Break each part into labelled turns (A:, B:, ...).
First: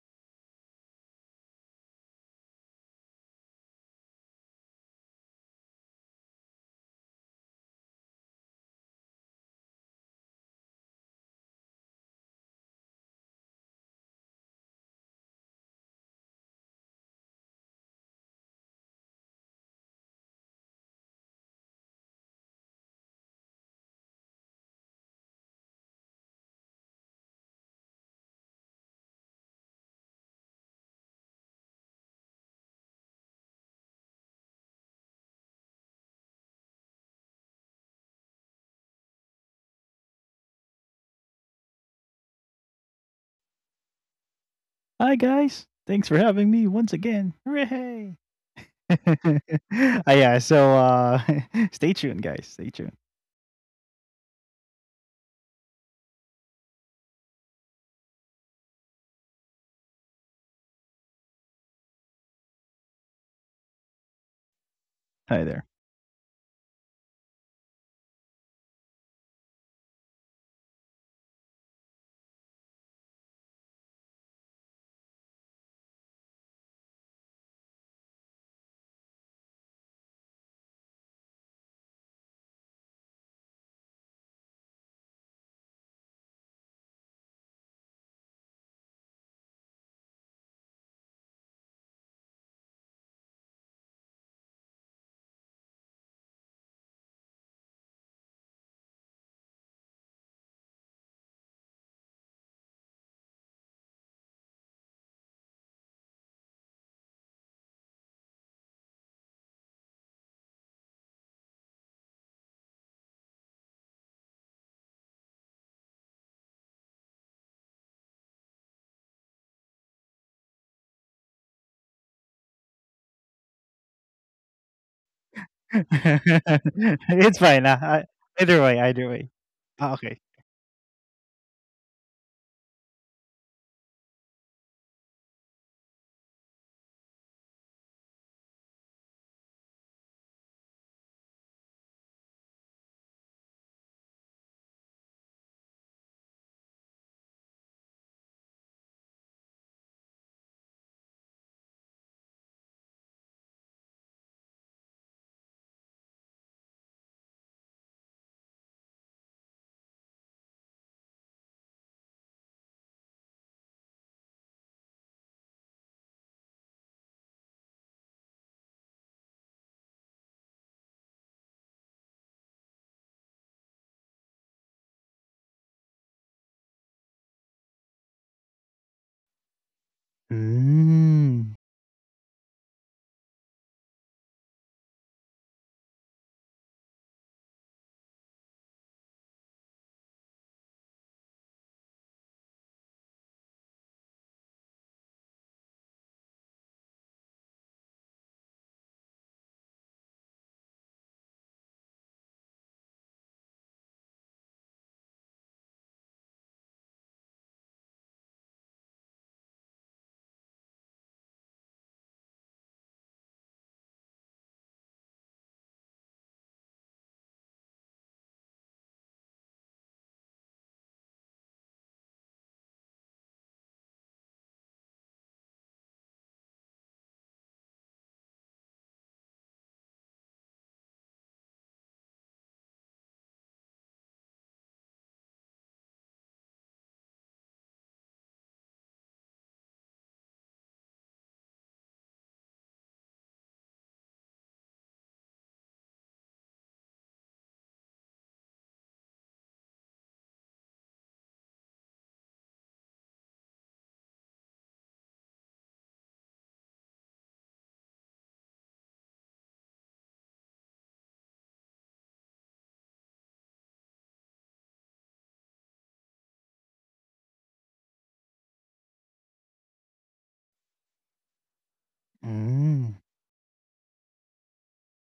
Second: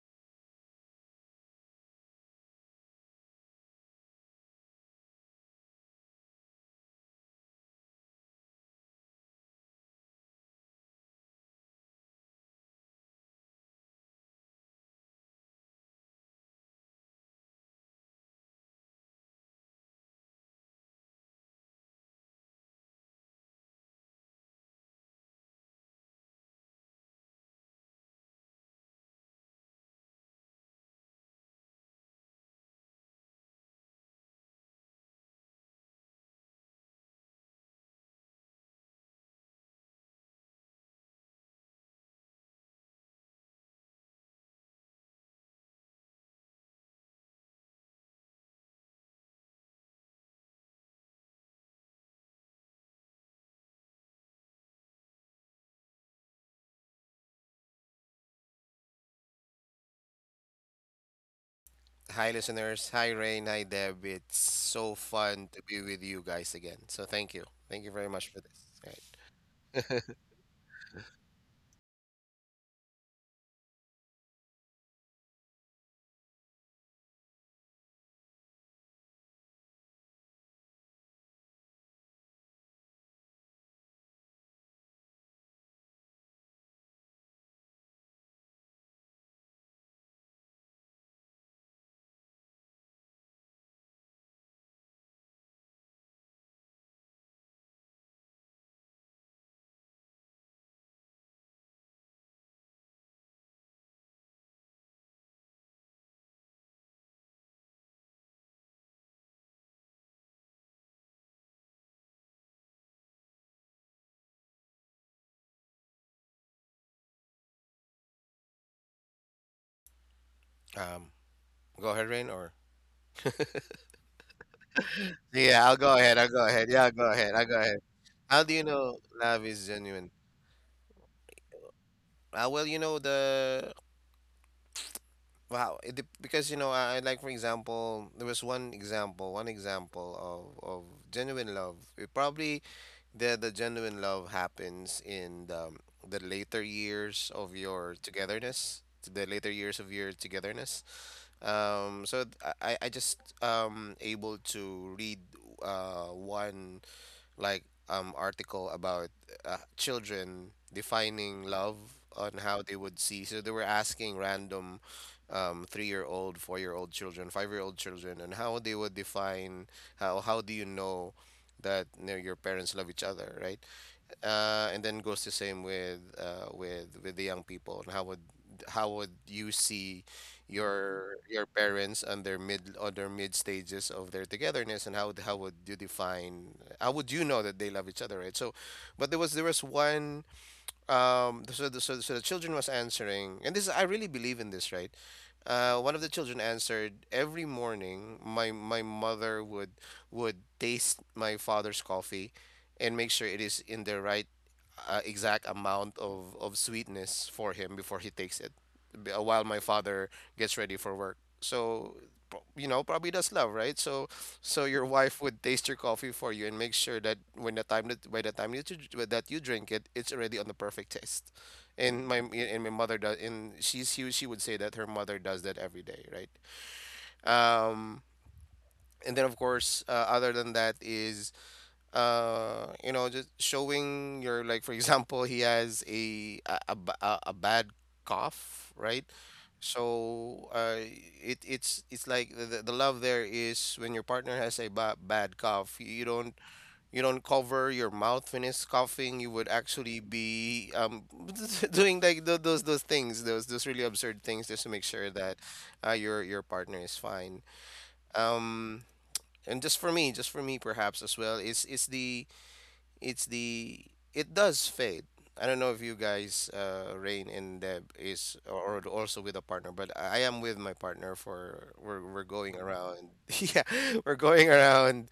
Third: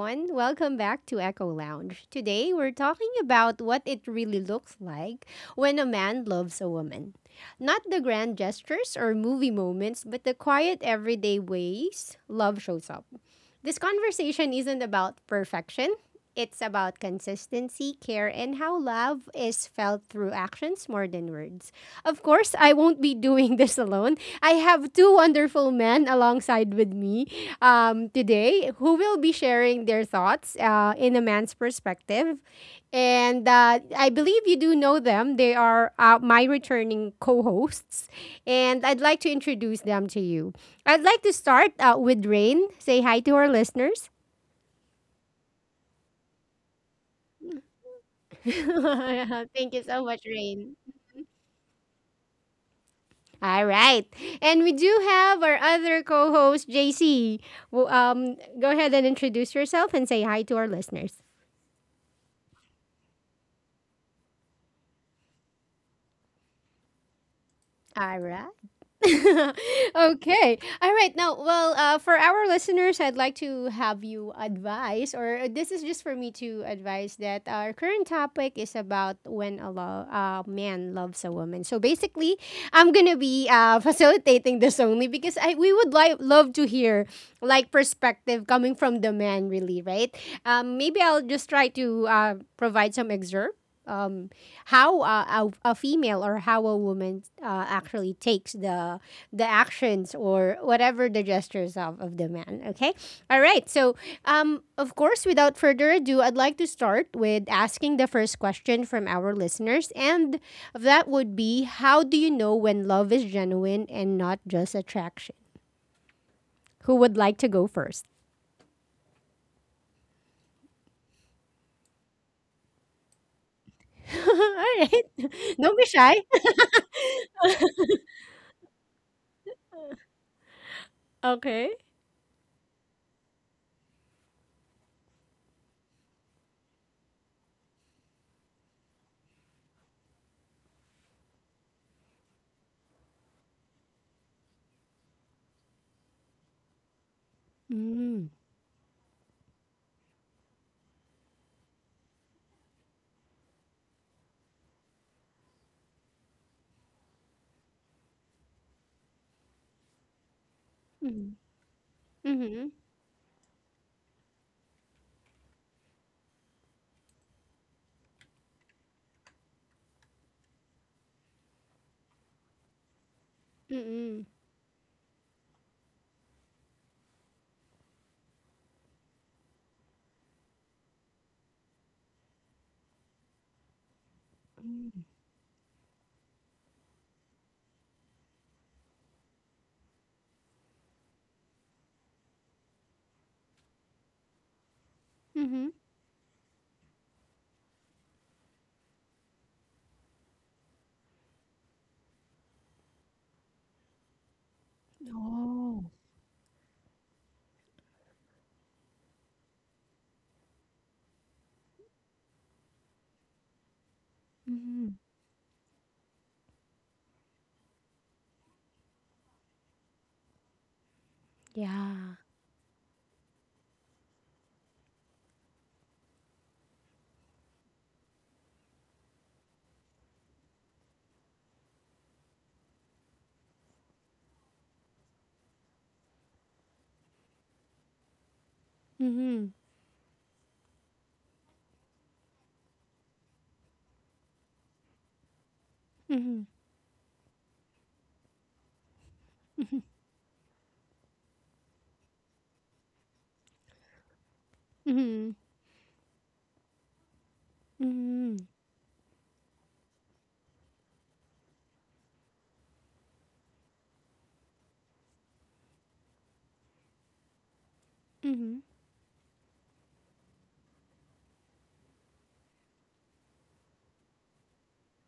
A: everyone. Welcome back to Echo Lounge. Today, we're talking about what it really looks like when a man loves a woman. Not the grand gestures or movie moments, but the quiet, everyday ways love shows up. This conversation isn't about perfection, it's about consistency, care, and how love is felt through actions more than words. Of course, I won't be doing this alone. I have two wonderful men alongside with me today who will be sharing their thoughts in a man's perspective. And I believe you do know them. They are my returning co hosts. And I'd like to introduce them to you. I'd like to start with Rain. Say hi to our listeners.
B: Hi guys, thanks for having me once again. Hooray!
A: Thank you so
B: Ah,
A: much,
B: yeah, so,
A: Rain.
B: stay tuned, guys. Stay tuned.
A: All right. And we do have our other co host, JC. Go ahead and introduce yourself and say hi to our listeners.
C: Hi, listeners. Hi, Rain. Hi, Deb. It's so
B: Hi
C: fun to
B: there.
C: be with you guys again. So thank you. Thank you very
A: All
C: much for
A: right.
C: this. All
A: Okay. All right. Now, for our listeners, I'd like to have you advise, or this is just for me to advise that our current topic is about when a man loves a woman. So basically, I'm gonna be facilitating this only because I we would like love to hear like perspective coming from the man, really, right? Maybe I'll just try to provide some excerpt. Um, how a female or how a woman actually takes the actions or whatever the gestures of the man, okay, all right. So of course, without further ado, I'd like to start with asking the first question from our listeners, and that would be, how do you know when love is genuine and not just attraction? Who would like to go first?
C: right. Go ahead, Rain, or
A: All right.
C: yeah, I'll
A: Don't be
C: go ahead.
A: shy.
C: I'll go ahead. Yeah, I'll go ahead.
B: It's
C: I'll go
B: fine.
C: ahead. How do
B: Either
C: you
B: way,
C: know
B: either way.
C: love is
B: Ah,
C: genuine?
B: okay.
A: Okay.
C: Well, you know the because I like, for example, there was one example of genuine love. It probably, the genuine love happens in the later years of your
A: Mm-hmm.
C: togetherness. the later years of your togetherness so I just able to read one, like, article about children
A: Mm-hmm.
C: defining love, on how
A: Mm-hmm.
C: they would see. So they were asking random, 3-year-old, 4-year-old children, 5-year-old children, and how they would define, how do you know that, you know, your parents love each other, right? And then goes the same with, with the young people. And how would, you see your
B: Mm,
C: parents on their mid stages of their togetherness, and how would, you define, how would you know that they love each other, right? So, but there was one, so so the children was answering, and this I really believe in this, right?
A: Mm-hmm.
C: One of the children answered, "Every morning, my mother would taste my father's coffee, and make sure it is in the right, exact
A: Oh.
C: amount of sweetness for him before he takes it, while my father gets ready for work." So, probably does love, right? So your
A: Mhm.
C: wife would taste your coffee for you and make sure that when the time that by the time you to, that you drink it, it's already on the perfect taste. And my
A: Yeah.
C: and my mother does, and she would say that her mother does that every day, right? Um, and then, of course, other than that is, you know, just showing your, like, for example, he has a, b- a bad cough, right?
A: Mhm.
C: So, it's like, the love there is when your partner has a ba bad cough. You don't,
A: Mhm.
C: cover your mouth when it's coughing. You would actually be, doing, like, those things, those really absurd things, just to make sure that,
A: Mhm.
C: your partner is fine.
A: Mhm.
C: um and just for me, perhaps as well, is the it's the it does fade. I don't know if you guys, Rain and Deb, is,
A: Mhm.
C: or also with a partner, but I am with my partner for, we're going
B: mm,
C: around. Yeah, we're going around.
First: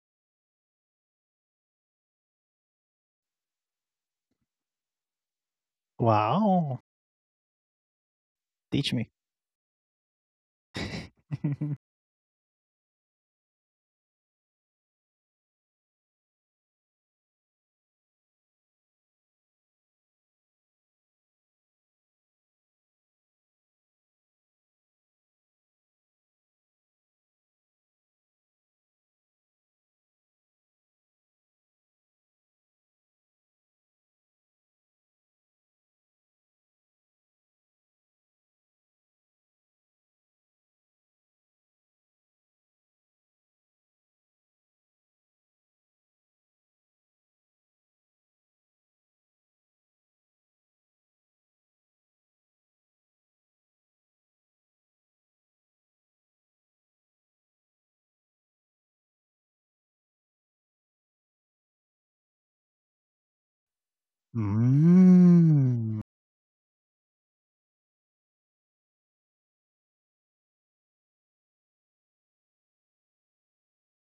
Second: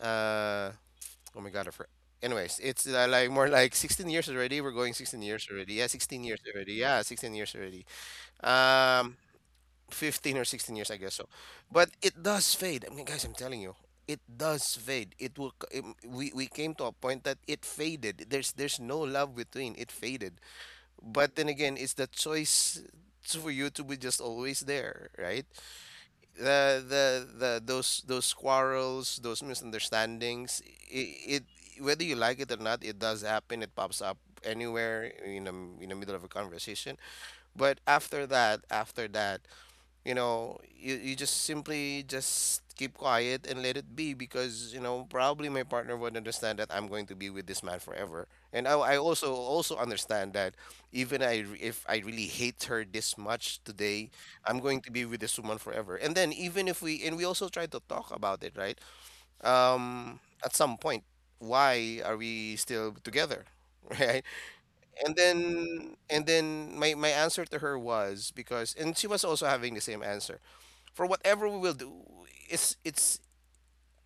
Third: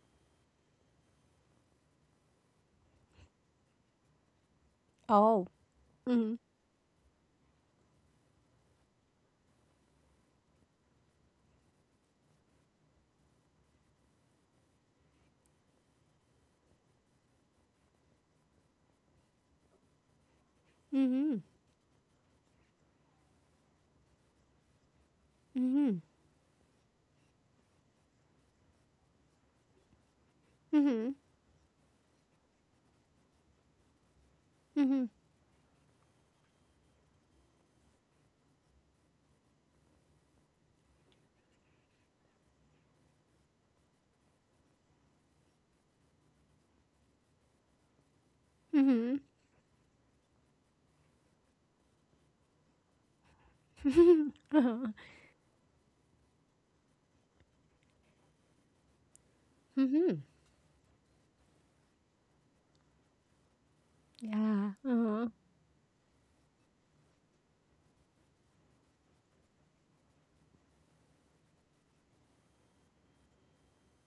C: Uh, oh my God, I for anyways, it's, like, more like 16 years already. We're going 16 years
A: Oh.
C: already. Yeah, 16
A: Mhm.
C: years already.
B: wow.
C: Yeah, 16 years already.
B: Teach me.
C: Um, 15 or 16 years, I guess so. But it does fade. I mean, guys, I'm telling you, it does fade. It will. We came to a point that it faded. There's no love between. It faded. But
A: Mhm.
C: then again, it's the choice, for you to be just always there, right?
A: Mhm.
C: The those quarrels, those misunderstandings.
A: Mhm.
C: It Whether you like it or not, it does happen. It pops up anywhere
A: Mhm.
C: in the middle of a conversation. But after that, you just simply just keep quiet and let it be, because probably my partner would understand that I'm going to be with this man forever. And I
A: Mhm.
C: also understand that, even if I really hate her this much today,
A: Mhm.
C: I'm going to be with this woman forever. And then, even if we and we also try to talk about it, right? At some point, why are we still together, right?
A: Yeah.
C: and
A: Uh-huh.
B: mm,
C: then and then my answer to her was, because, and she was also having the same answer for whatever we will do, it's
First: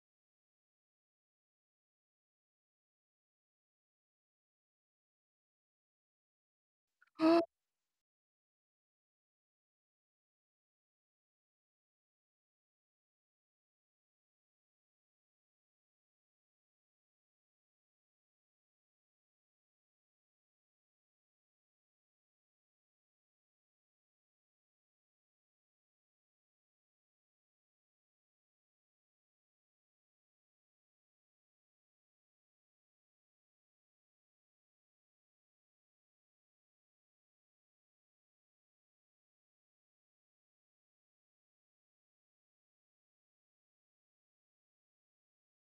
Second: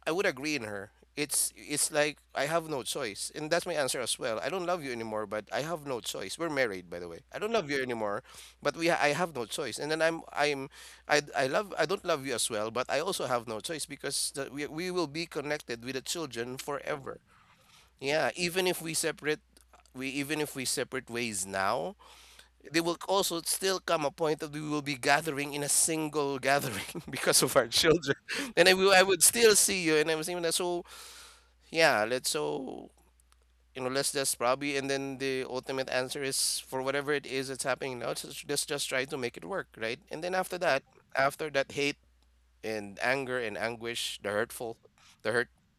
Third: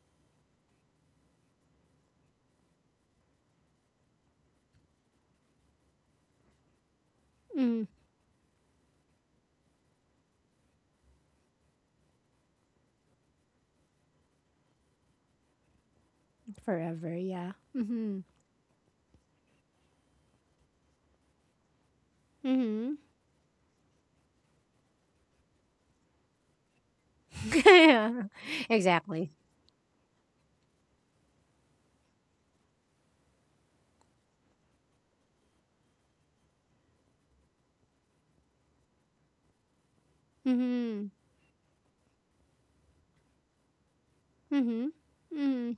C: I would agree in her, it's like I have no choice. And that's my answer as well. I don't love you anymore, but I have no choice, we're married, by the way. I don't love you
A: Mm.
C: anymore, but we I have no choice. And then, I don't love you as well, but I also have no choice, because we will be connected with the children
A: Forever.
C: forever.
A: Yeah. Mhm.
C: Yeah, even if we separate, we even if we separate ways now, there will
A: Mhm.
C: also still come a point that we will be gathering in a single gathering because of our children.
A: Yeah.
C: I would
A: Exactly.
C: still see you, and I was even like, so yeah, let's so you know, let's just probably, and then the ultimate answer is, for whatever it is that's happening now, just let's just try to make it work, right? And then after that,
A: Mhm.
C: hate and anger and anguish, the hurtful,
A: Mhm.
C: the hurt,
A: Mhm.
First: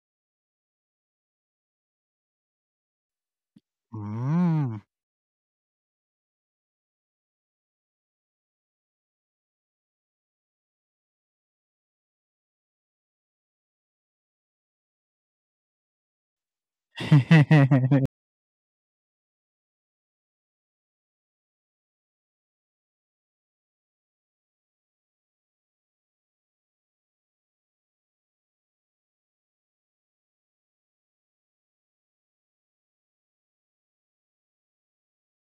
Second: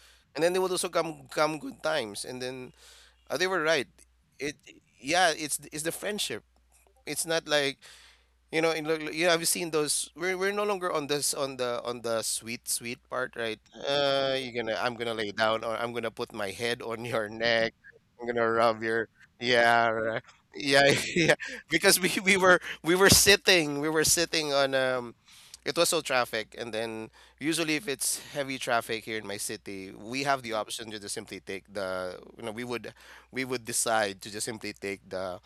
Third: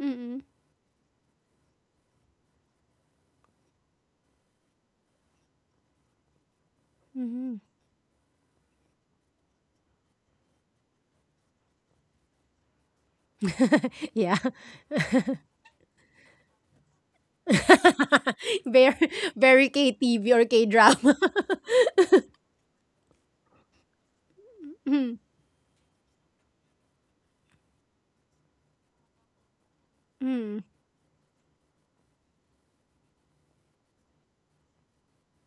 A: Mhm.
C: and then there will also come good times. And then, they were right. It
B: mm.
C: Yeah, it's the friendship. It's not
A: Mhm.
C: like. Yeah, I've seen those. We're no longer on the sweet part, right?
A: Yeah.
C: You're gonna I'm gonna lay down, or I'm gonna put my head on your neck. I'm gonna rub your
A: Very very,
C: Yeah, right.
A: KTV or
C: Yeah,
A: K-drama.
C: yeah. Because we were sitting, on,
A: Mhm.
C: it was so traffic, and then usually if it's heavy traffic here in my city, we have the
A: Mhm.
C: option to just simply take the you know we would decide to just simply take the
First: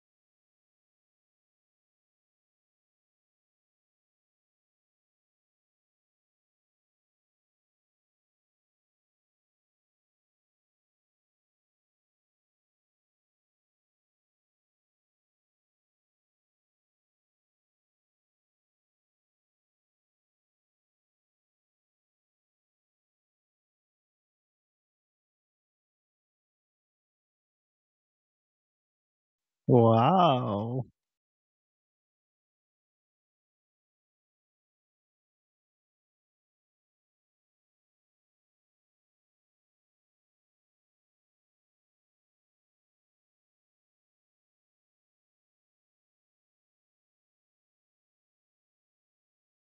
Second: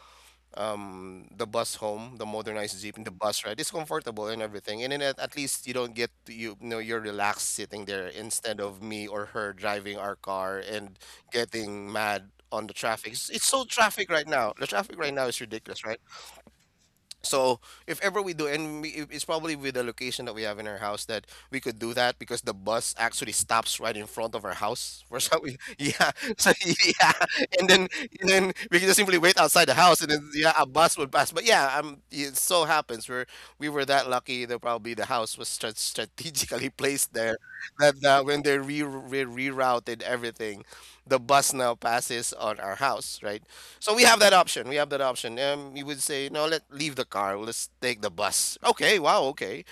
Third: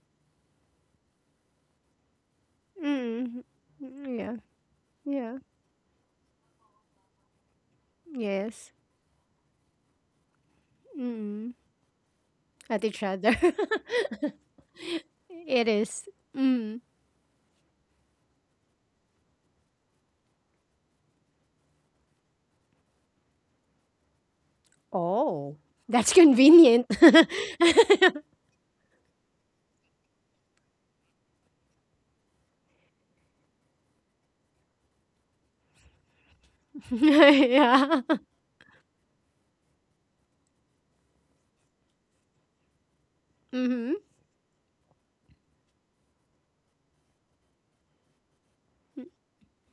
C: um the bus home, the modernized Jeep and the bus
A: Mm.
C: ride. It's
A: Mm,
C: comfortable
A: yeah,
C: and everything. And then, at
A: yeah,
C: least you don't get to, you're relaxed sitting there, instead
A: yes.
C: of me or her driving our car and
A: Mm.
C: getting mad on the
A: At each
C: traffic. It's,
A: other.
C: it's so traffic right now. The traffic right now is
A: It
C: ridiculous, right?
A: is. Mm.
C: So if ever we do, it's probably with the location that we have in our house that we could do that, because the bus actually stops right in front of our house for some
A: Oh.
C: reason. Yeah,
A: That's
C: so
A: convenient.
C: yeah, and then and then we can just simply wait outside the house, and then yeah, a
B: wow.
C: bus would pass. But yeah, it so happens, we were that lucky that probably the house was strategically placed there, that,
A: Yeah.
C: when they rerouted everything, the bus now passes on our house, right? So
A: Mhm.
C: we have that option. We have that option. You would say, no, let leave the car. Let's take the bus. Okay, wow, okay.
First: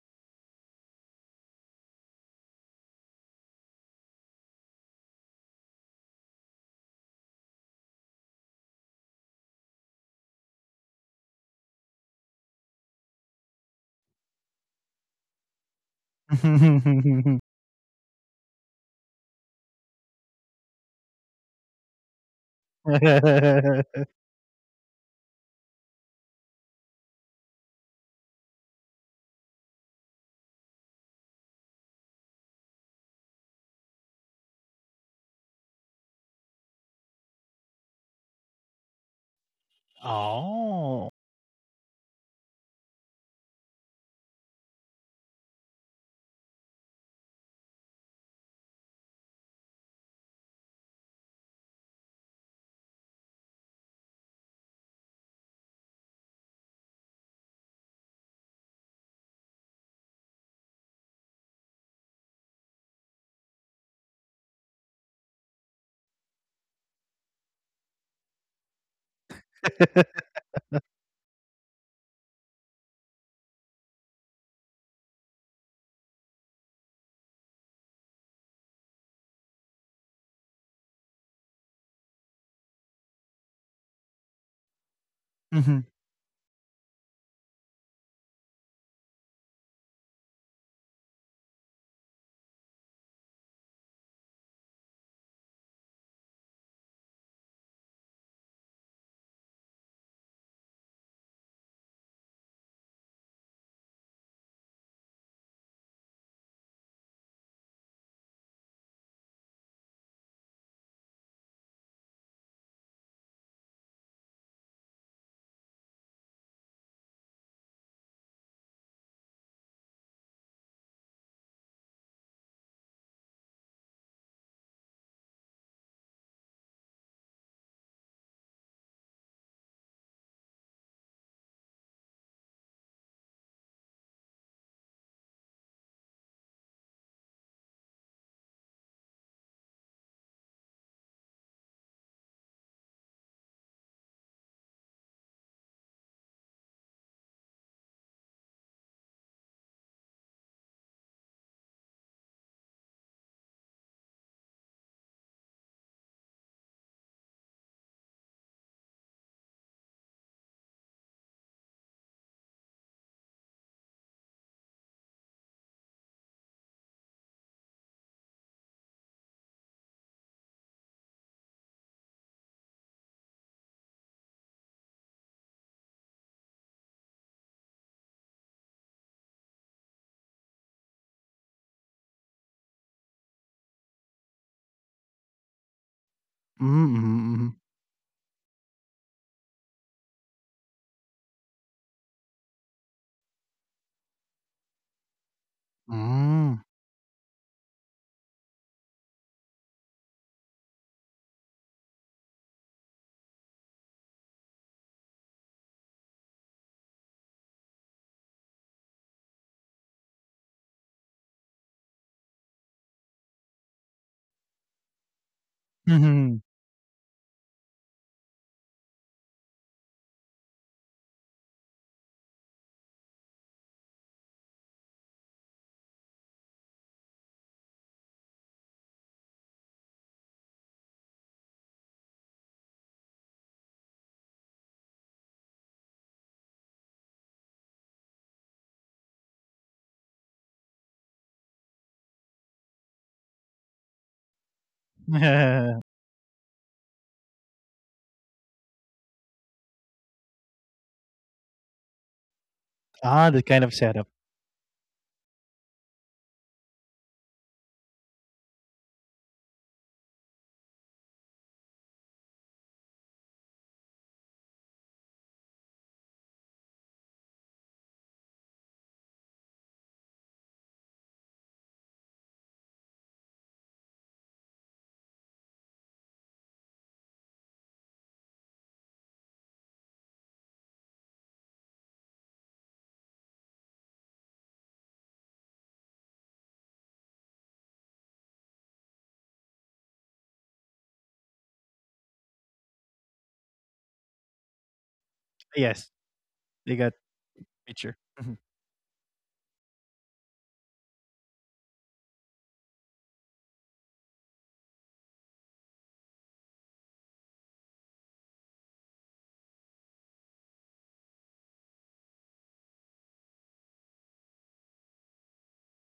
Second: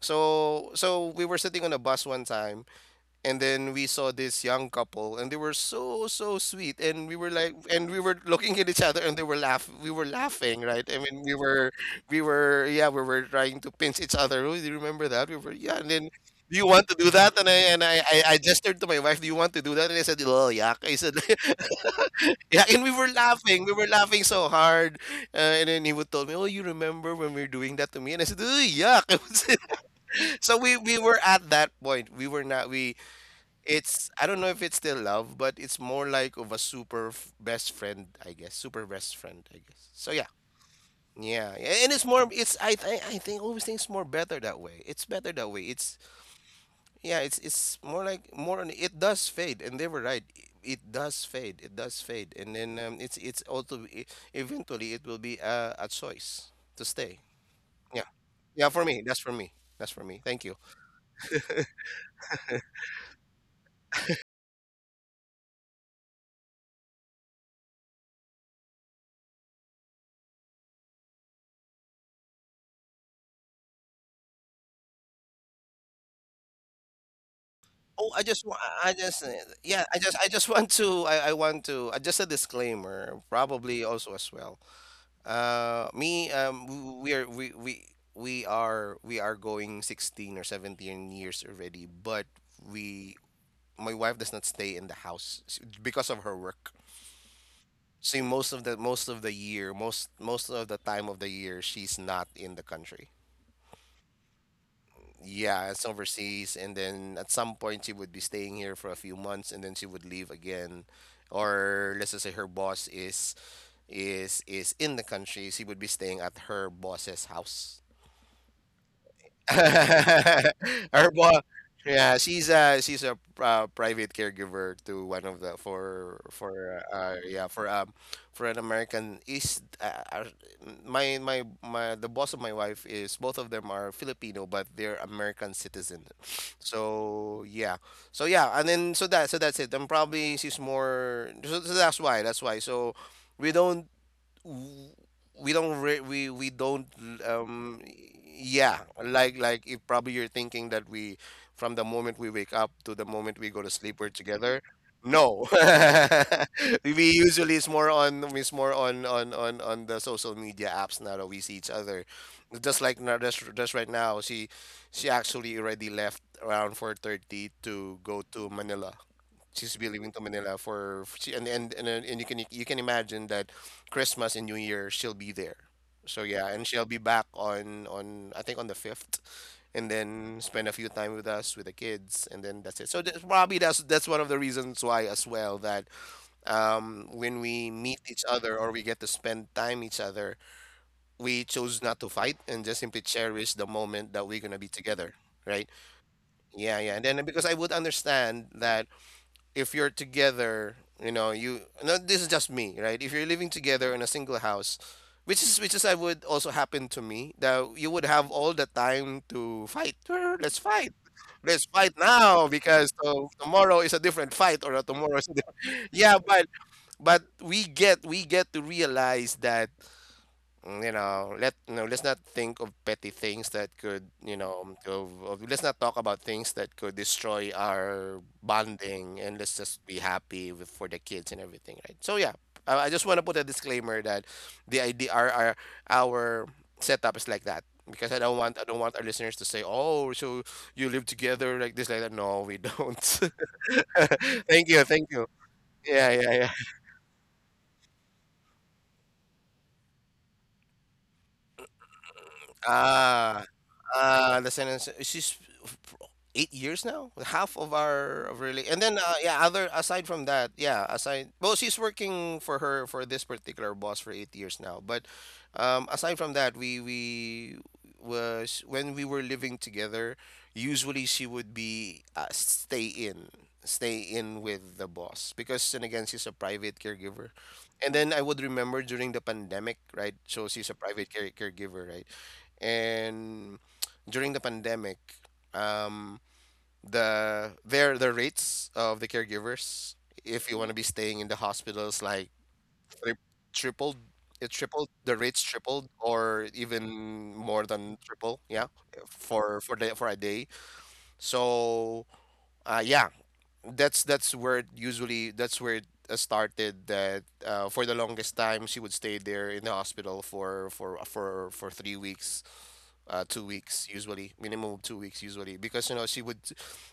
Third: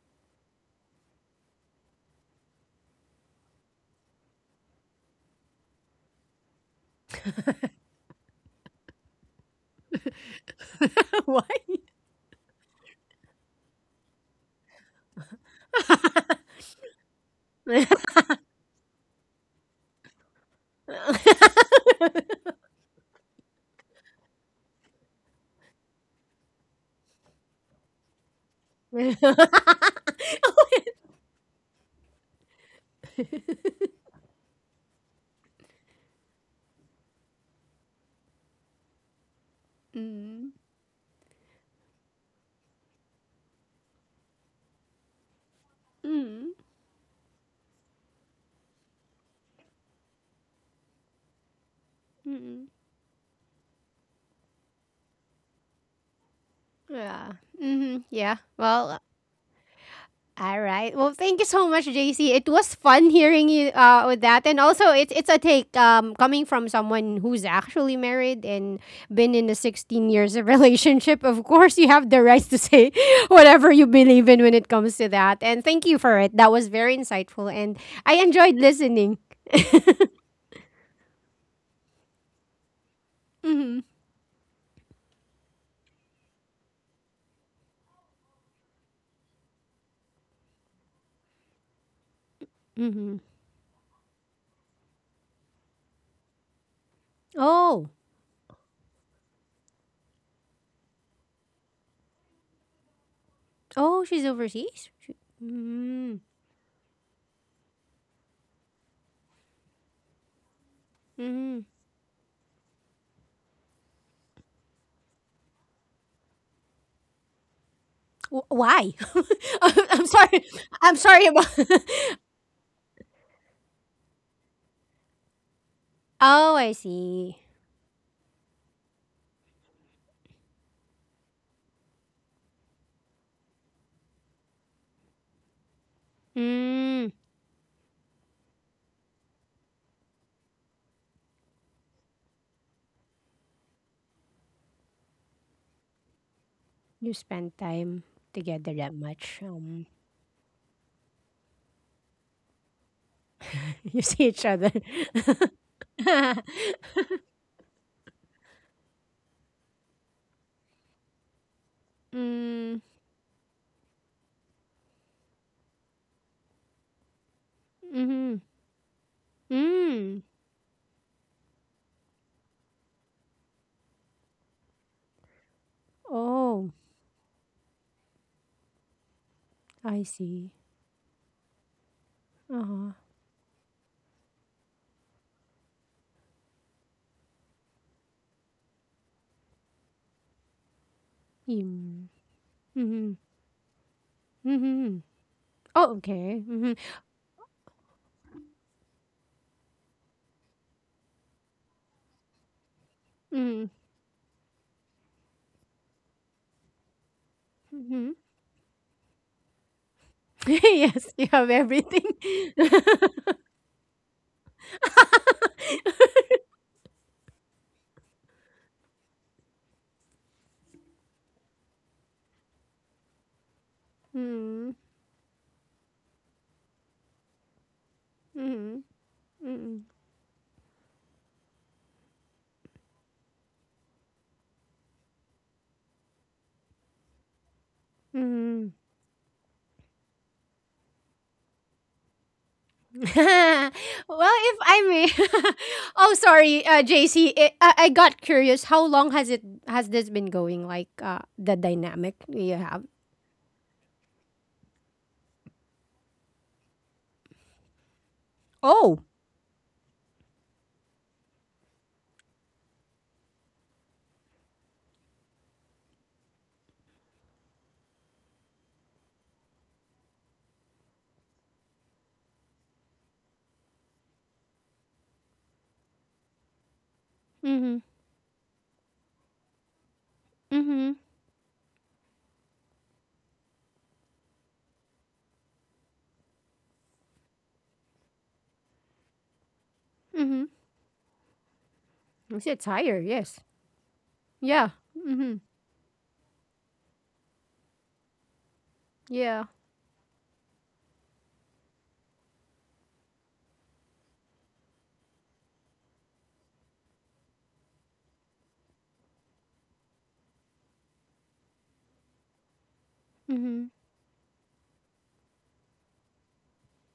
C: So, we were sitting on a bus one time, and then we saw this young couple, and they were so sweet, and we were like, and we were looking at each other, and we were laughing, right? I mean,
A: What?
C: yeah, we were trying to pinch each other. Oh, do you remember that? Yeah, and then. Do you want to do that? And I gestured to my wife, "Do you want to do that?" And I said, "Oh, yeah." I said. Yeah, and we were laughing. We were laughing so hard. And then he would tell me, "Oh, you remember when we were doing that to me?" And I said, "Oh, yuck." So we were at that point. We were not. We It's, I don't know if it's still love, but it's more like of a super best friend, I guess. Super best friend, I guess. So yeah,
A: Mm.
B: oh.
C: yeah, yeah. And it's more. It's, I think always think it's more better that way. It's better that way. It's
A: Mm.
C: Yeah, it's more like, more on, it does fade. And they were right. It does fade. It does fade. And
A: Mm.
C: then, it's also, eventually it will be a choice to stay.
A: Yeah. Mhm.
C: Yeah,
A: Yeah.
C: yeah. For
A: Well,
C: me, that's for me. That's for me. Thank you.
A: all right. Well, thank you so much, JC. It was fun hearing you with that, and also it's a take coming from someone who's actually married and been in a 16 years of relationship. Of course, you have the right to say whatever you believe in when it comes to that. And thank you for it. That was very insightful, and
C: Oh,
A: I enjoyed
C: I
A: listening.
C: just, yeah. I just want to, I want to, just a disclaimer, probably also as well. Uh, me um w- we are we we we are going 16 or 17 years already, but we
A: Hmm.
C: my wife does not stay in the house, because of her work.
A: Oh,
C: So most of the year, most of the time of the year, she's not in the country.
A: oh, she's overseas. She-
C: Yeah, it's
A: mm
C: overseas, and then at some point she would be staying here for a few months, and then she would leave again.
A: Mm.
C: Or let's just say her boss is in the country, she would be staying at her boss's house.
A: Why? I'm sorry. I'm
C: Her
A: sorry
C: mom,
A: about.
C: yeah, she's a private caregiver to one of the
A: Oh, I
C: for
A: see.
C: yeah for an American is my my my the boss of my wife, is both of them are Filipino but they're American citizen,
A: Hmm,
C: so yeah, so yeah, and then so that's it. And probably she's more, so that's why. We don't w- we don't re- we don't
A: you spend
C: um
A: time together
C: yeah,
A: that
C: like
A: much,
C: like if probably you're thinking that we, from the moment we wake up to the moment we go to sleep,
A: you
C: we're
A: see each
C: together,
A: other.
C: no. We usually, it's more on, it's more on the social media apps now that we see each other,
A: Mm,
C: just like now. Just right now, she actually already left around 4:30 to go
A: mhm,
C: to Manila. She used to be living to
A: mm.
C: Manila for she, and then- and you can, you can imagine that Christmas and New Year she'll be there. So yeah, and
A: Oh,
C: she'll be back on, I think, on the fifth, and
A: I
C: then
A: see.
C: spend a few time with us, with the kids, and then that's it.
A: Uh-huh.
C: So that's probably, that's one of the reasons why as well that, when we
B: Mm,
C: meet each
B: mhm,
C: other
B: mhm.
C: or we get to spend time each other, we chose not to
A: Mm,
C: fight and just simply
A: mhm,
C: cherish the moment that we're gonna be
A: mhm.
C: together, right?
A: Oh, okay. Mhm,
C: Yeah, yeah. And then, because
B: Mm.
C: I would understand that if you're together, you know, you, no, this is just me, right? If you're living
A: mm,
C: together in a single house, which is I would also happen to me, that you would
A: mhm.
C: have all the time to fight. "Brr, let's fight.
A: Yes, you have
C: Let's fight
A: everything.
C: now because tomorrow is a different fight, or tomorrow is a different." Yeah, but
B: Mhm.
C: but we get to realize that, mm, you know, let, no, let's not think of petty things that could, you know,
A: Mm,
C: let's not talk about things that could destroy our
A: mhm,
C: bonding, and let's
A: mm,
C: just be happy with, for the kids and everything, right? So yeah, I just want to put a disclaimer that the idea, our setup is like that because I
A: mhm.
C: don't want our listeners to say, "Oh, so you live together like this, like that." No, we don't.
A: Well, if
C: Thank
A: I
C: you,
A: may,
C: thank you. Yeah,
A: oh
C: yeah, yeah.
A: sorry, JC, I got curious. How long has it has this been going? Like the dynamic you have.
B: Ah,
C: Ah.
B: the kind of setup.
C: The sentence, she's 8 years now, half of our of, really. And then
A: Oh.
C: yeah, other aside from that, yeah, aside, well, she's working for her, for this particular boss, for 8 years now. But aside from that, we was when we were living together, usually she would be stay in with the boss because, and again, she's a private caregiver.
A: Mhm.
C: And then I would remember during the pandemic, right? So she's a
A: Mhm.
C: private caregiver, right? And during the pandemic, um, the rates of the caregivers,
A: Mhm.
C: if you want to be staying in the hospitals, like,
A: Yes, it's higher.
C: tri
A: Yes.
C: tripled. It
A: Yeah.
C: tripled, the
A: Mhm.
C: rates tripled, or
B: Yes,
C: even
B: they
C: more
B: got
C: than triple, yeah,
B: picture. Mhm.
A: Yeah.
C: for the, for a day. So, yeah, that's where it usually, that's where it started. That, for the longest time, she would stay there in the hospital for 3 weeks, two
A: Mhm.
C: weeks usually, minimum of 2 weeks usually, because, you know, she would,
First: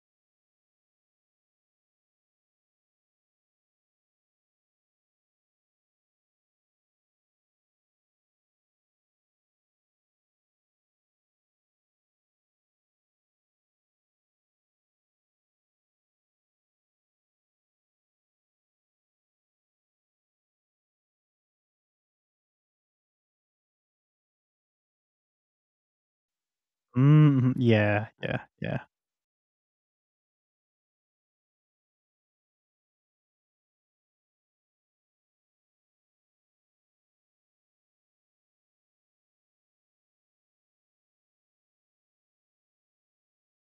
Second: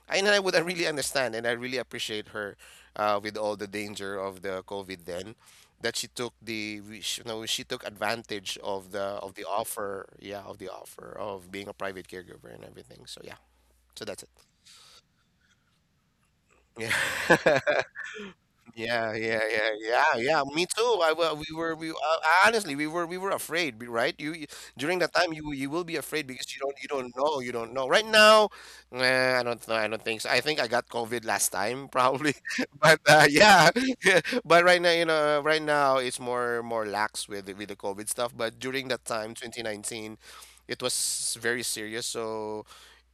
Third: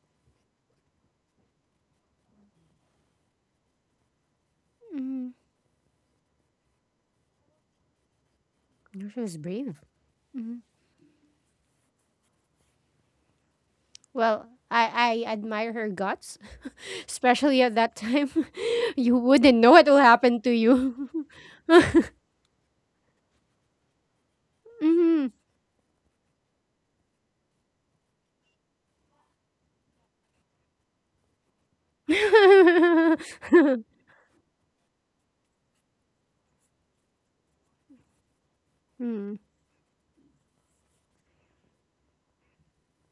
C: and I would, I really understand and I really appreciate her, with all the danger of the COVID
A: Mhm.
C: then, that she took the you know, she took advantage of
A: No, she
C: the of
A: was
C: the
A: brave.
C: offer, yeah, of
A: Mhm.
C: the offer of being a private caregiver and everything. So yeah, so that's it.
A: Well, I admire her guts,
C: Yeah.
A: especially at that time.
C: Yeah,
A: You
C: yeah,
A: wouldn't
C: yeah,
A: know what will
C: yeah,
A: happen
C: yeah.
A: to
C: Me too.
A: you.
C: I wa- we were we Honestly, we were afraid, right? You, during that
A: Mhm.
C: time, you will be afraid because you don't
B: Mm,
C: know,
B: mhm.
C: you don't know.
B: Yeah,
C: Right
B: yeah,
C: now,
B: yeah.
C: nah, I don't know. I don't think so. I think I got COVID last time probably, but yeah, yeah. But right now, you know, right now it's more lax with the, with the COVID stuff. But during that time,
A: Mm.
C: 2019, it was very serious. So,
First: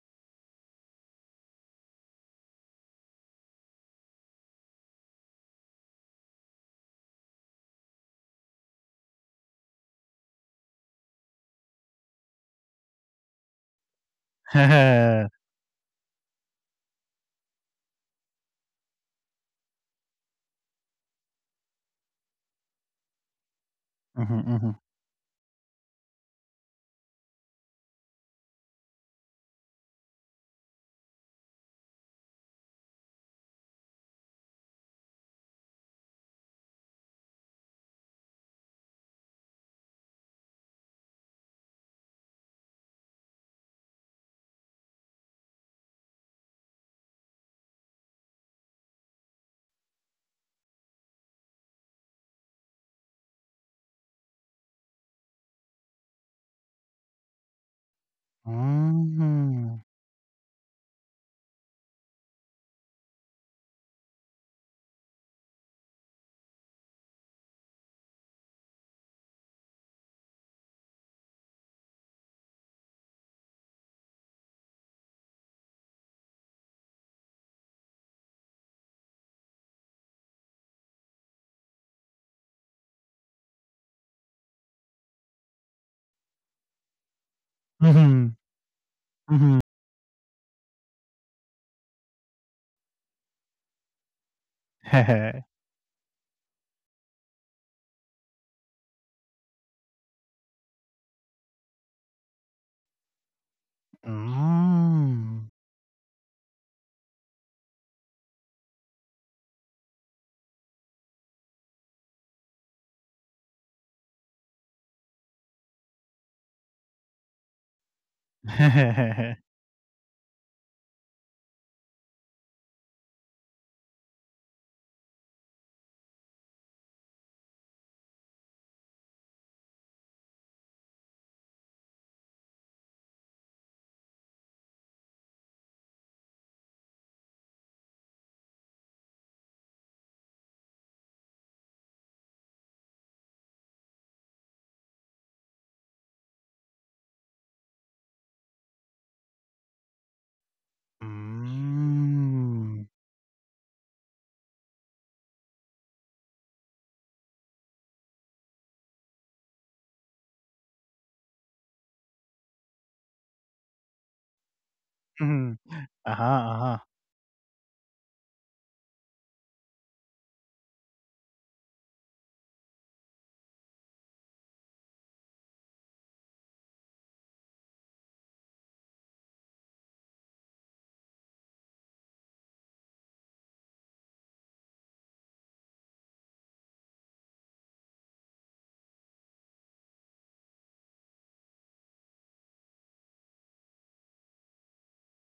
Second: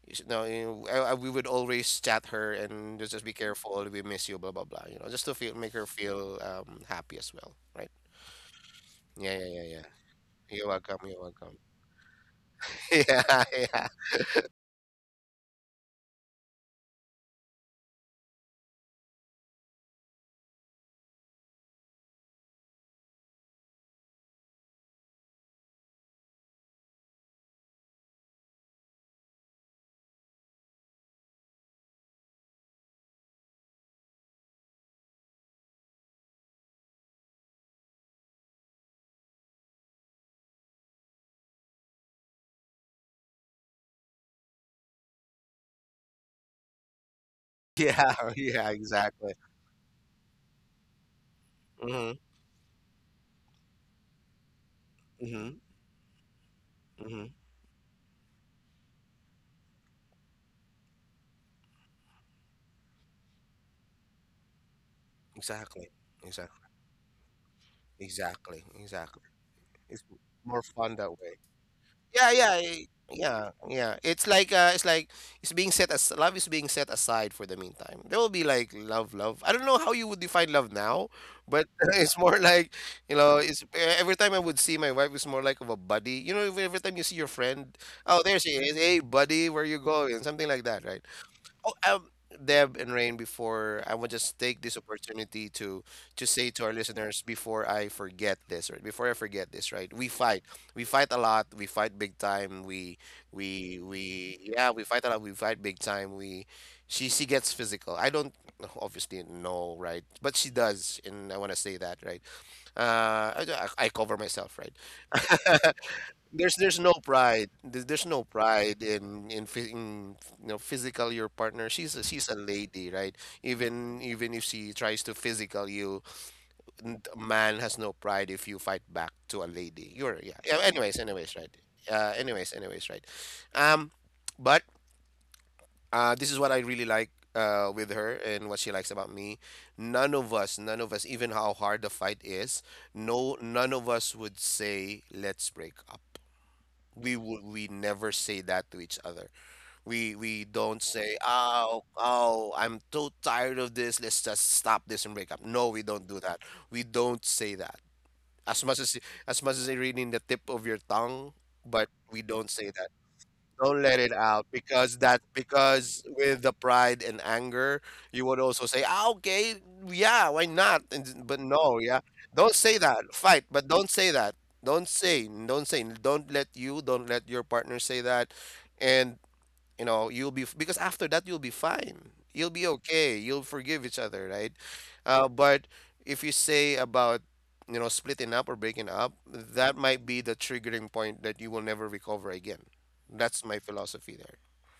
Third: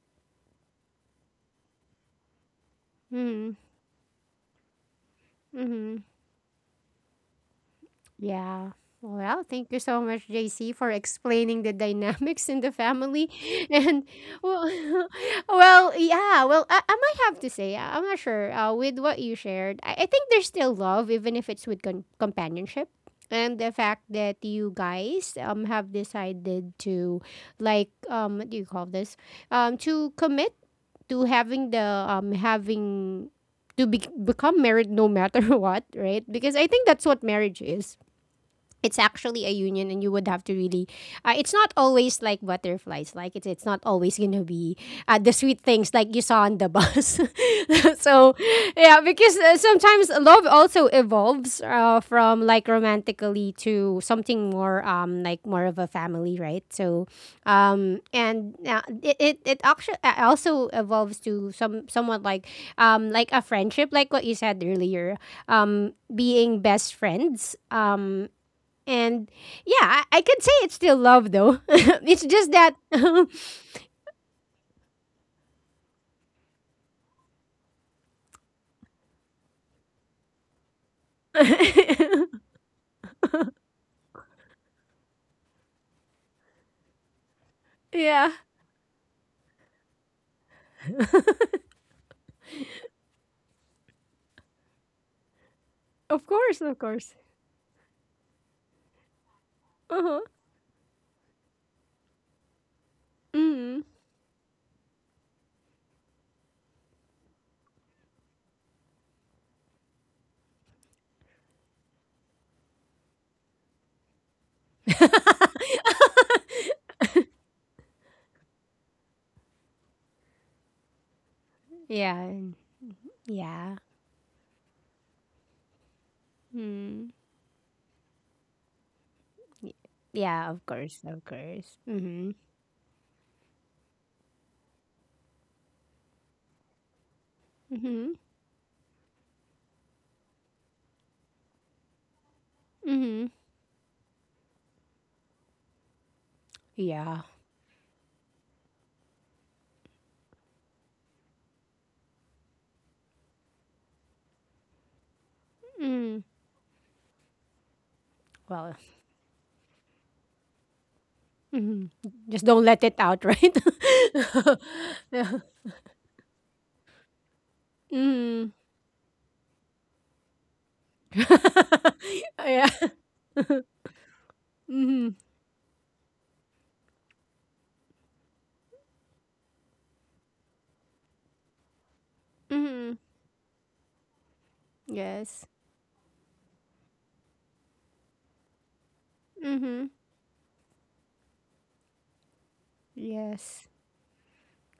C: you know, we would always chat her and just be
A: Mm.
C: careful. We miss you, blah blah blah. You know, just to feel make her
A: Mm.
C: feel happy as well, right?
A: Yeah.
C: Yeah,
A: Well,
C: yeah, yeah,
A: thank you
C: yeah.
A: so much,
C: You're
A: JC, for
C: welcome. You're welcome.
A: explaining the dynamics in the family.
C: Yeah, yeah,
A: And well, well. Well, I might have to say, I'm not sure. With what you shared, I think there's still love, even if it's with companionship. And the
B: Mhm,
A: fact
B: mhm.
A: that you guys have decided to, like what do you call this? To commit to having the having to become married no matter what, right? Because I think that's what marriage is, it's actually a union, and you would have to really it's not always like butterflies, like it's not always gonna be the sweet things like you saw on the bus.
C: yeah,
A: So
C: yeah.
A: yeah,
C: Exactly.
A: because sometimes love also evolves
C: Mhm,
A: from like romantically to something more like
C: mhm,
A: more of a family, right? So
C: mhm.
A: and it, it
B: Mm.
A: it actually also evolves to some somewhat like a friendship, like what you said earlier,
C: Exactly,
A: being
C: exactly,
A: best friends.
C: exactly, exactly.
A: And yeah,
C: It's
A: I could say
C: more
A: it's
C: fun
A: still
C: that
A: love
C: way.
A: though. It's
C: Yeah, yeah,
A: just that.
C: yeah, yeah. It's like, it's being set, as love is being set aside for the meantime. There will be like love, love. I don't know how you would define love now, but it's more like, you know, it's, eh, every time I would see my wife, it's more like of a buddy. You know, every time you see your friend,
B: Mhm,
C: "Oh,
A: Yeah,
C: there she is. Hey,
B: mhm.
C: buddy, where you going?" Something like that, right? Oh, Deb and Rain, before, I would just take this opportunity to
A: of
C: to say
A: course,
C: to our
A: of course.
C: listeners, before I forget this, right? Before I forget this, right?
A: Uh
C: We
A: huh.
C: fight. We fight a lot. We fight big time.
A: Mm.
C: We yeah, we fight
B: Mm.
C: a lot. We fight big time. We, she gets physical. I don't obviously know, right? But she does, and I want to say that, right? Uh, I, I cover myself, right? There's no pride. There's no pride in, in, you know, physical your partner.
A: Yeah,
C: She's a lady, right?
A: yeah.
C: Even, even if she tries to physical you,
A: Mm.
C: a man has no pride if you fight back to a
A: Y-
C: lady. You're, yeah,
A: Yeah,
C: yeah.
A: of
C: Anyways,
A: course, of
C: anyways, right.
A: course. Mm-hmm.
C: Anyways, anyways, right. Um, but this is what I really like with
A: Mm-hmm.
C: her, and what she likes about me. None of us, none of us, even how hard the fight is,
A: Mm-hmm.
C: no, none of us would say, "Let's break up."
A: Yeah.
C: We never say that to each other. We don't say, "Oh,
B: Mm.
C: oh, I'm so tired of this. Let's just stop this and break up." No, we don't
A: Mm.
C: do that. We don't say that. As
A: Well,
C: much as much as it really in the tip of your tongue,
A: mm.
C: but we
A: Just
C: don't
A: don't
C: say
A: let
C: that.
A: it out, right?
C: Don't let it out because
B: Mhm.
C: that,
A: Yeah.
B: Uh-huh,
C: because
B: uh-huh.
C: with the pride and anger, you would
A: Mm.
C: also say, "Ah, okay, yeah, why not?" And, but no, yeah, don't
A: Yeah.
C: say that. Fight, but don't say that. Don't
A: Mm-hmm.
C: say, don't say, don't let you, don't let your partner say that. And, you know, you'll be, because after that you'll be fine. You'll be
A: Mm-hmm.
C: okay. You'll forgive each other, right?
A: Yes.
C: But if you say about, you know, splitting up or breaking up, that
A: Mm-hmm.
C: might be the triggering point that you will never recover again. That's my
A: Yes.
C: philosophy there.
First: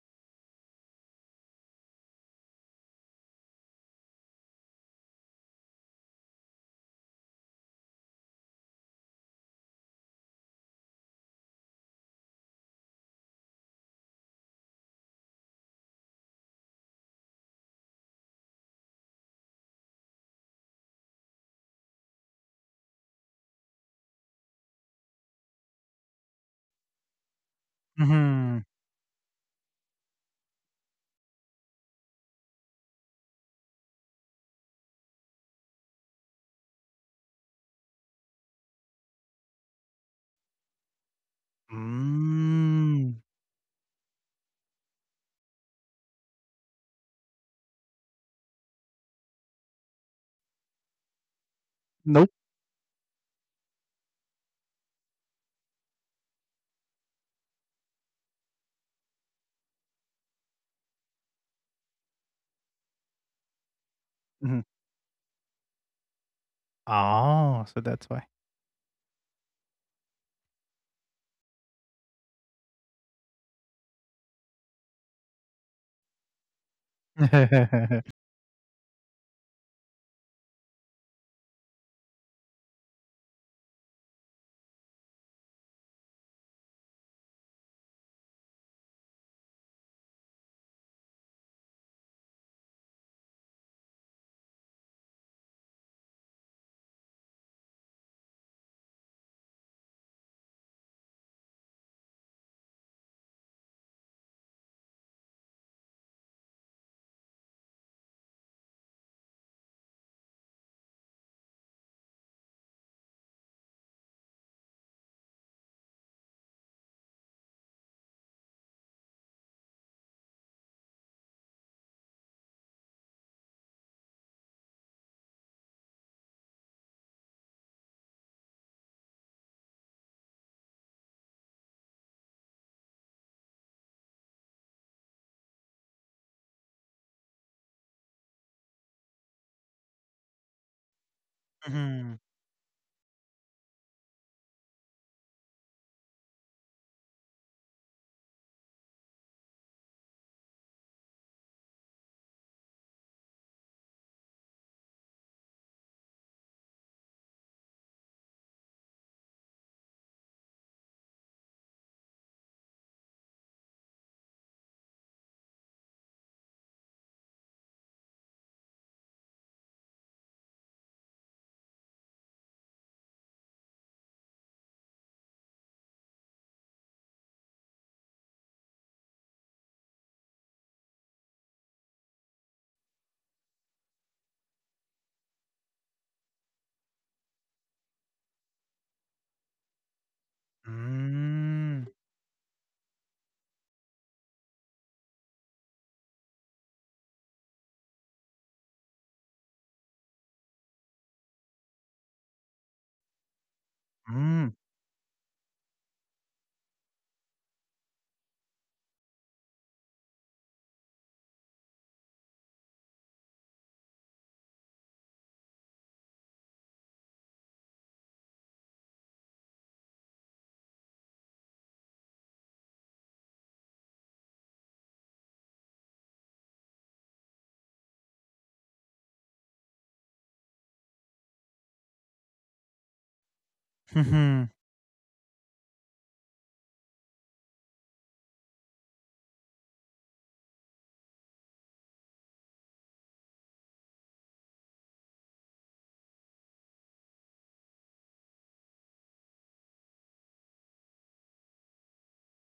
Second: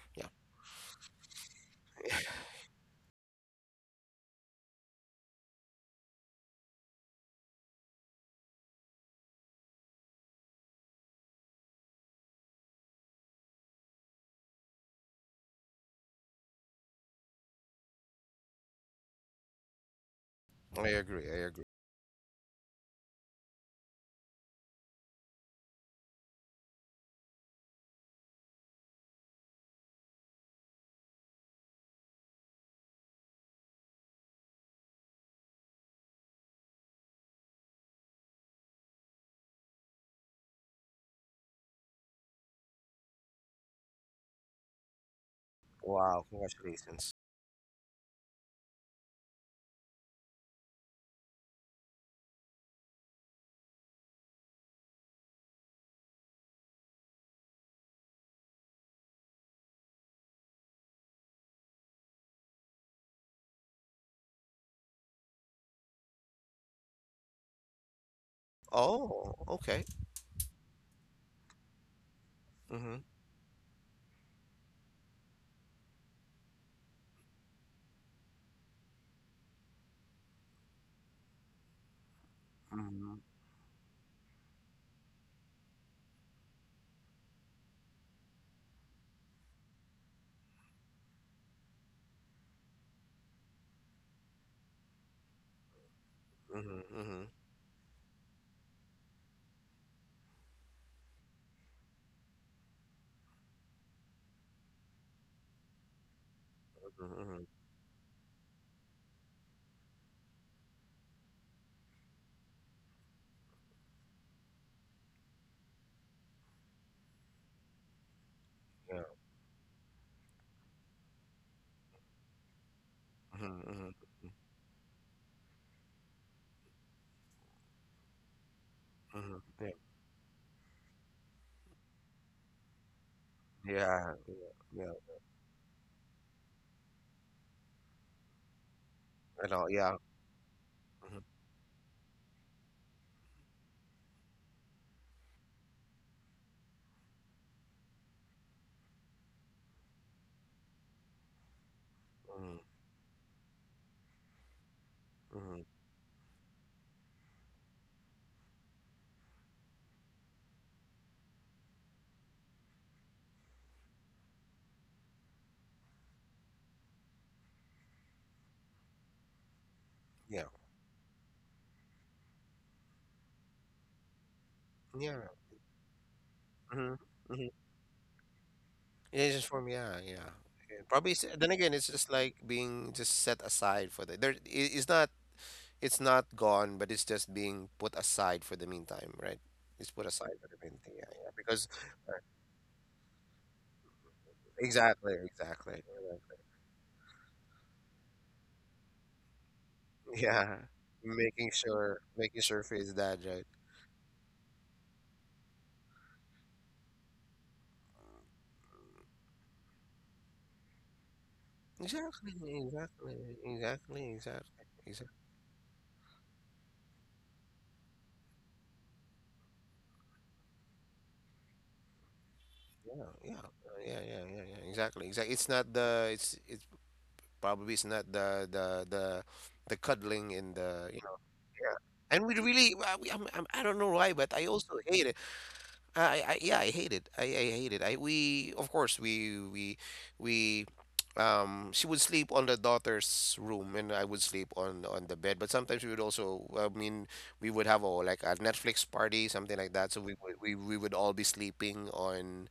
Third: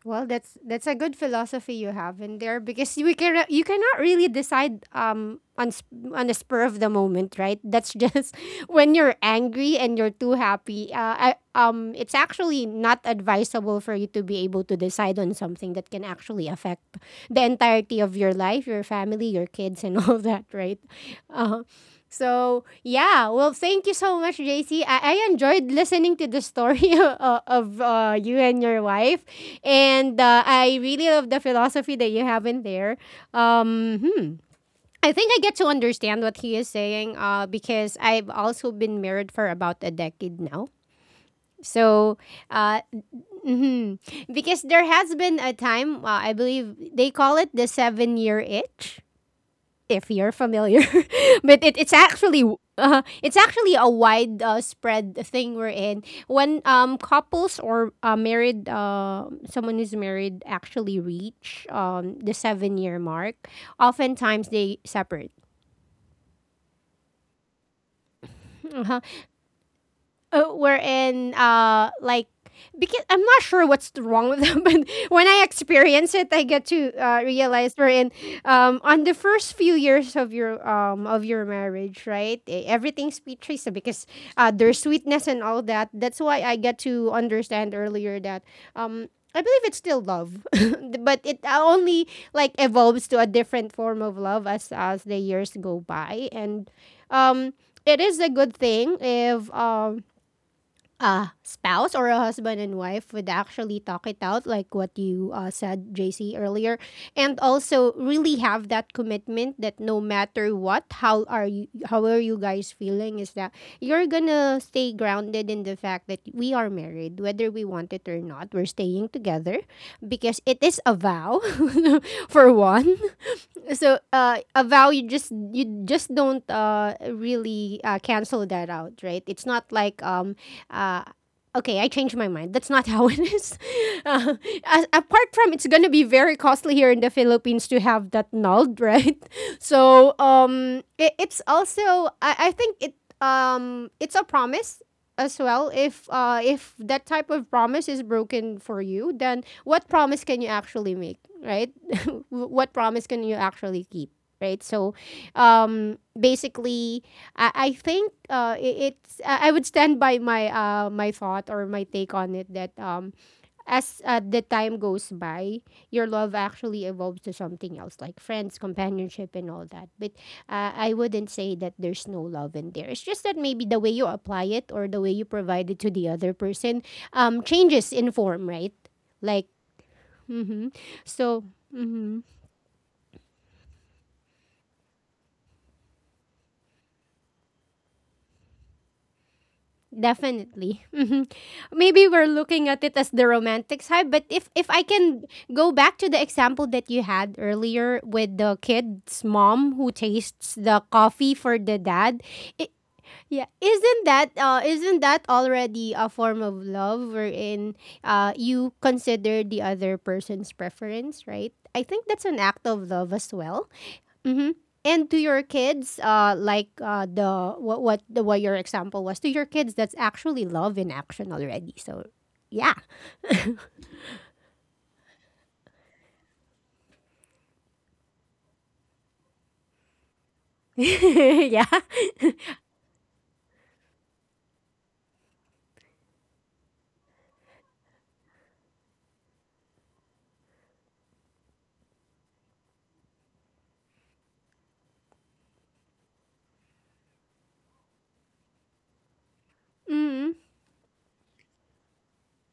A: Well,
C: Yeah,
A: that's a good philosophy you have in there, because we can you cannot really decide on on the spur of the moment, right? That's just when you're angry and you're too happy. It's actually not advisable for you to be able to decide on something that can actually affect the entirety of your life, your family, your kids, and all that, right?
C: I agree. I
A: Uh,
C: agree.
A: so yeah, well, thank you so much, JC. I enjoyed listening to the story of you and
B: Mhm.
A: your wife, and I really love the philosophy that you have in there. Hmm. I think I get to understand what he is saying because I've also been married for about a decade now. So, uh,
B: Mm.
A: mhm. Because there has been a time,
C: Wow,
A: I believe they
C: congratulations.
A: call it the 7 year itch, if you're familiar. But it,
B: Nope.
A: it's actually a wide spread thing we're in when couples or married someone who's married actually reach the 7 year mark. Oftentimes
B: Mhm.
A: they separate.
B: Oh, so that's why.
A: Uh-huh.
C: Oh, okay.
A: Wherein like
C: Mm-hmm.
A: because I'm not sure what's wrong with them, but when I experience it, I get to realize we're in, on the first few years of your marriage, right?
C: Mm-hmm.
A: Everything's peachy, so because there's sweetness and all that. That's why I get to understand earlier that I believe it's still love, but it only like evolves to a different form of love as the years go by, and
C: Mm-hmm.
A: um, it is a good thing if a spouse or a husband and wife would actually talk it out, like what you said, JC, earlier,
C: Mm-hmm.
A: and
C: Mm-hmm.
A: also really have that commitment that no matter what, how are you guys feeling, is that you're gonna stay grounded in the fact that we are married, whether we want it or not, we're
C: Yeah.
A: staying together, because it is a vow for one.
C: Mm-hmm.
A: So
C: Mm-hmm.
A: a vow, you just don't really cancel that out, right? It's not
C: Mm-hmm.
A: like uh okay, I changed my mind. That's not how it is.
C: Yeah.
A: uh,
C: Yeah.
A: as,
C: Yeah. Yeah.
A: apart from it's going to be very costly here in the Philippines to have that nulled, right?
C: I know. Yeah.
A: So it, it's also,
B: Mhm.
A: I think it, it's a promise as well. If if that type of promise is broken for you, then what promise can you actually make, right?
C: Mm-hmm.
A: What promise can you actually keep, right? So
C: Mm-hmm.
A: basically, I think it, it's, I would stand by my my thought or my take on it that, as the time goes by, your love actually evolves to something else like friends, companionship, and all that. But
C: Yeah.
A: I wouldn't say that there's no love in there. It's just that maybe the way you apply it or the way
C: Yeah.
A: you provide it to the other person
C: Hmm. Hmm.
A: changes in form, right?
C: It's
A: Like
C: just for me, yeah, yeah.
A: mm-hmm.
C: Yeah, probably,
A: So
C: then again, it's just
A: mm-hmm.
C: like being just set aside for the there. It's not, it's not gone, but it's just being put aside for the meantime, right? It's put aside for the
A: Definitely.
C: meantime, yeah,
A: Mhm.
C: yeah. Because
B: Mm,
A: Maybe we're looking at it as the romantic side, but if I
C: exactly,
A: can go
C: exactly.
A: back to
C: you're
A: the
C: right.
A: example that you had earlier with the kid's mom who tastes
C: Yeah,
A: the coffee
C: making
A: for the
C: sure,
A: dad,
C: making sure
A: it,
C: for his dad,
A: yeah,
C: right?
B: mm,
A: isn't that already a form of love wherein you consider the other person's preference, right? I think that's
C: Exactly,
A: an act of love
C: exactly,
A: as well.
C: exactly,
A: Mm-hmm.
C: exactly,
A: And to
C: exactly.
A: your kids, like the what the what your example was to your kids, that's actually love in action already. So, yeah,
C: Yeah, yeah, yeah, yeah, yeah, yeah. Exactly, exactly. It's, probably it's not the cuddling and the, you know,
A: yeah.
C: yeah. And we really, I'm, I don't know why, but I
B: mhm.
C: also hate it. I, yeah, I hate it. I hate it. I, we, of course, we she would sleep on the daughter's room and I would sleep on the bed. But sometimes we would also, I mean, we would have a, like a Netflix party, something like that. So
A: Mm-hmm.
C: we would all be sleeping on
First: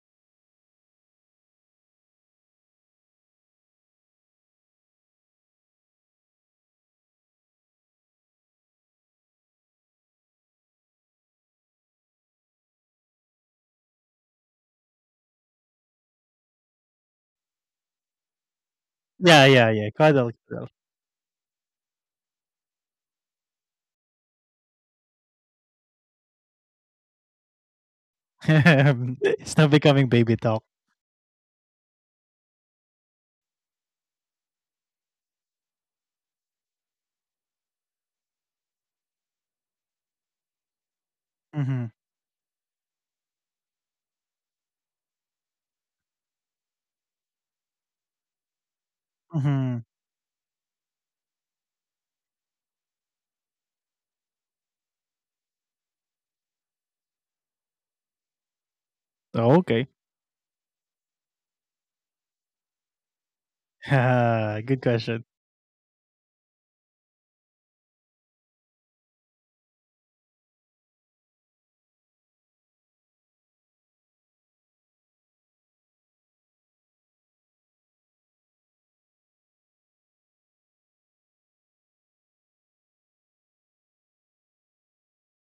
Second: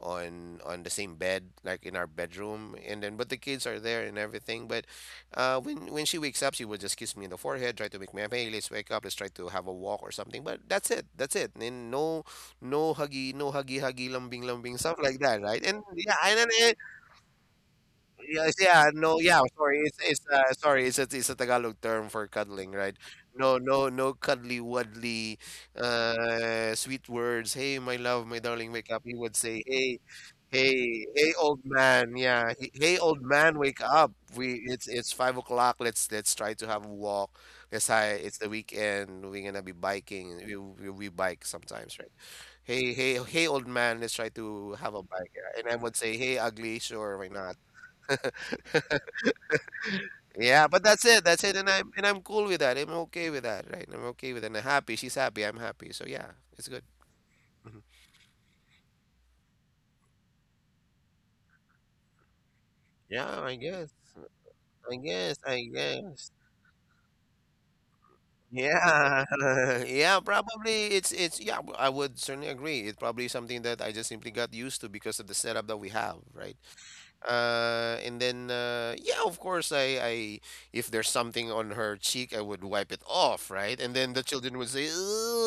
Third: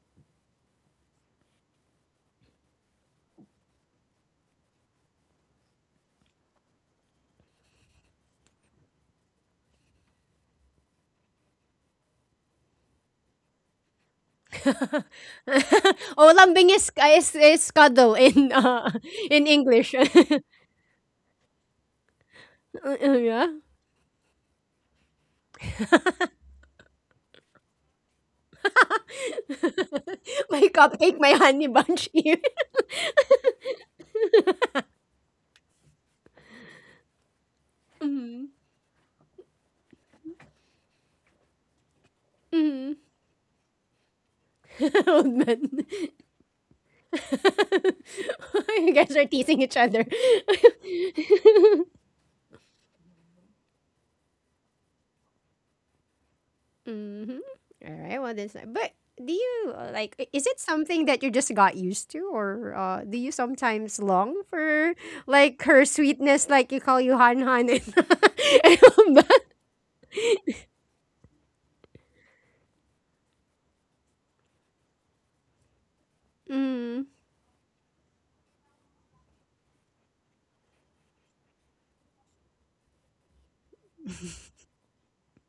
C: on the same bed like in our bedroom, and then but the kids are there and everything. But when she wakes up, she will just kiss me in the forehead, try to make me up. Hey, let's wake up, let's try to have a walk or something. But that's it, that's it. And no, no huggy, no huggy huggy, lambing lambing stuff like that, right? And yeah,
A: Oh,
C: and then
A: lambing is cuddle in
C: yes, yeah, no, yeah,
B: Yeah,
A: in
B: yeah,
C: sorry,
B: yeah,
A: English.
C: it's
B: cuddle, cuddle.
C: sorry, it's it's a Tagalog term for cuddling, right?
A: Yeah,
C: No, no, no, cuddly wuddly, sweet words. Hey, my love, my darling, wake up, he would say. Hey,
B: It's not
A: my
B: becoming
C: hey,
A: cupcake,
B: baby
C: hey,
A: my
B: talk.
C: old
A: honey bunch
C: man.
A: here.
C: Yeah. Hey, hey, old man, wake up. We It's 5 o'clock. Let's try to have a walk. Let's, hi, it's
A: Mm-hmm.
C: the weekend. We're gonna be biking. We bike sometimes, right?
B: Mhm,
A: Mm-hmm.
C: Hey, hey, hey, old man. Let's try to have a
A: Old
C: bike. Yeah. And
A: man,
C: I would say, hey, ugly. Sure, why not?
A: you guys are teasing each other.
B: mhm.
C: Yeah, but that's it. That's it. And I'm cool with that. I'm okay with that, right? I'm okay with it. And I'm happy. She's happy. I'm happy. So yeah, it's good.
A: Mhm.
C: Mhm.
A: All right. Well, that's not, but do you
B: Oh,
A: like
B: okay.
A: is it something that you just got used to, or do you
C: Yeah, I guess.
A: sometimes long for
C: I
B: Good
C: guess.
B: question.
C: I
A: like her
C: guess.
A: sweetness, like you call you Han Han and, and all
C: Yeah,
A: that?
C: yeah, probably it's yeah, I would certainly agree. It's probably something that I just simply got used to because of the setup that we have, right?
A: Mm.
C: And then yeah, of course, I, if there's something on her cheek, I would wipe it off, right? And then the children would say,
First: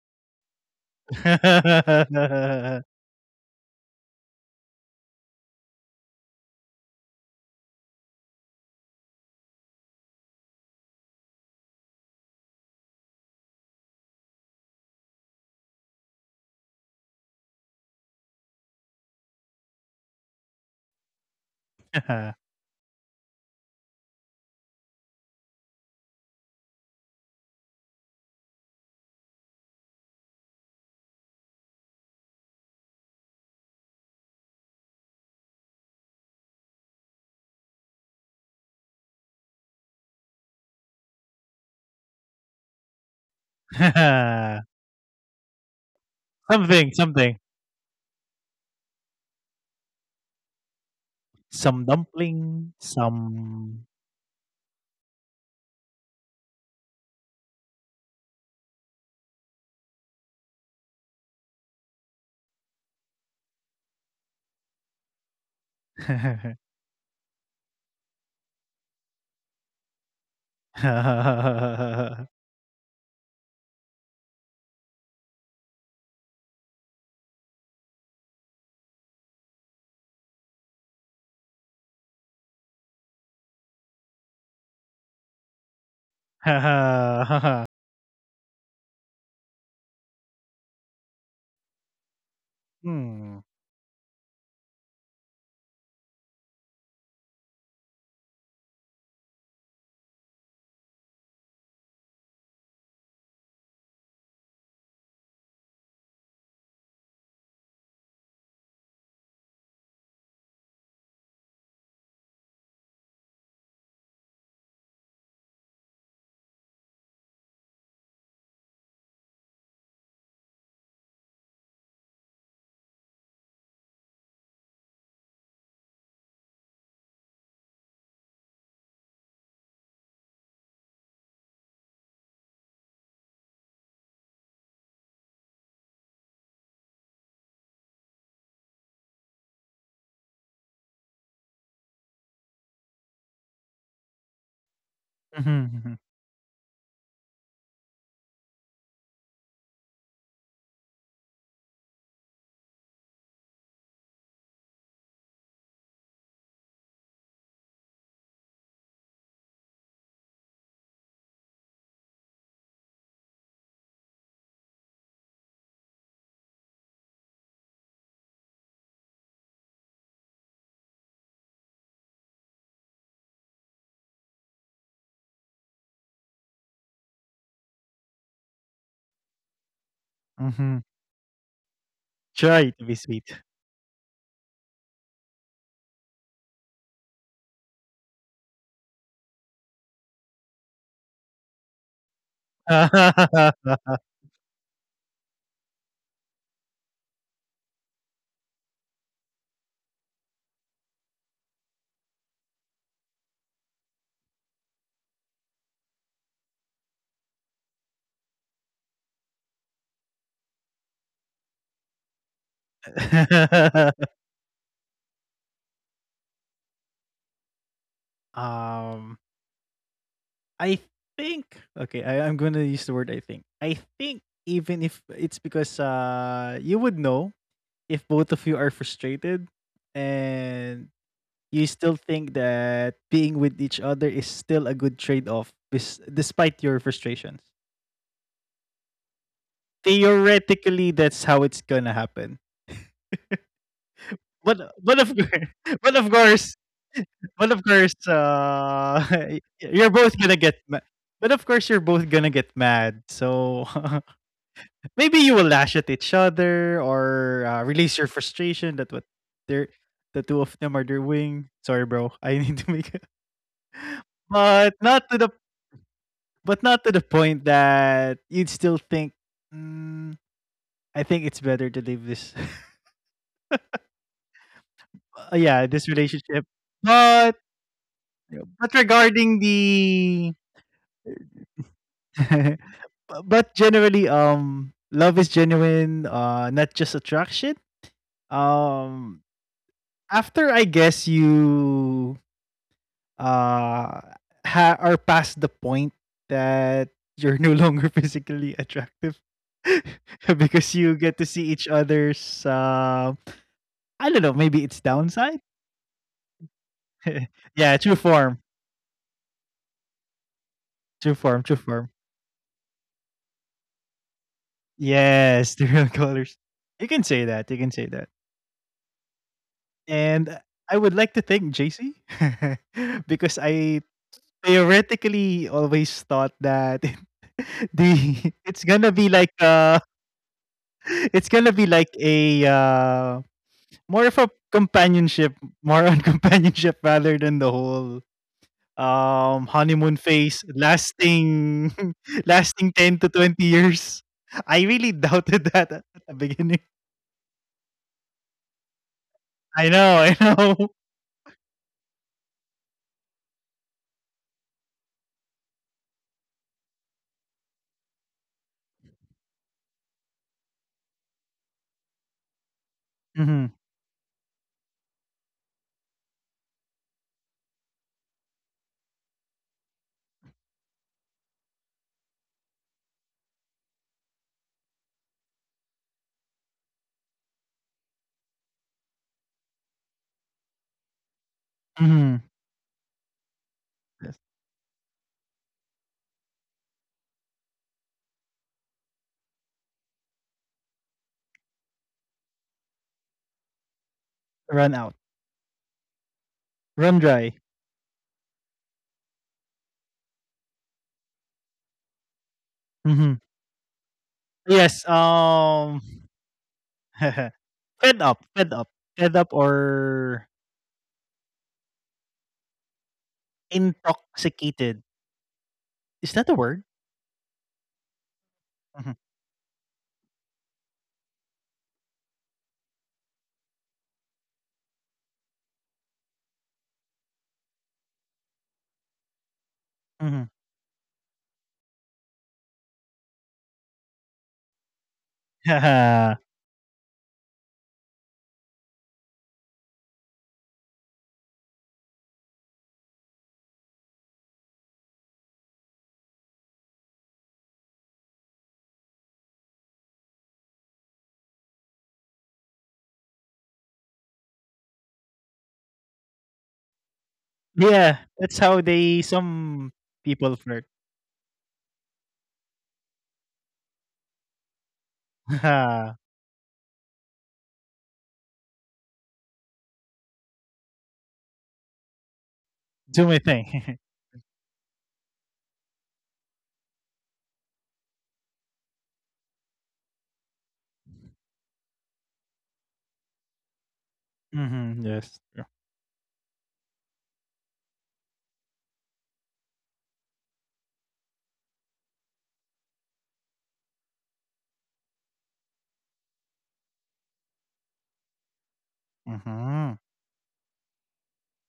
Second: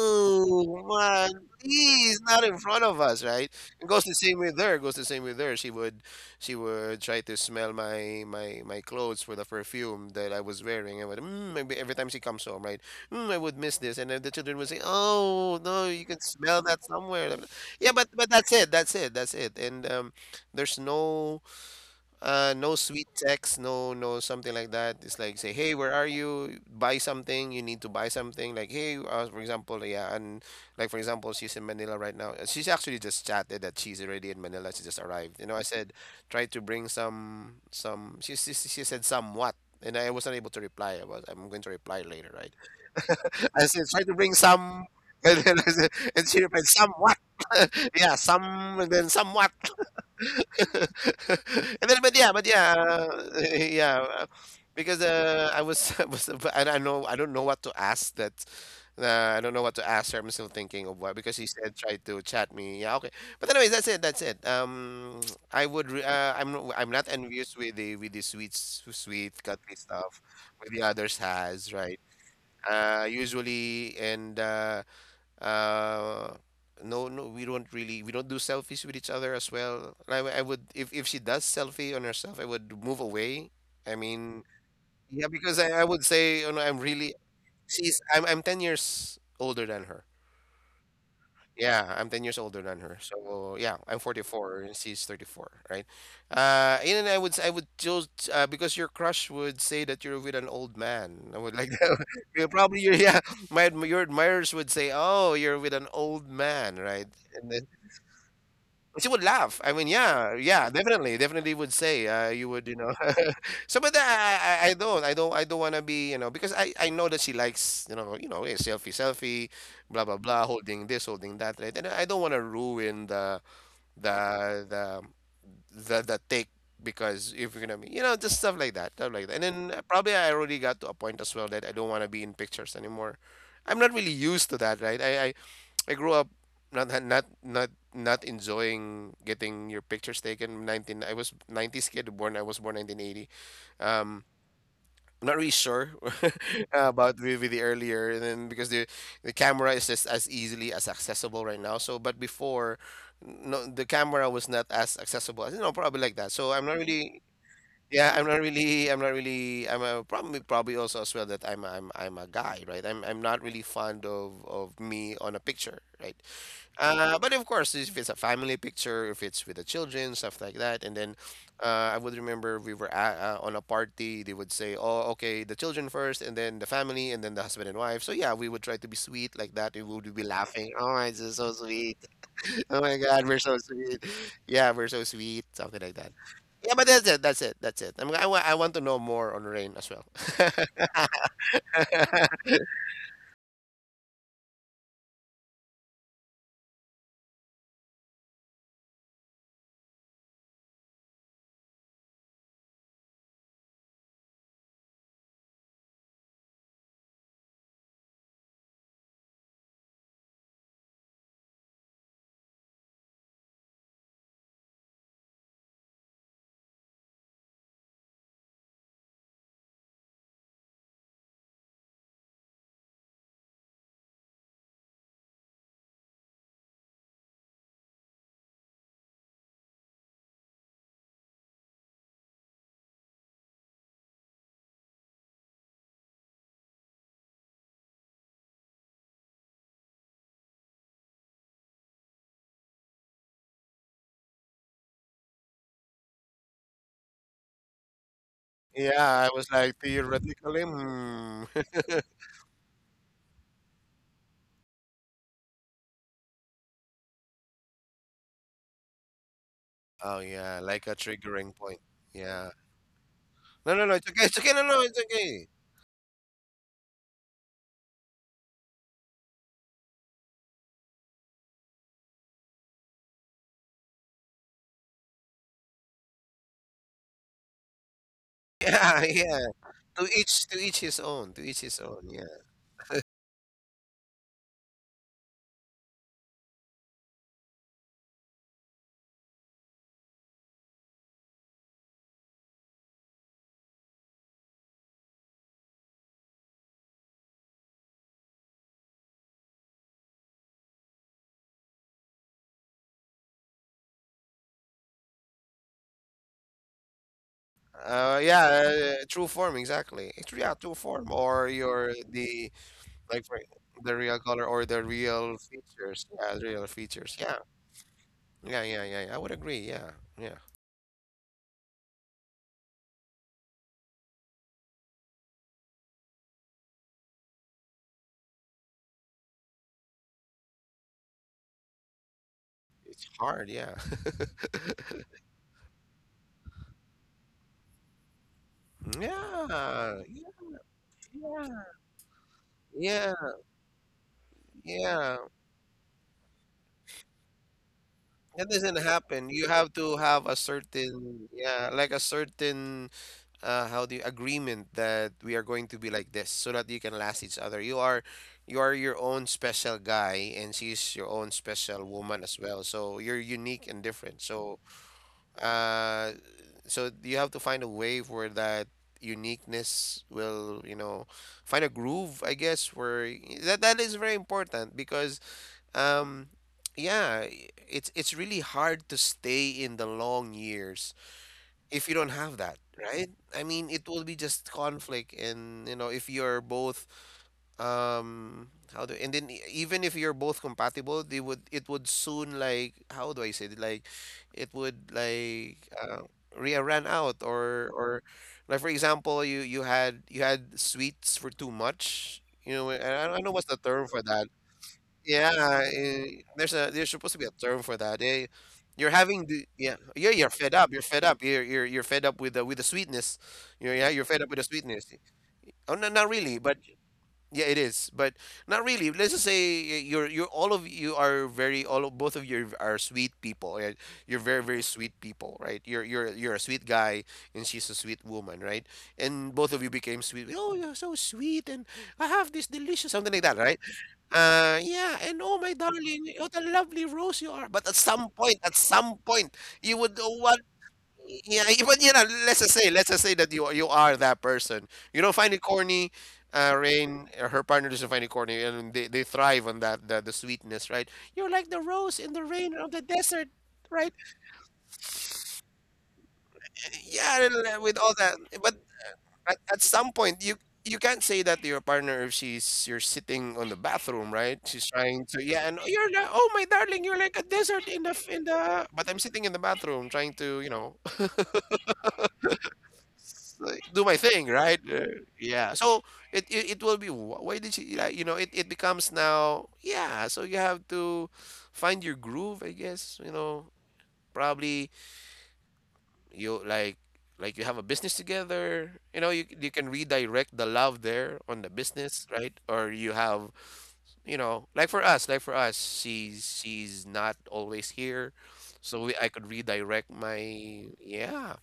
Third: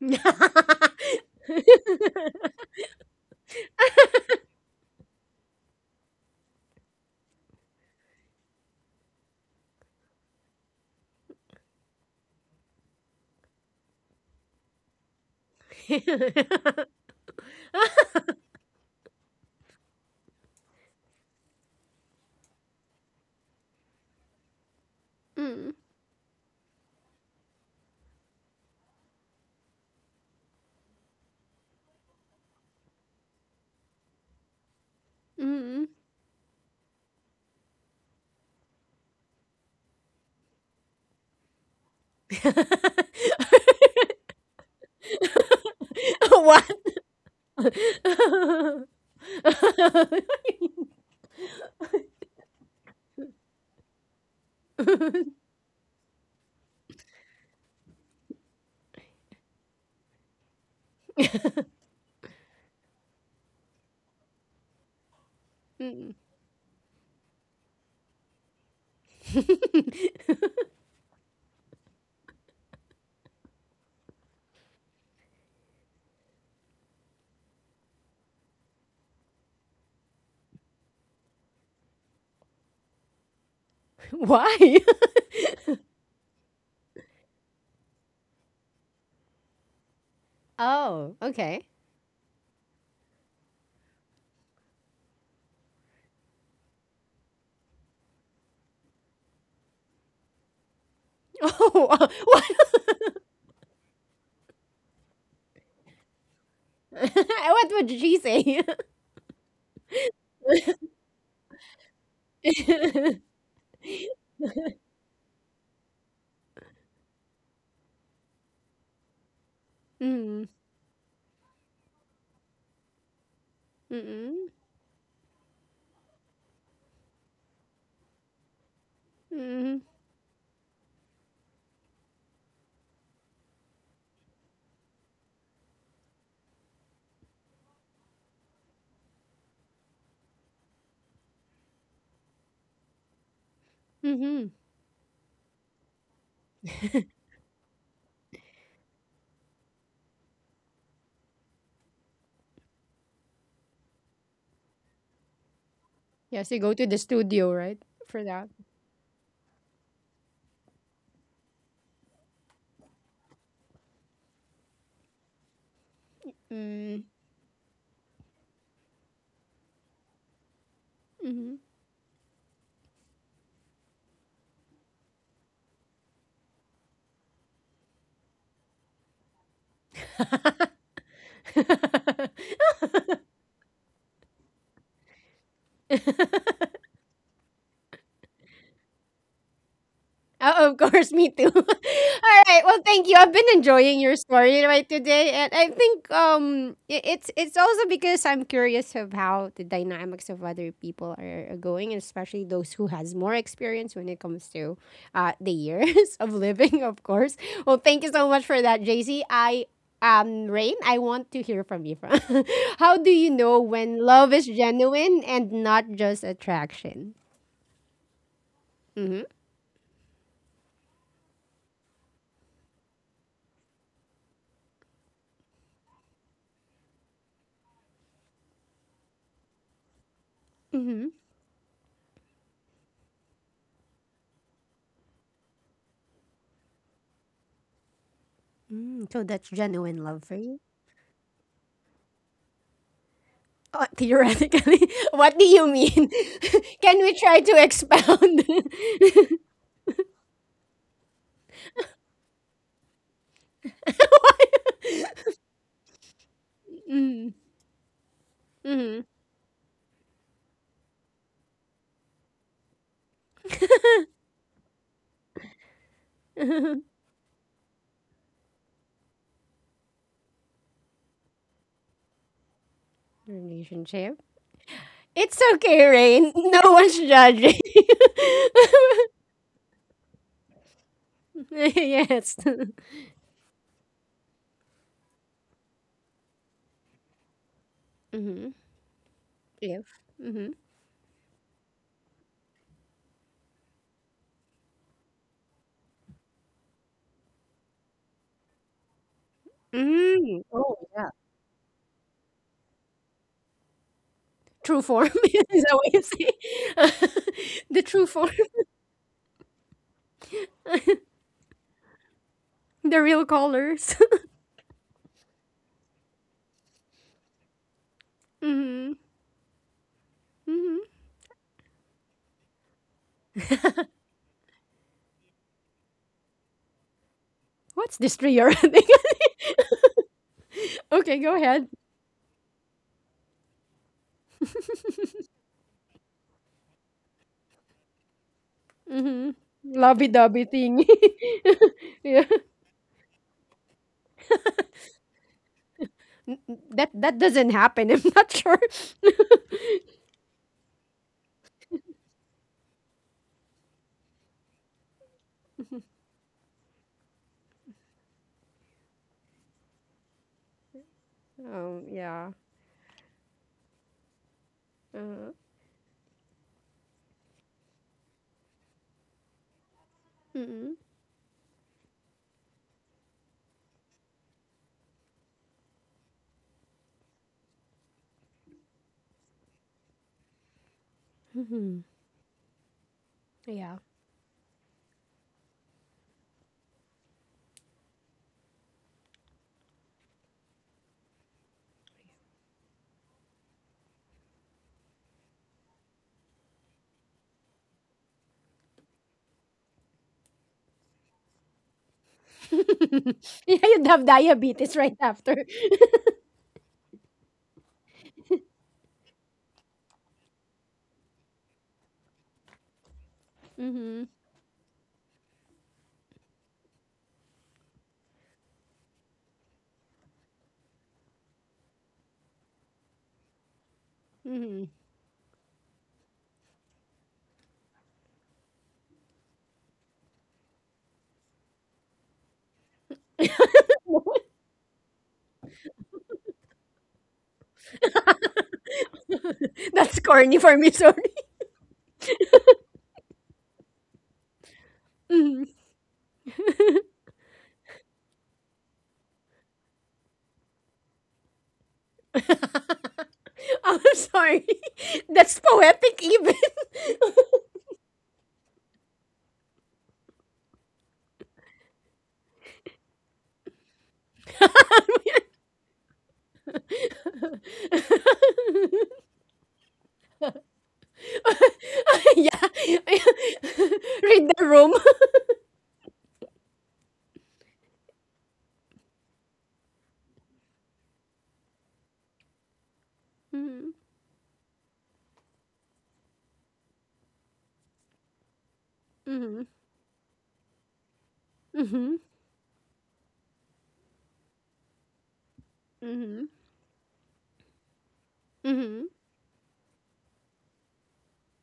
C: man, please, not in front of us," right? It goes the same with her. Goes the same with her. She would try to smell my my clothes for the perfume that I was wearing. I would, maybe every time she comes home, right? I would miss this, and then the children would say, "Oh no, you can smell that somewhere." Yeah, but that's it. That's it. That's it. And there's no sweet text, no, something like that. It's like, say,
A: Mm.
C: hey, where are you? Buy something. You need to buy something. Like, hey, for example, yeah, and like for example, she's in Manila right now. She's actually just chatted that she's already in Manila. She just arrived. You know, I
A: Mm.
C: said, try to bring some, some. She said somewhat, and I was not able to reply. I'm going to reply later, right? I said, try to bring some, and then I said, and she replied,
A: What?
C: somewhat.
B: Something, something.
C: Yeah, some, and then somewhat. And then,
B: Some
C: but yeah,
B: dumpling,
C: yeah,
B: some.
C: because I was, I was, I don't know what to ask that. I don't know what to ask her. I'm still thinking of what, because she said try to chat me. Yeah, okay. But anyways, that's it. That's it. I would. Re
A: Mm.
C: I'm not envious with the sweet, sweet, cutty stuff with the others has, right. Usually, and uh, no, no, we don't do selfies with each other as well. I would, if she does selfie on herself, I would move away. I mean,
A: Why?
C: yeah, because I would say, you know, I'm really, she's I'm 10 years older than her.
A: Oh, okay.
C: Yeah, I'm 10 years older than her. So yeah, I'm
B: Hmm.
C: 44 and she's 34, right? And then I would choose, because your crush would say that you're with an old man. I would like,
A: Oh, what
C: you probably your, yeah, your admirers would say, "Oh, you're with an old man," right?
A: what would she say?
C: She would laugh. I mean, yeah, yeah, definitely, definitely would say, you would, you know. So, but I don't, I don't want to be, you know, because I know that she likes, you know, eh, selfie, selfie, blah, blah,
A: Mm,
C: blah, holding this, holding that, right? And I don't want to ruin
A: mm,
C: the, the, the take, because if you're gonna be, you know, just stuff like that, stuff like that. And then
A: mm,
C: probably I already got to a point as well that I don't want to be in pictures anymore. I'm not really used to that, right? I grew up not enjoying getting your pictures taken. I was nineties kid born. I was born 1980. Um,
A: mhm.
C: I'm not really sure
B: Mhm,
C: about maybe the earlier, and then because the camera is just as easily as accessible right now. So, but before, no, the camera was not as accessible. You know, probably like that.
A: Yes,
C: So
A: you
C: I'm
A: go
C: not
A: to the
C: really.
A: studio, right?
C: Yeah,
A: For
C: I'm not
A: that.
C: really. I'm not really. I'm a, probably probably also as well that I'm a guy, right? I'm not really fond of me on a picture, right?
A: Mm,
C: But of course, if it's a family picture, if it's with the children, stuff like that, and then
A: mhm.
C: I would remember we were at, on a party. They would say, "Oh, okay, the children first, and then the family, and then the husband and wife." So yeah, we would try to be sweet like that. We would be laughing. Oh, it's just so
B: mhm.
C: sweet. Oh my God, we're
B: Try
C: so
B: to be
C: sweet.
B: sweet.
C: Yeah, we're so sweet. Something like that. Yeah, but that's it. That's it. That's it. I want to know more on rain as well.
A: Oh, of course, me too. All right. Well, thank you. I've been enjoying your story right today, and I think it's also because I'm curious of how the dynamics of other people are going, and especially those who has more experience when it comes to the years of living, of course. Well, thank you so much for that, JC. I Rain, I want to hear from you. From how do you know when love is genuine and not just attraction? Mm-hmm.
B: um I think, okay, I'm gonna use the word I think. I think even if it's because you would know if both of you are frustrated and you still think that being with each other is still a good trade off despite your frustrations.
A: Mm, so that's genuine love for you.
B: Theoretically, that's how it's gonna happen.
A: Theoretically,
B: But
A: what
B: of
A: do you
B: course.
A: mean?
B: but of course
A: Can we try to
B: but of course
A: expound
C: Yeah, I was like
B: you're both gonna
C: theoretically.
B: get ma- But
C: Hmm.
B: of course you're both gonna get mad. So, maybe you will lash at each other or release your frustration, that what they're the
C: Oh
B: two of
C: yeah,
B: them are
C: like a
B: doing.
C: triggering point.
B: Sorry, bro. I
C: Yeah.
B: need to make it,
C: No, no, no. It's okay. It's okay. No,
B: but
C: no. It's
B: not to the
C: okay.
B: but not to the point that you'd still think. Mm, I think it's better to leave this.
A: relationship? It's
B: Yeah,
A: okay,
B: this
A: Rain.
B: relationship.
A: No one's
B: But
A: judging.
B: but
C: Yeah,
B: regarding
C: yeah.
B: the
C: To each his own. To each his own. Yeah.
A: Yes.
B: bu- but generally, love is genuine. Not just attraction.
A: Mm-hmm.
B: Um,
A: If.
B: After,
A: Mm-hmm.
B: I guess, you uh are past the point that you're no longer physically attractive
A: Mm.
B: because
A: Oh,
B: you
A: yeah.
B: get to see each other's I don't know, maybe it's
A: True form is
B: downside.
A: that what you say?
B: Yeah,
A: The
B: true
A: true form,
B: form.
C: Yeah. True form. Exactly. It's yeah. True form
B: True form,
C: or
B: true form.
C: your the,
A: the real
C: like for, the
A: colors.
C: real color or the real
B: Yes, the real
C: features.
B: colors.
C: Yeah. The real
B: You can
C: features.
B: say
C: Yeah.
B: that. You can say that.
C: Yeah. Yeah.
A: Mm-hmm.
C: Yeah, yeah. I would agree. Yeah.
B: And
C: Yeah.
B: I
A: Mm-hmm.
B: would like to thank JC because I theoretically always thought that
A: What's this
B: the it's
A: theoretic?
B: gonna be like.
A: Okay,
B: It's
A: go
B: gonna be
A: ahead.
B: like a
C: It's hard. Yeah.
B: more of a companionship, more on companionship rather than the whole
A: Mm-hmm.
B: honeymoon
C: Yeah,
A: Lovey
B: phase
A: dovey thing.
C: yeah,
B: lasting
A: Yeah.
B: lasting 10 to
C: yeah,
B: 20 years. I really
C: yeah.
B: doubted that at the beginning.
A: That doesn't happen. I'm not
C: That
A: sure.
C: doesn't happen. You
B: I
C: have to
B: know,
C: have a
B: I know.
C: certain, yeah, like a certain how do you, agreement that we are going to be like this so that you can last each other. You are your own special guy and she's your own special woman
A: Yeah.
C: as well. So you're
B: Hmm.
C: unique and different. So
A: Uh-huh.
C: uh, so you have to find a way where that uniqueness will, you
A: Mm-mm.
C: know, find a groove, I guess, where that is very important. Because um, yeah, it's really hard to stay in the long years
A: Mhm.
C: if you don't
B: Hmm.
C: have that, right? I mean,
A: Yeah.
C: it will be just conflict, and you know, if you're both, um, how do, and then even if you're both compatible, they would, it would soon like, how do I say it? Like, it
B: Run out,
C: would like, re run
B: run
C: out,
B: dry.
C: or, like for example, you had sweets for too much, you know, and I
B: Hmm.
C: don't know what's
A: Yeah,
C: the
A: you'd
C: term for
A: have
C: that.
A: diabetes
B: Yes.
A: right after.
C: Yeah, eh, there's supposed to be a term for
B: Fed
C: that.
B: up,
C: They,
B: fed up,
C: you're
B: fed up,
C: having the, yeah
B: or
C: you're fed up. You're fed up. You're fed up with the sweetness. You're, yeah,
A: Mm-hmm.
C: you're fed up with the
B: intoxicated.
C: sweetness. Oh, no,
B: Is
C: not
B: that the
C: really, but
B: word?
C: yeah, it is. But not really.
B: Hmm.
C: Let's just say you're all of you are very, all of both of you are sweet people. Right? You're very very sweet people, right? You're a sweet guy and she's a sweet woman, right? And both of you became
B: Hmm.
C: sweet. Oh, you're so sweet, and I have this delicious something like that, right? Yeah, and oh my darling, what a lovely rose you are. But at some point, you
A: That's
C: would
A: corny
C: want,
A: for me, sorry.
C: yeah, even you know, let's just say that you are that person. You don't find it
A: Mhm.
C: corny. Rain, her partner doesn't find it corny, and they thrive on that the sweetness, right? You're like the rose in the rain of the desert,
A: I'm
C: right?
A: sorry. That's poetic even.
C: Yeah, and, with all
B: Yeah,
C: that.
B: that's
C: But
B: how they
C: at
B: some
C: some point,
B: people flirt.
C: you can't say that to your partner if she's, you're sitting on the bathroom, right? She's trying to, yeah, and you're like, oh my darling, you're like a desert in the in the. But I'm sitting in the bathroom trying to, you know,
A: Yeah.
B: Do my thing.
C: do my thing,
A: Read the
C: right?
A: room.
C: Yeah. So it will be, "Wh- why did she like, you know, it becomes now yeah. So you have to find your groove, I guess. You know
A: Mm-hmm.
C: probably
B: Hmm, yes.
C: you like you have a business together, you know, you,
A: Mm-hmm.
C: you can redirect the love there on the
A: Mm-hmm.
C: business, right, or you have, you know, like for us,
A: Mm-hmm.
C: she's not always here,
A: Mm-hmm.
C: so I could
B: Mm-hmm.
C: redirect my, yeah.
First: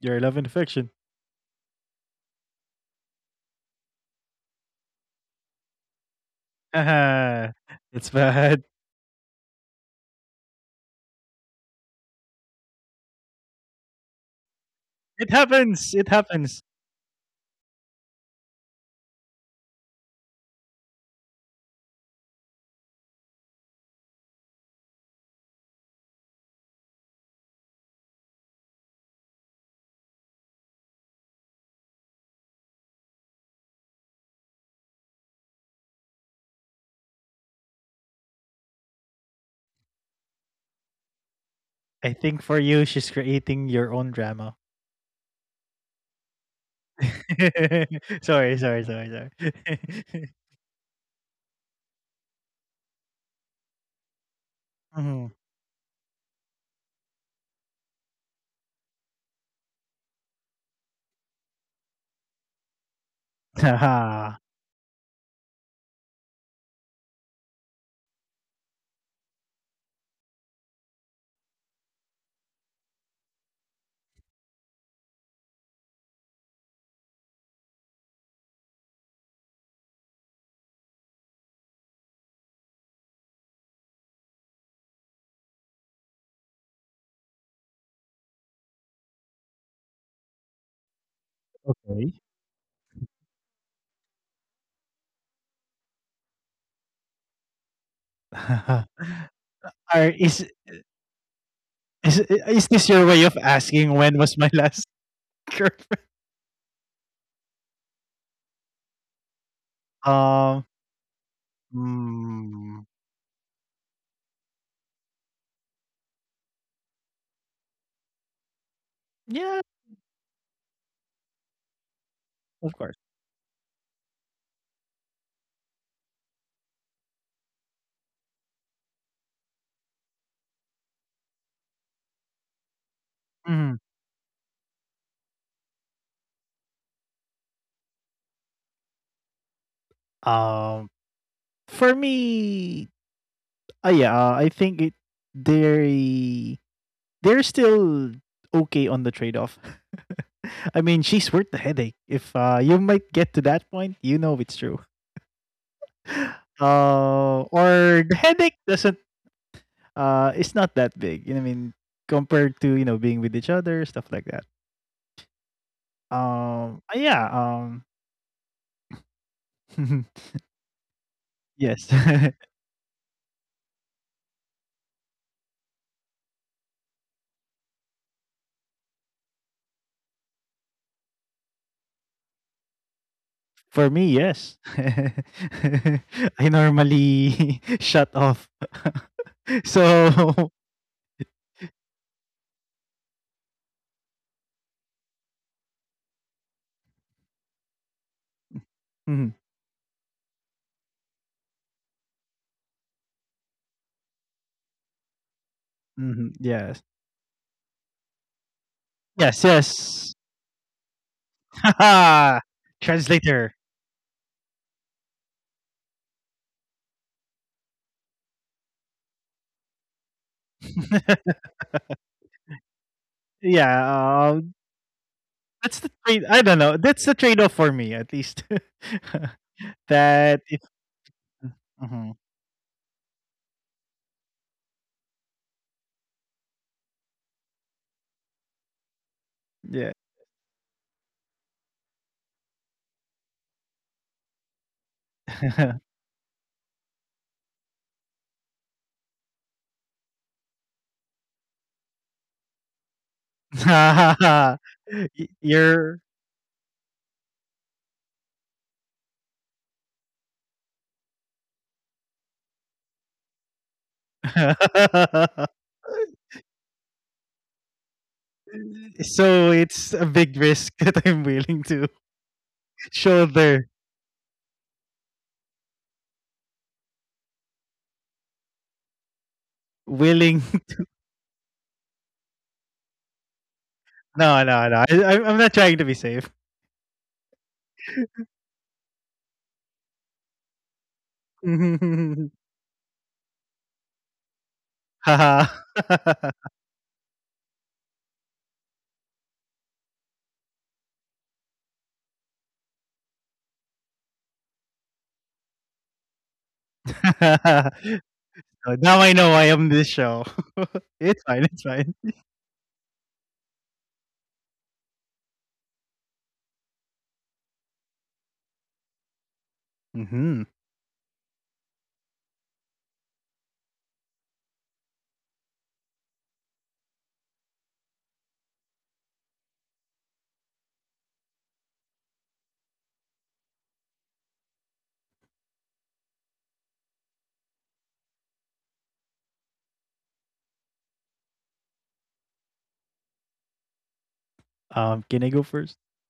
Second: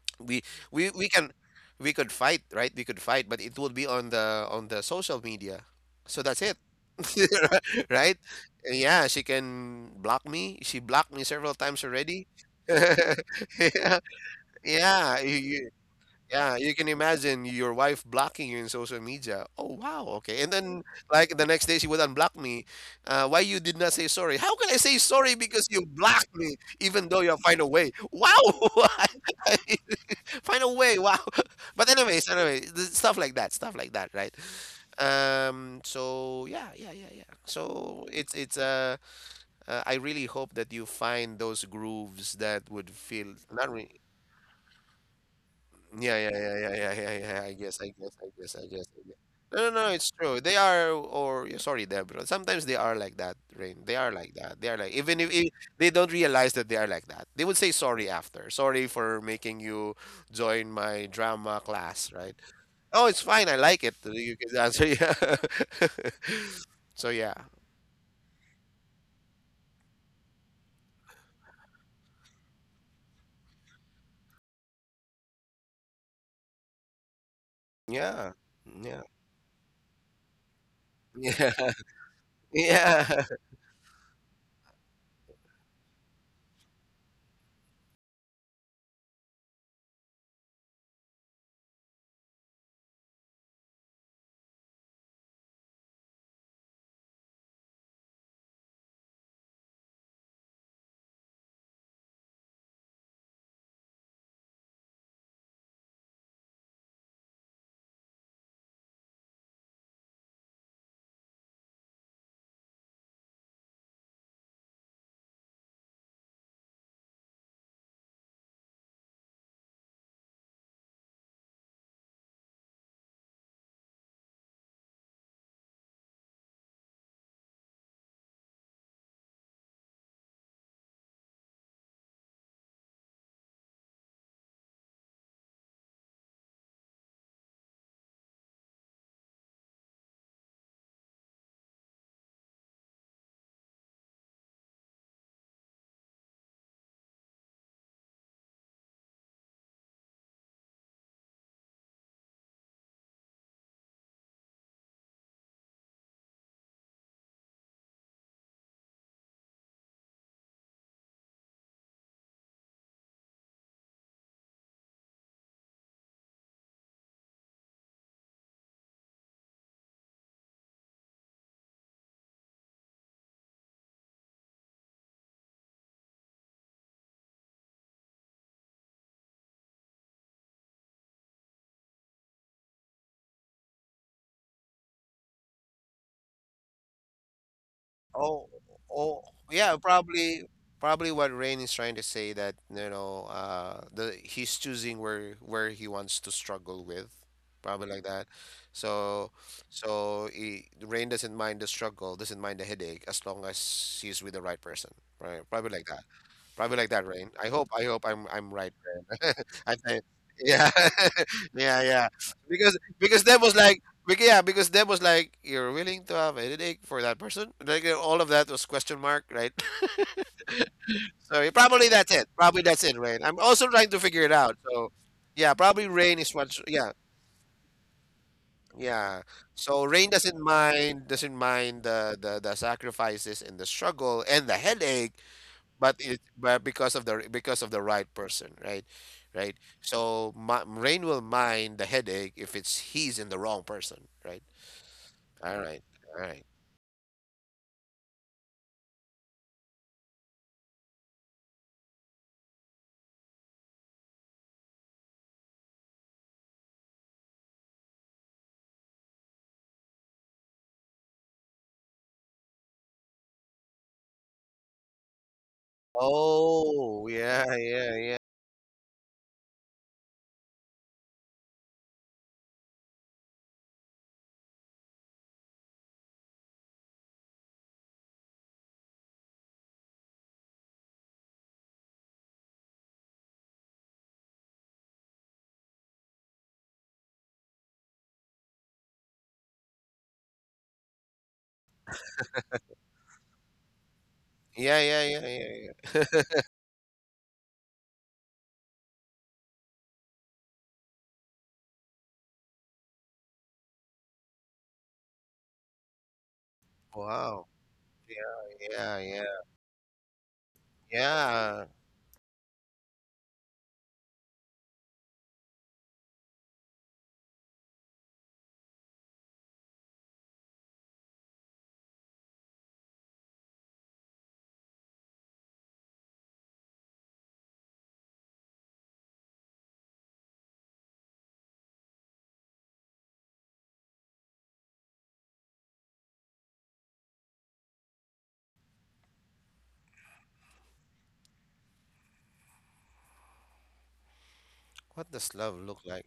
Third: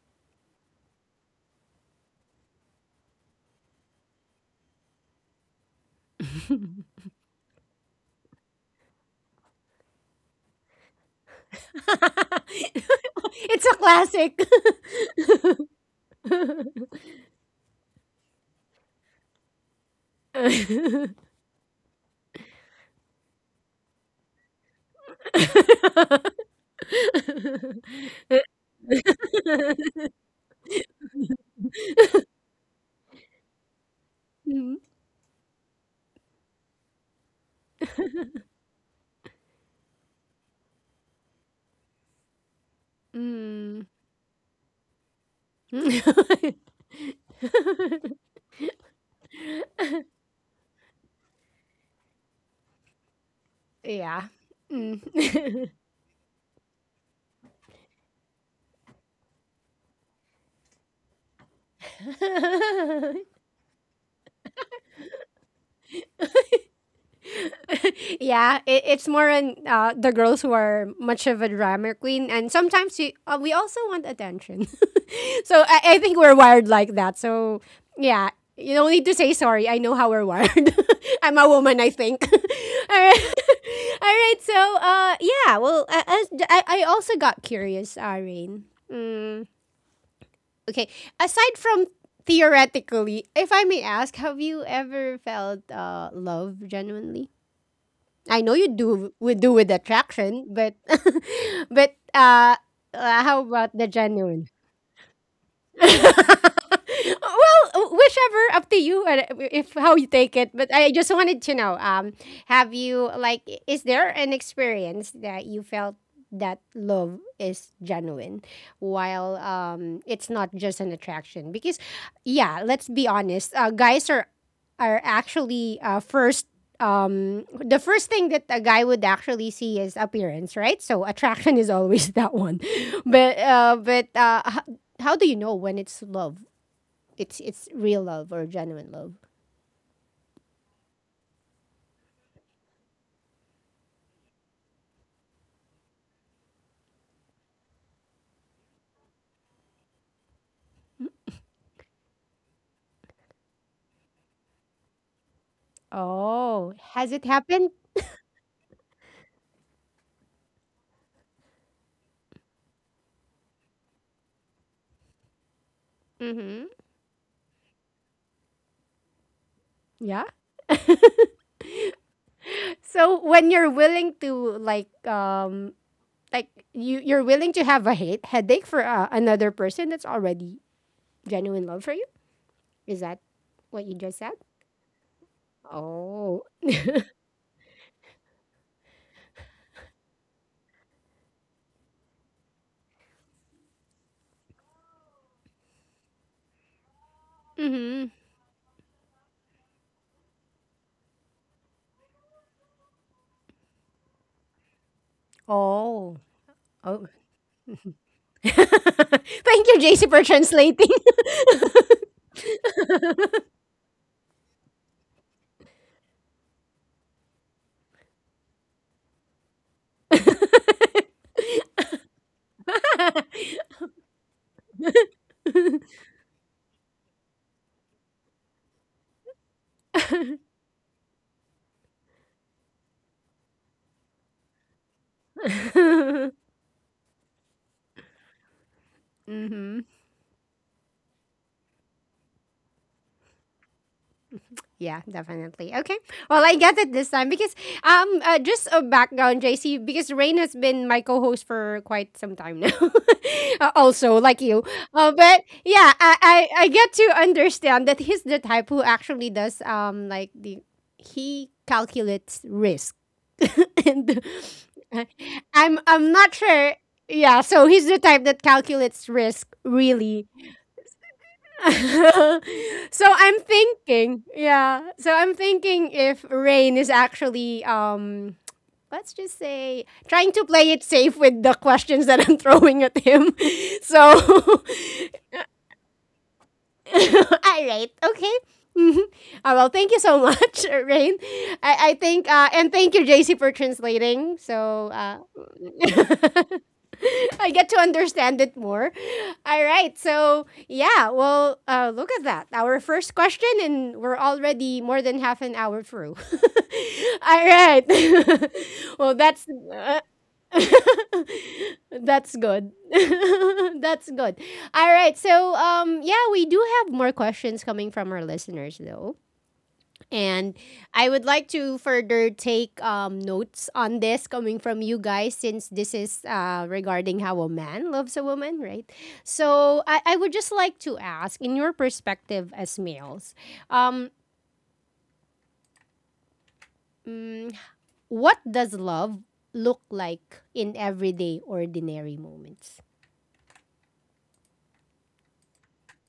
B: Your love
C: we
B: and
C: we
B: affection.
C: we can, we could fight, but it would be on the social media. So that's it.
B: It's
C: Right,
B: bad.
C: yeah, she can block me. She blocked me several times already.
A: It's a
C: yeah,
A: classic.
C: yeah,
B: It happens. It
C: yeah,
B: happens.
C: you can imagine your wife blocking you in social media. Oh wow, okay. And then like the next day she would unblock me. Why you did not say sorry? How can I say sorry because you blocked me, even though you find a way? Wow, find a way. Wow. But anyway, stuff like that, right?
A: Mhm.
C: So yeah. So it's I really hope that you find those
B: I
C: grooves
B: think for
C: that
B: you,
C: would
B: she's
C: feel
B: creating
C: not
A: Mm.
B: your
C: really.
B: own drama.
C: Yeah, yeah, yeah, yeah, yeah, yeah, yeah. I guess, I guess, I guess,
B: Sorry,
C: I
B: sorry, sorry,
C: guess, I guess.
B: sorry.
C: No, no, no, it's true. They are, or yeah, sorry, Deborah. Sometimes they are like that, Rain. They are
A: Yeah.
C: like that. They are like,
A: Mm.
C: even
B: Mhm.
C: if they don't realize that they are like that, they would say sorry after. Sorry for making you join my drama class, right? Oh, it's fine. I like it. You
B: Haha.
C: can answer, yeah. So yeah,
A: Yeah, it's more on the girls who are much of a drama queen, and sometimes we also want attention. So I think we're wired like that. So yeah,
C: yeah,
A: you don't
C: yeah,
A: need to say sorry. I know how we're wired. I'm a
C: yeah,
A: woman, I think. All
C: yeah.
A: right. All right. So yeah. Well, I also got curious, Rain. Mm. Okay. Aside from
B: Okay.
A: theoretically, if I may ask, have you ever felt love genuinely? I know you do would do with
B: Are,
A: attraction, but but
B: is this your way of
A: how about the
B: asking when was
A: genuine?
B: my last girlfriend?
A: Well, whichever, up to you, if how you take it.
B: Um.
A: But I just wanted to know, have
B: Mm,
A: you is there an experience that you felt that love is genuine, while
B: yeah,
A: it's not just an attraction? Because, yeah,
B: of
A: let's
B: course.
A: be honest, guys are actually first the first thing that a guy would actually see is appearance, right? So attraction is always that one, but
B: Mhm.
A: how do you know when it's love? It's real love or genuine love.
B: Um, for me, yeah, I think it they they're still okay on the trade off. I mean, she's worth the headache. If you might get to that point, you know it's true.
A: Oh, has it happened?
B: Or the headache doesn't, it's not that big. You know what I mean, compared to being with each other, stuff like that.
A: Mm-hmm.
B: Yeah.
A: Yeah.
B: Yes.
A: So when you're willing to like um like you're willing to have a hate headache for another person, that's already genuine love for you. Is that what
B: For
A: you
B: me,
A: just said?
B: yes. I
A: Oh.
B: normally shut off.
C: Oh, oh, yeah, probably,
B: So,
C: what Rain is trying to say that, you know, the he's choosing where he wants to struggle with, probably like
A: Mm-hmm.
C: that.
B: mhm,
C: So, so Rain doesn't mind the struggle, doesn't mind the headache as long as he's with the right person, right? Probably like that.
A: Oh.
B: mhm,
C: Probably
B: yes.
C: like that,
A: Oh.
C: Rain. I hope. I hope I'm right. Rain.
B: Yes,
A: Thank
C: I
A: you,
C: think.
A: JC,
B: yes.
A: for
C: Yeah.
A: translating.
C: Yeah. Yeah.
B: Haha.
C: Because that
B: Translator.
C: was like. Yeah. Because that was like you're willing to have a headache for that person. Like all of that was question mark, right? So yeah, probably that's it. Probably that's it, Rain. I'm also trying to figure
B: Yeah,
C: it out. So yeah,
B: that's
C: probably
B: the
C: Rain
B: trade.
C: is
B: I don't
C: what's.
B: know.
C: Yeah.
B: That's the trade off for me, at least.
C: Yeah. So Rain
B: that
C: doesn't
B: if
C: mind. Doesn't mind
B: mhm,
C: the sacrifices and the struggle and the headache, but because of the, right person, right? Right.
A: Mhm.
B: yeah,
C: So Rain will mind the headache if it's he's in the wrong person, right?
A: Yeah,
C: All
A: definitely.
C: right.
A: Okay.
C: All
A: Well,
C: right.
A: I get it this time because just a background, JC, because Rain has been my co-host for quite some time now. Also, like you,
B: Y-
A: but yeah,
B: you're
A: I get to understand that he's the type who actually does like the he calculates risk and uh, I'm not sure.
C: Oh
A: Yeah,
C: yeah
A: so he's
C: yeah
A: the
C: yeah
A: type that calculates
B: so
A: risk
B: it's a
A: really
B: big risk that I'm willing to
A: so I'm
B: shoulder.
A: thinking, yeah. So I'm thinking if Rain is actually, let's just say, trying to
B: Willing
A: play it safe with the questions that I'm throwing at him.
B: No,
A: So,
B: no, no. I, I'm not trying to be safe.
A: all right, okay. Mm-hmm. Well, thank you so much, Rain. I think, and thank you, JC, for translating.
C: yeah
A: So,
C: yeah yeah
B: Haha.
C: yeah, yeah.
A: I get to understand it more. All right. So, yeah, well, look at that. Our first question, and we're already more than half an hour through. All
C: Wow.
A: right.
C: yeah
B: So now
C: yeah
B: I
A: well,
C: yeah
B: know I
A: that's.
B: am this show. It's fine. It's
C: yeah
B: fine.
A: That's good. That's good. All right. So, yeah, we do have more questions coming from our listeners, though.
B: hmm
A: And I would like to further take notes on this coming from you guys, since this is regarding how a man loves a woman, right? So I would just like to ask, in your perspective as males, um, mm, what does love look like in everyday ordinary moments?
C: What
B: Can I
C: does
B: go
C: love
B: first?
C: look like?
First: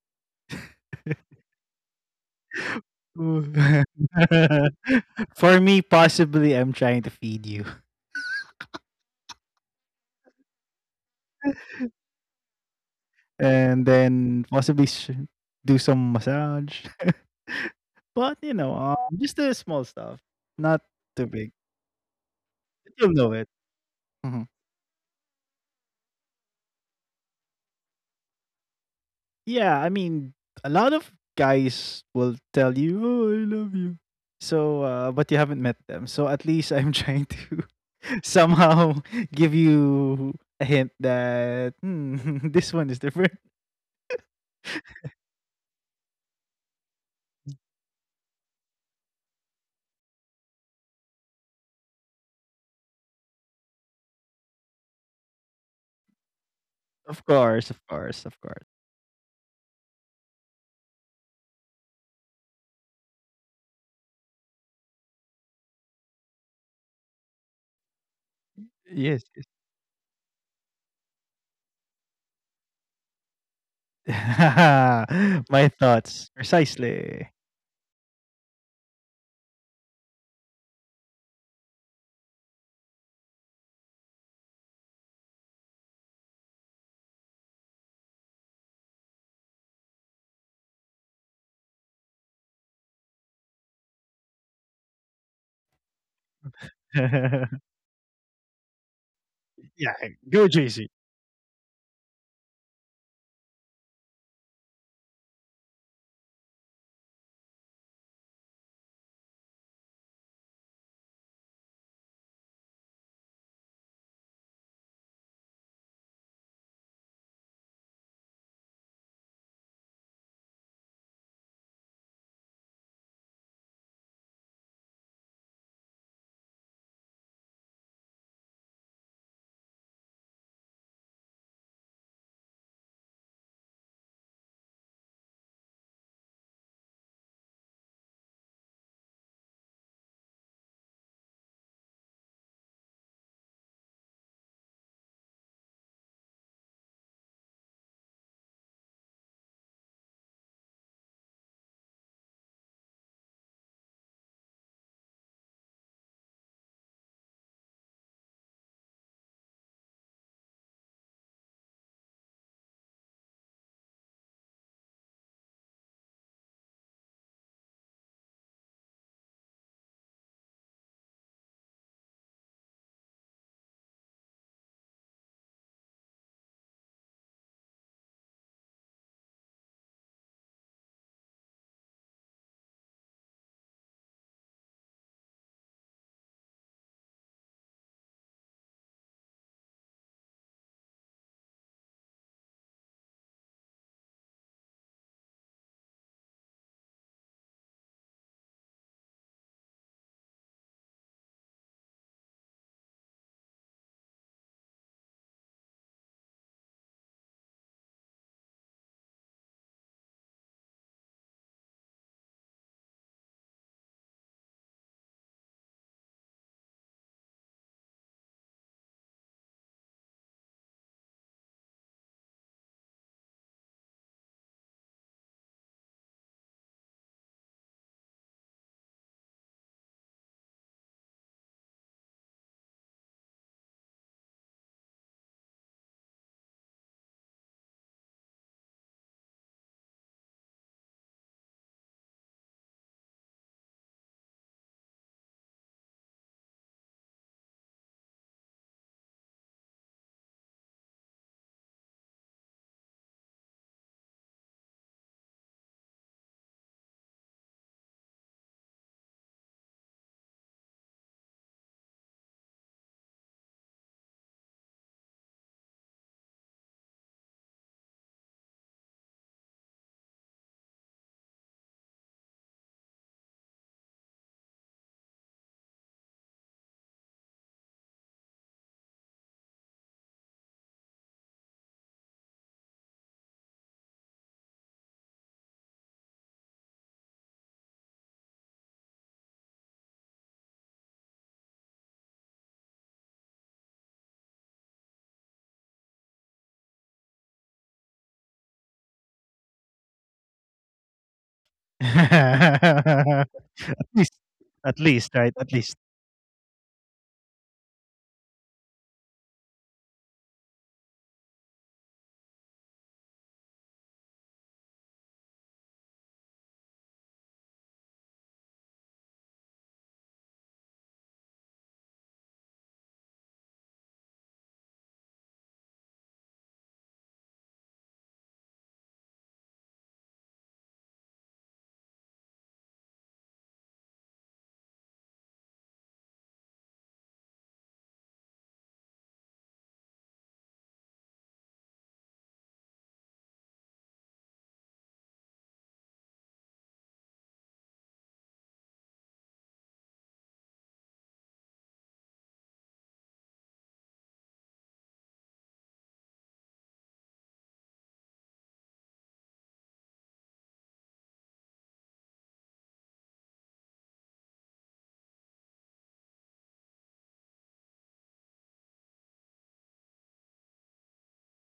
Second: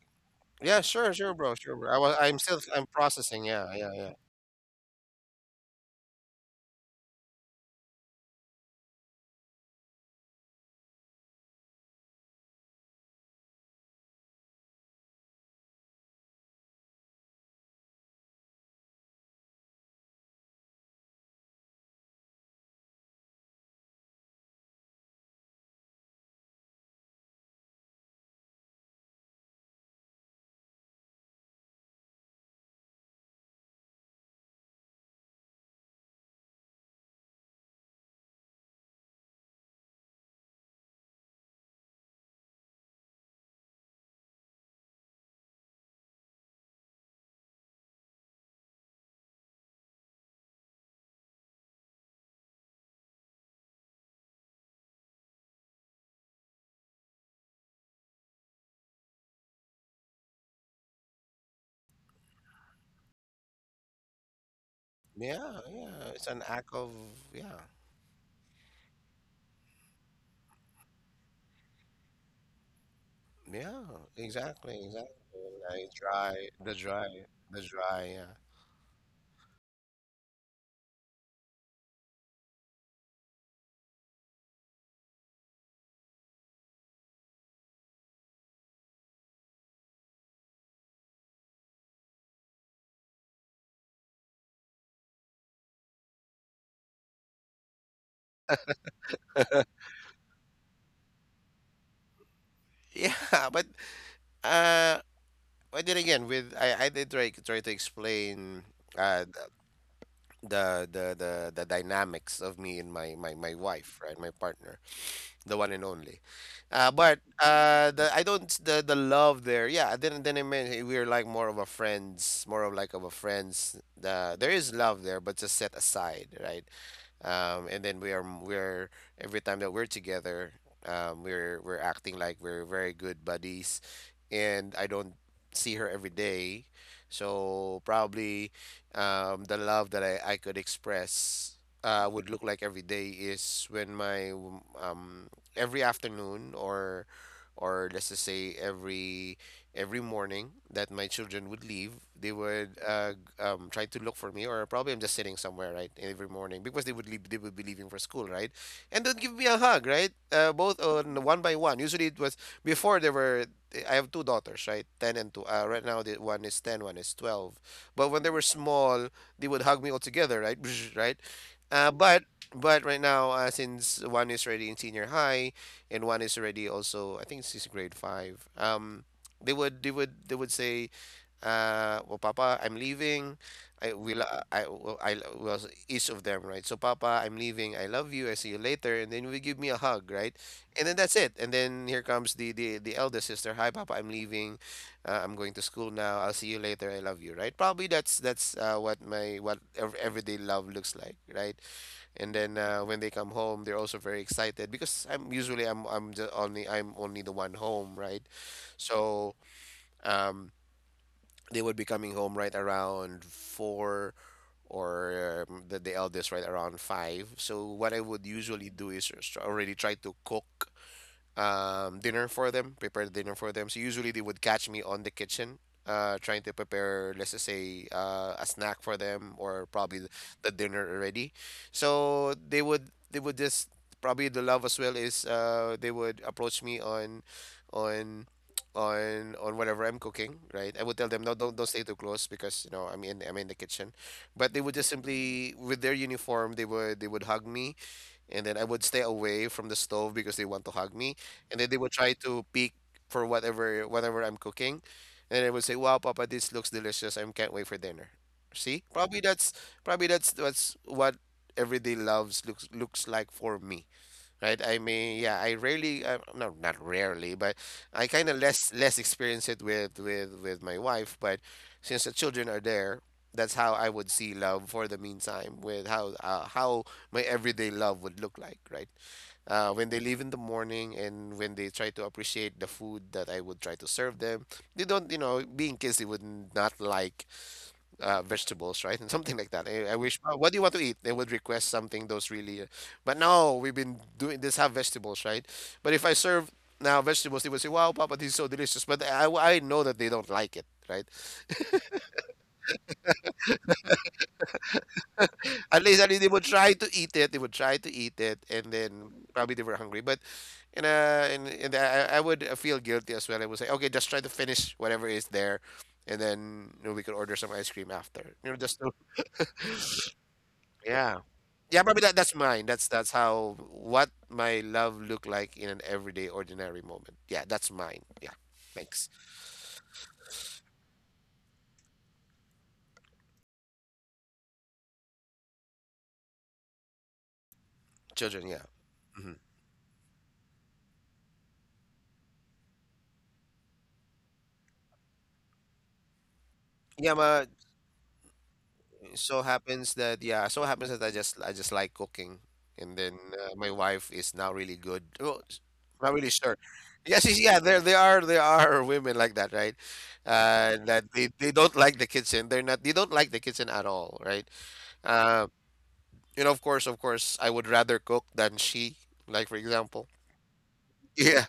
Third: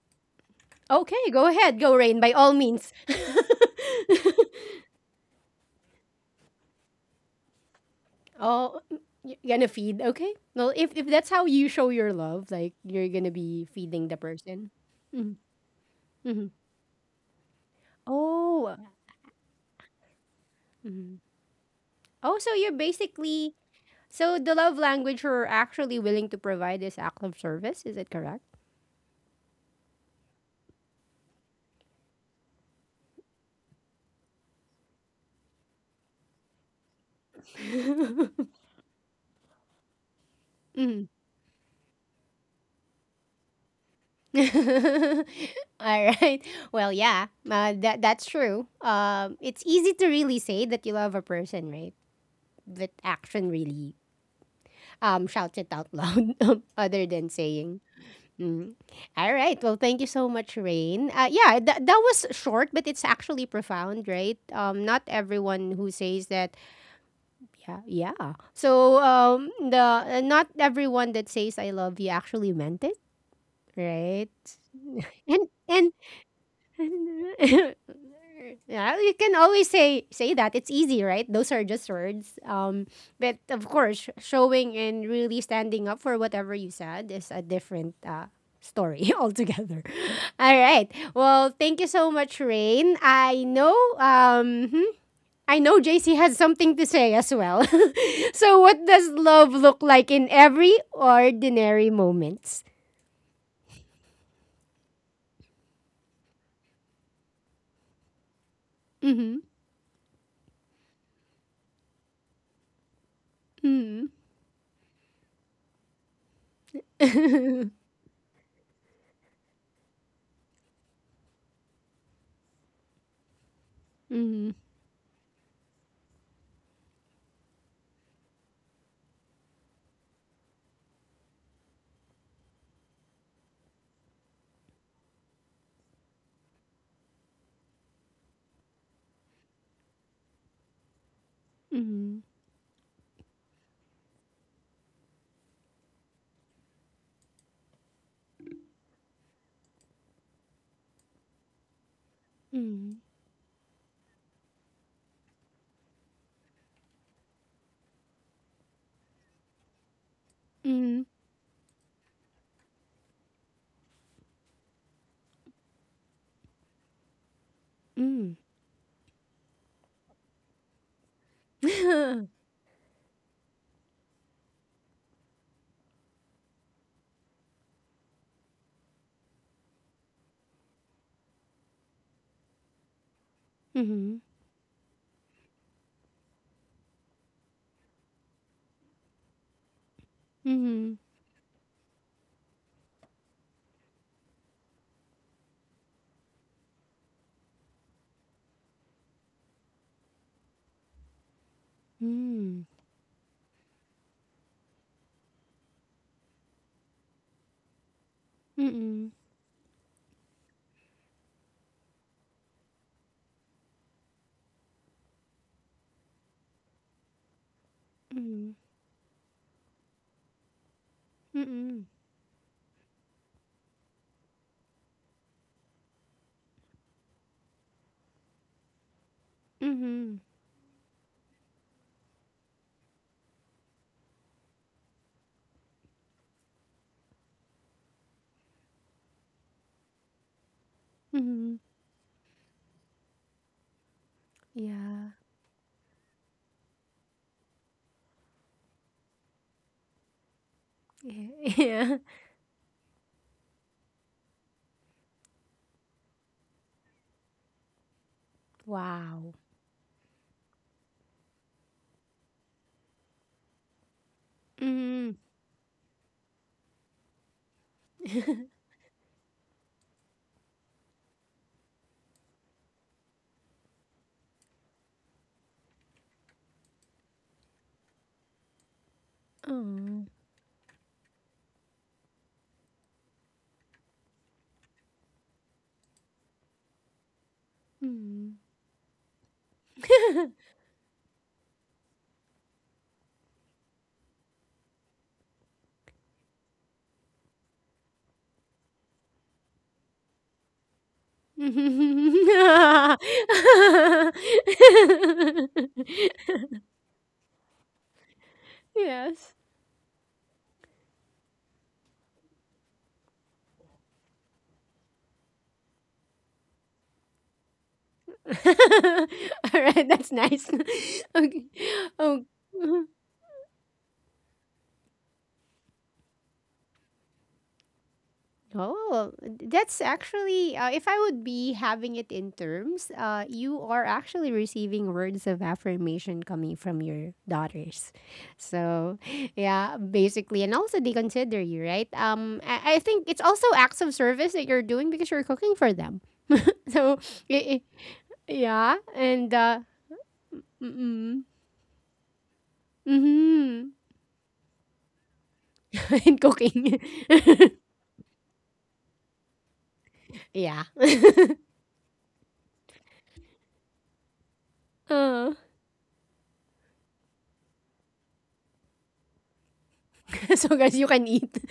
C: yeah sure
A: Okay,
C: sure
A: go
C: bro
A: ahead, go Rain, by all
C: I'm
A: means.
C: processing.
B: Ooh.
C: yeah yeah yeah
B: For me, possibly I'm trying to feed you,
A: Oh, you're gonna feed, okay? Well, if that's how you show your love, like you're gonna be
B: and
A: feeding the
B: then
A: person.
B: possibly do some
A: Mhm.
B: massage. But you know,
A: Oh.
B: just the small stuff, not too big.
A: Oh, so you're
B: You'll know it.
A: basically, so
B: Mm-hmm.
A: the love language you're actually willing to provide is act of service, is it correct?
B: Yeah, I mean, a lot of guys will tell you, "Oh, I love you." So, but you haven't met them. So at least I'm trying to somehow give you a hint
A: Mhm.
B: that this one is different.
A: All right. Well, yeah, that's true. It's easy to really say that you love a person, right? But action really shouts it out loud, other
B: Of
A: than
B: course, of
A: saying.
B: course, of course.
A: Mm. All right. Well, thank you so much, Rain. Yeah, that was short, but it's actually profound, right? Not
C: yeah
A: everyone who
C: yeah
A: says
C: It's an
A: that.
C: act of, yeah.
A: Yeah, yeah. So
B: Yes, yes.
A: the not everyone that says I love you actually meant it,
C: Yeah,
A: right?
C: exactly, exactly.
A: And
B: My
A: and
C: Like
B: thoughts
C: dry, the dry,
B: precisely.
C: the dry.
A: yeah, you can always say that. It's easy, right? Those are just words. But of course, showing and really standing up for whatever you said is a different story altogether. All right. Well, thank you so much, Rain. I know. I know JC has something to say as
B: Yeah,
A: well. So, what does love look like in
B: go
A: every
B: JC.
A: ordinary moments?
C: Yeah, yeah. Uh, but then again, with I did try to explain uh
A: Mm-hmm.
C: the dynamics of me and my wife,
A: Mm-hmm.
C: right, my partner, the one and only. But the I don't the love there. Yeah, then I mean we're like more of a friends,
A: Mm-hmm.
C: There is love there, but just set aside, right? And then we're every time that we're together, we're acting like we're very good buddies, and I don't see her every day, so probably the love that I could express
A: Mm-hmm.
C: would look like every day is when my, um, every afternoon, or let's just say every morning that my children would leave, they would, try to look for me, or probably I'm just sitting somewhere, right, every morning, because they would leave, they would be leaving for school, right, and they'd give me a hug, right, both
A: Mm-hmm.
C: on one by one. Usually it was before there were. I have two daughters, right, ten and two. Right now, the one is 10, one is 12. But when they were small, they would hug me all together, right, right. Uh,
A: Mm-hmm.
C: but but right now, since one is already in senior high, and one is already also, I think she's grade 5. They would say, "Well, Papa, I'm leaving. I
A: Mm-hmm.
C: will I well I lo- well each of them," right? So, "Papa, I'm leaving. I love you. I see you later." And then you would give me a hug, right? And
A: Mm-hmm.
C: then that's it. And then here comes the eldest sister. "Hi, Papa. I'm leaving. I'm going to school now. I'll see you later. I love you." Right? Probably that's what my, what everyday love looks like, right? And then when they come home, they're also very excited because I'm the only, I'm only the one home, right?
A: Mm-hmm.
C: So um, they would be coming home right around 4, or the eldest right around 5. So what I would
A: Mm-hmm.
C: usually do is already try to cook
A: Mm-hmm.
C: dinner for them, prepare the dinner for them. So usually they would catch me on the kitchen, trying to prepare, let's just say, a snack for them, or
A: Mm-hmm.
C: probably
A: Mm-hmm.
C: the dinner already. So they would just probably the love as well is, they would approach me on on on whatever I'm cooking, right? I would tell them, "No,
A: Mm-hmm.
C: don't stay too close because you know I'm in the kitchen," but they would just
A: Yeah.
C: simply with their uniform they would hug me, and then I would stay away from the stove because they want to hug me,
A: Yeah.
C: and then they would
A: Yeah.
C: try to peek for whatever I'm cooking, and I would say, "Wow, Papa, this looks delicious. I can't wait for dinner." See, probably
A: Wow.
C: that's what everyday loves looks like for me, right? I
A: Mm-hmm.
C: mean, yeah, I rarely, no, not rarely, but I kind of less experience it with my wife. But since the children are there, that's how I would see love for the meantime, with how, how my everyday love would look like, right? When they
A: Oh.
C: leave in the morning, and when they try to appreciate the food that I would try to serve them, they don't, you know, being kids, they would not like,
A: Mm-hmm.
C: vegetables, right? And something like that. I wish, "Oh, what do you want to eat?" They would request something, those really, but now we've been doing this, have vegetables, right? But if I serve now vegetables, they would say, "Wow, Papa, this is so delicious." But I know that they don't like it, right?
A: Yes.
B: At least, at least, right? At least.
C: At least they would try to eat it. They would try to eat it. And then probably they were hungry. And I would feel guilty as well. I would say, okay, just try to finish whatever is there. And then you know, we could order some ice cream after. You know, just to.
A: All right, that's nice.
C: Yeah.
A: Okay.
C: Yeah, probably
A: Oh.
C: that's mine.
A: Mhm.
C: That's how what my love look like in an everyday ordinary moment. Yeah, that's mine. Yeah. Thanks.
A: Oh, that's actually if I would be having it in terms, you are actually receiving words of affirmation coming from your daughters.
C: Children, yeah.
A: So,
C: Hmm.
A: yeah, basically, and also they consider you, right? I think it's also acts of service that you're doing because you're cooking for them. so,
C: Yeah, ma,
A: i- i- Yeah, and
C: so happens that
A: mm-mm.
C: I just like cooking, and then my
A: Mhm.
C: wife is now really good. Well, not
A: And
C: really sure.
A: cooking.
C: Yes, yeah, there are women like that, right?
A: Yeah.
C: That they, don't like the kitchen. They don't like the kitchen at all, right?
A: Oh.
C: Um, You know, I would rather cook than she, like, for example.
A: So guys, you can eat.
C: Yeah,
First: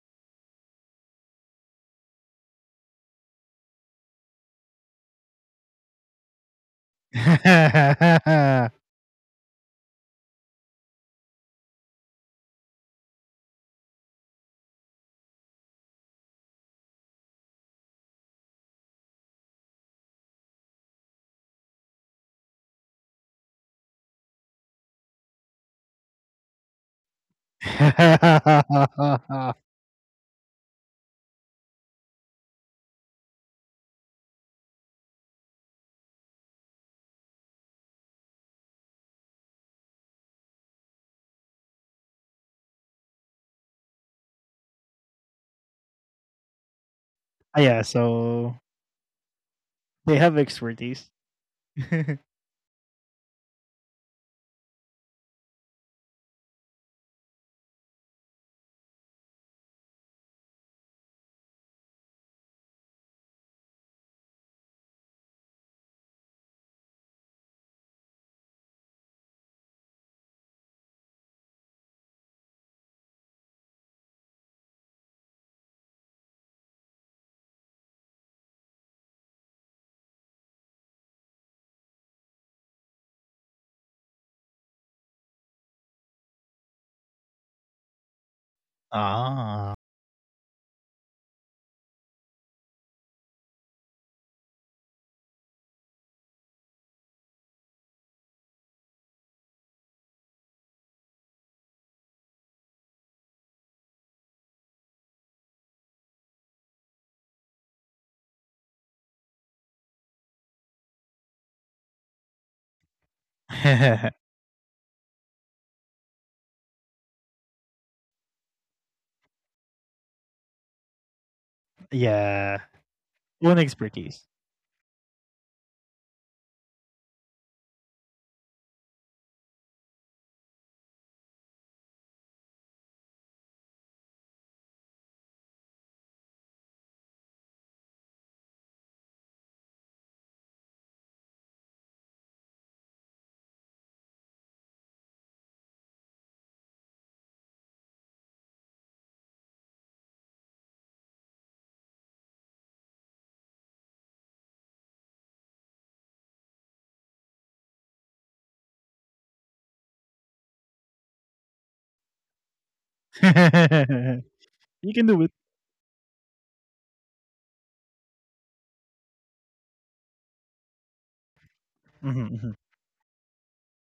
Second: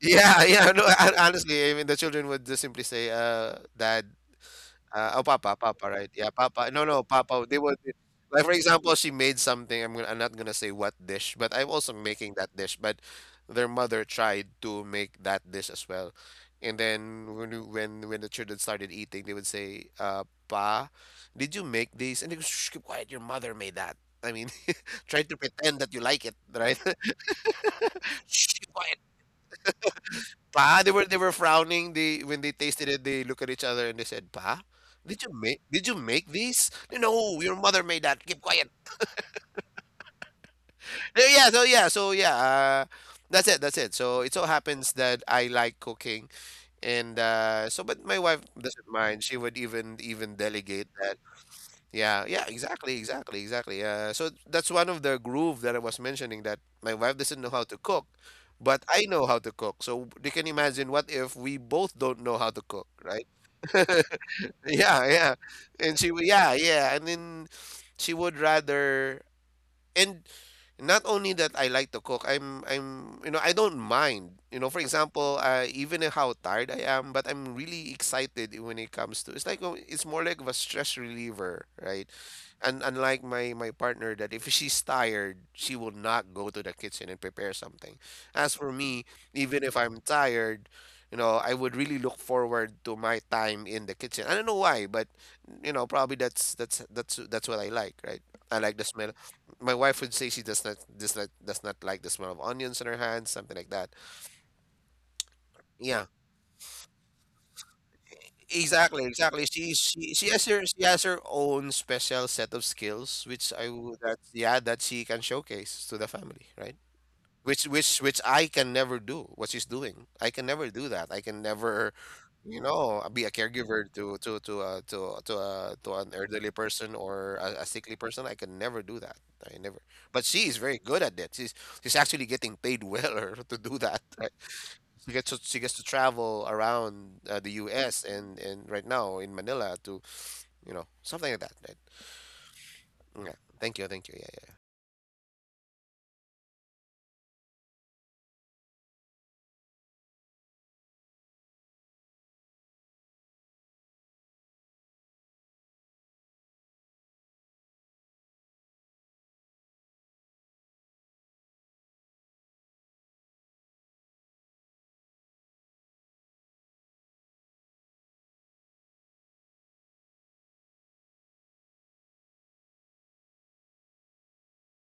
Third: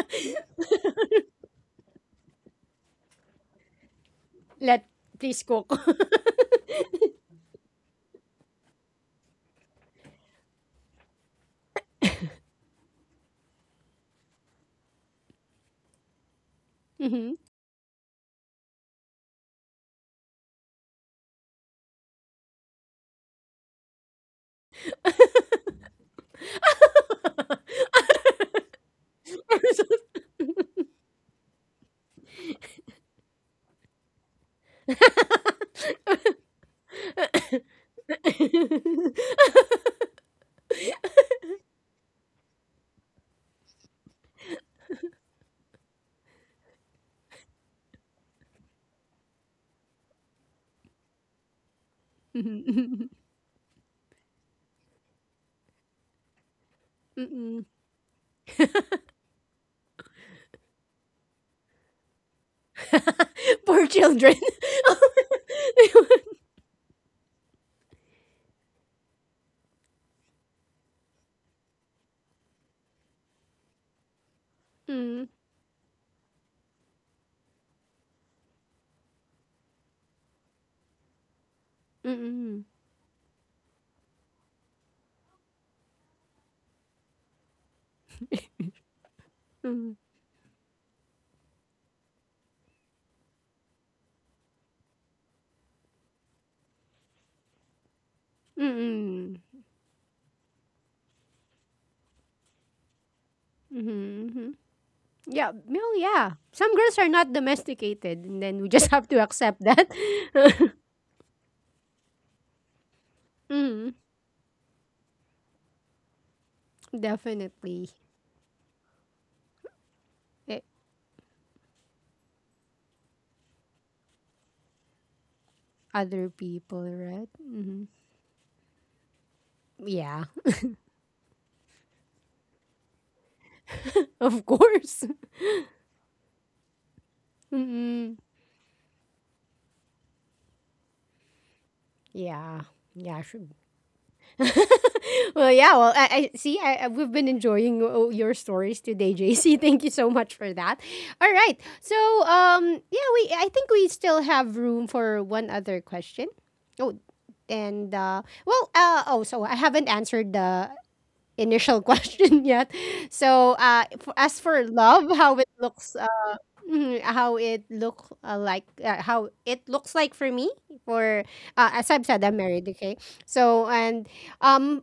C: yeah. No, honestly, I mean, the children would just simply say, Dad,
A: Let
C: oh,
A: please
C: Papa,
A: cook.
C: Papa, right? Yeah, Papa. No, no, Papa. They would, like, for example, she made something. I'm not gonna say what dish, but I'm also making that dish. But their mother tried to make that dish as well. And
A: Mhm.
C: then when you- when the children started eating, they would say, "Pa, did you make these?" And they go, "Shh, keep quiet. Your mother made that." I mean, try to pretend that you like it, right? "Shh, be quiet. Pa," they were frowning. They when they tasted it, they look at each other and they said, "Pa, did you make these?" "No, no, your mother made that. Keep quiet." Eh, yeah, so yeah, that's it. That's it. So it so happens that I like cooking, and but my
B: Ah,
C: wife
B: yeah,
C: doesn't mind.
B: so
C: She would even
B: they
C: delegate
B: have
C: that.
B: expertise.
C: Yeah, yeah,
A: Mhm.
C: exactly. So that's one of the groove that I was mentioning, that my wife doesn't know how
A: Mm-mm.
C: to cook, but I know how to cook. So you can imagine what if we both don't know how to cook, right?
A: Poor children.
C: Yeah, yeah. Yeah, yeah. And then she would rather and not only that I like to cook, I'm, you know, I don't mind. You know, for
A: Mm.
C: example, even if how tired I am, but I'm really excited when it comes to, it's like, oh, it's more like of a stress reliever, right?
A: Mm-mm.
C: And unlike my partner, that if she's tired, she will not go to the kitchen and prepare something. As for me, even if
A: Mm.
C: I'm
B: Ah.
C: tired, you know, I would really look forward to my time in the kitchen. I don't know why, but probably that's what I like, right? I like the smell.
A: Mm-mm.
C: My wife would say she does not like the smell of onions on her hands, something like that.
A: Mhm. Yeah, well,
C: Yeah,
A: yeah. Some girls are not domesticated, and then we just
C: exactly,
A: have to
C: exactly.
A: accept that.
C: She has her own special set of skills, which I
A: Mm,
C: would that yeah that she can showcase to the family, right?
A: definitely.
C: Which I can never do what she's doing. I can
A: Eh,
C: never do that. I can never,
B: Yeah,
C: you know, be a
B: one
C: caregiver
B: expertise.
C: to an
A: other
C: elderly
A: people,
C: person
A: right?
C: or a
A: Hmm.
C: sickly person. I can never do that. I never. But
A: Yeah,
C: she is very good at that. She's actually getting paid well to do that. Right?
A: of course.
C: She gets to travel around the U.S.
A: Mm.
C: and right now in Manila to, you know, something like that. Right?
A: Yeah. Yeah,
C: Yeah.
A: sure.
C: Thank you. Thank you. Yeah. Yeah.
A: Well, yeah. Well, I see. We've been enjoying your stories today, JC. Thank you so much for that. All right. So, um, yeah, we. I think we still have room for one other question. Oh, and well, so I haven't answered the initial question yet. So, f as for love, how it
B: You
A: looks
B: can do it.
A: mhm, how it look like how it looks like for me for as I've said, I'm married, okay,
B: Mhm, mhm.
A: so and um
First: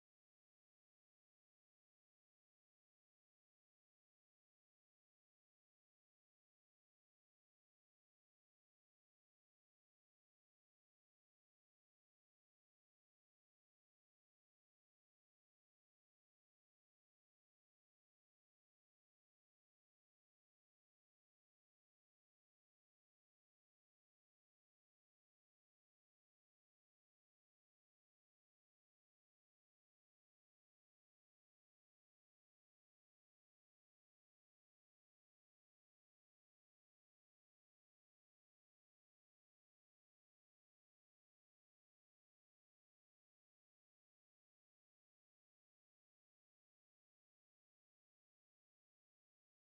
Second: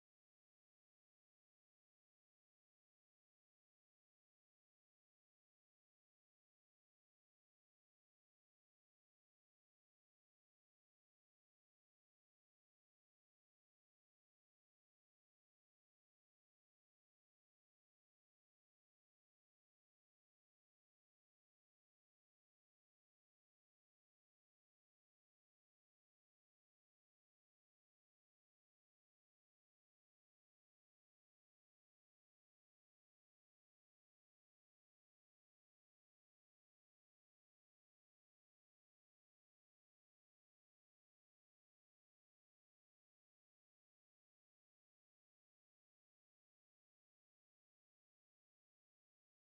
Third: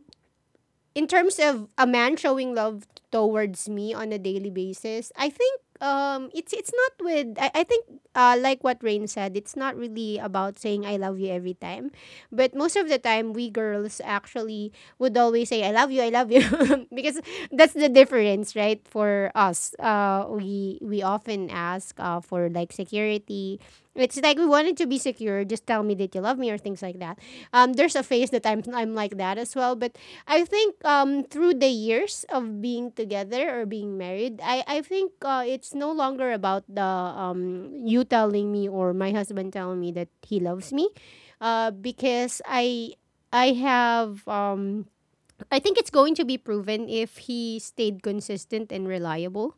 A: in terms of a man showing love towards me on a daily basis, I think it's not with. I think like what Rain said, it's not really about saying I love you every time. But most of the time we girls actually would always say I love you because that's the difference, right? For us. We often ask for like security. It's like we wanted to be secure, just tell me that you love me or things like that. There's a phase that I'm like that as well, but I think through the years of being together or being married, I think, it's no longer about the you telling me or my husband telling me that he loves me, because I have um I think it's going to be proven if he stayed consistent and reliable,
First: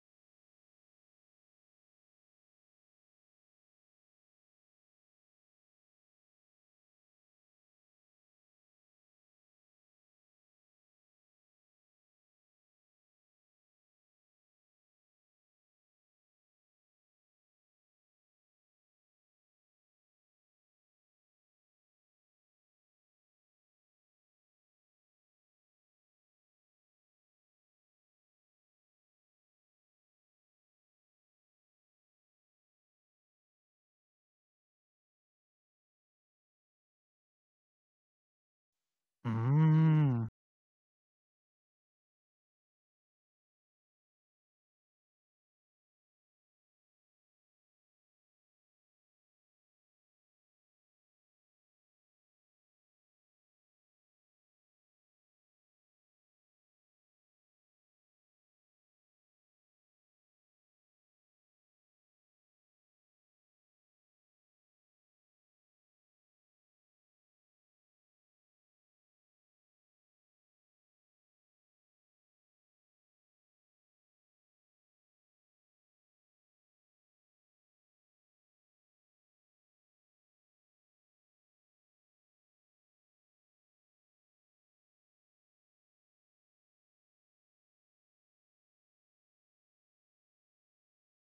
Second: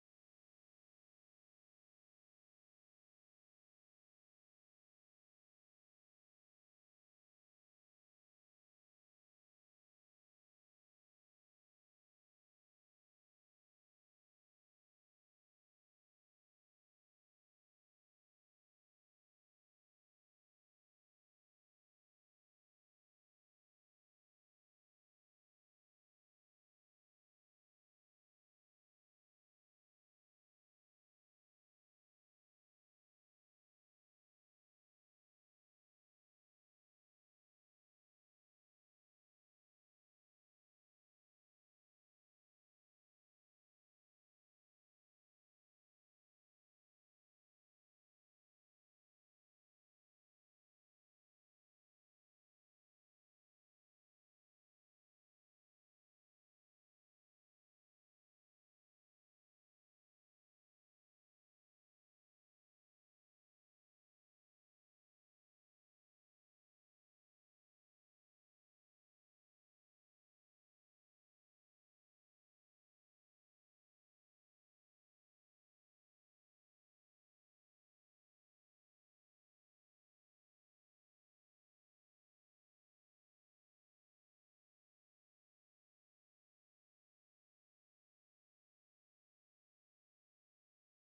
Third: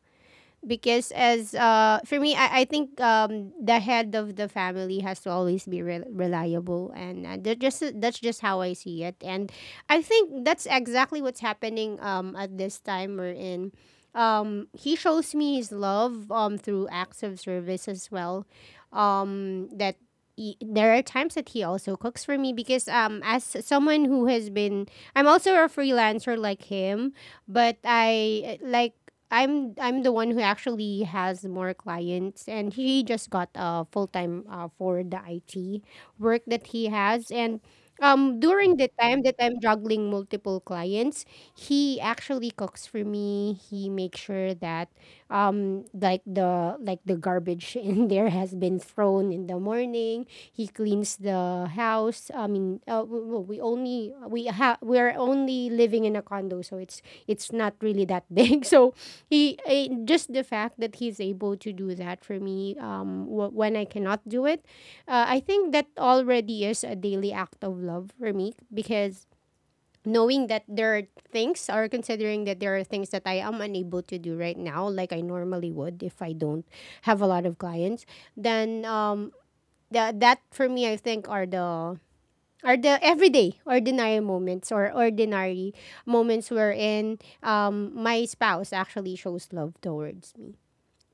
A: because as for me, I think the head of the family has to always be reliable, and that's just how I see it, and I think that's exactly what's happening at this time we're in. He shows me his love through acts of service as well, um that there are times that he also cooks for me, because as someone who has been, I'm also a freelancer like him, but I like I'm the one who actually has more clients, and he just got full time for the IT work that he has, and during the time that I'm juggling
B: Mm,
A: multiple clients, he actually cooks for me. He makes sure that the garbage in there has been thrown in the morning. He cleans the house. I mean, we have we're only living in a condo, so it's not really that big. So just the fact that he's able to do that for me when I cannot do it, I think that already is a daily act of love for me because knowing that there are things, or considering that there are things that I am unable to do right now like I normally would if I don't have a lot of clients, then that for me I think are the everyday ordinary moments, or ordinary moments wherein my spouse actually shows love towards me,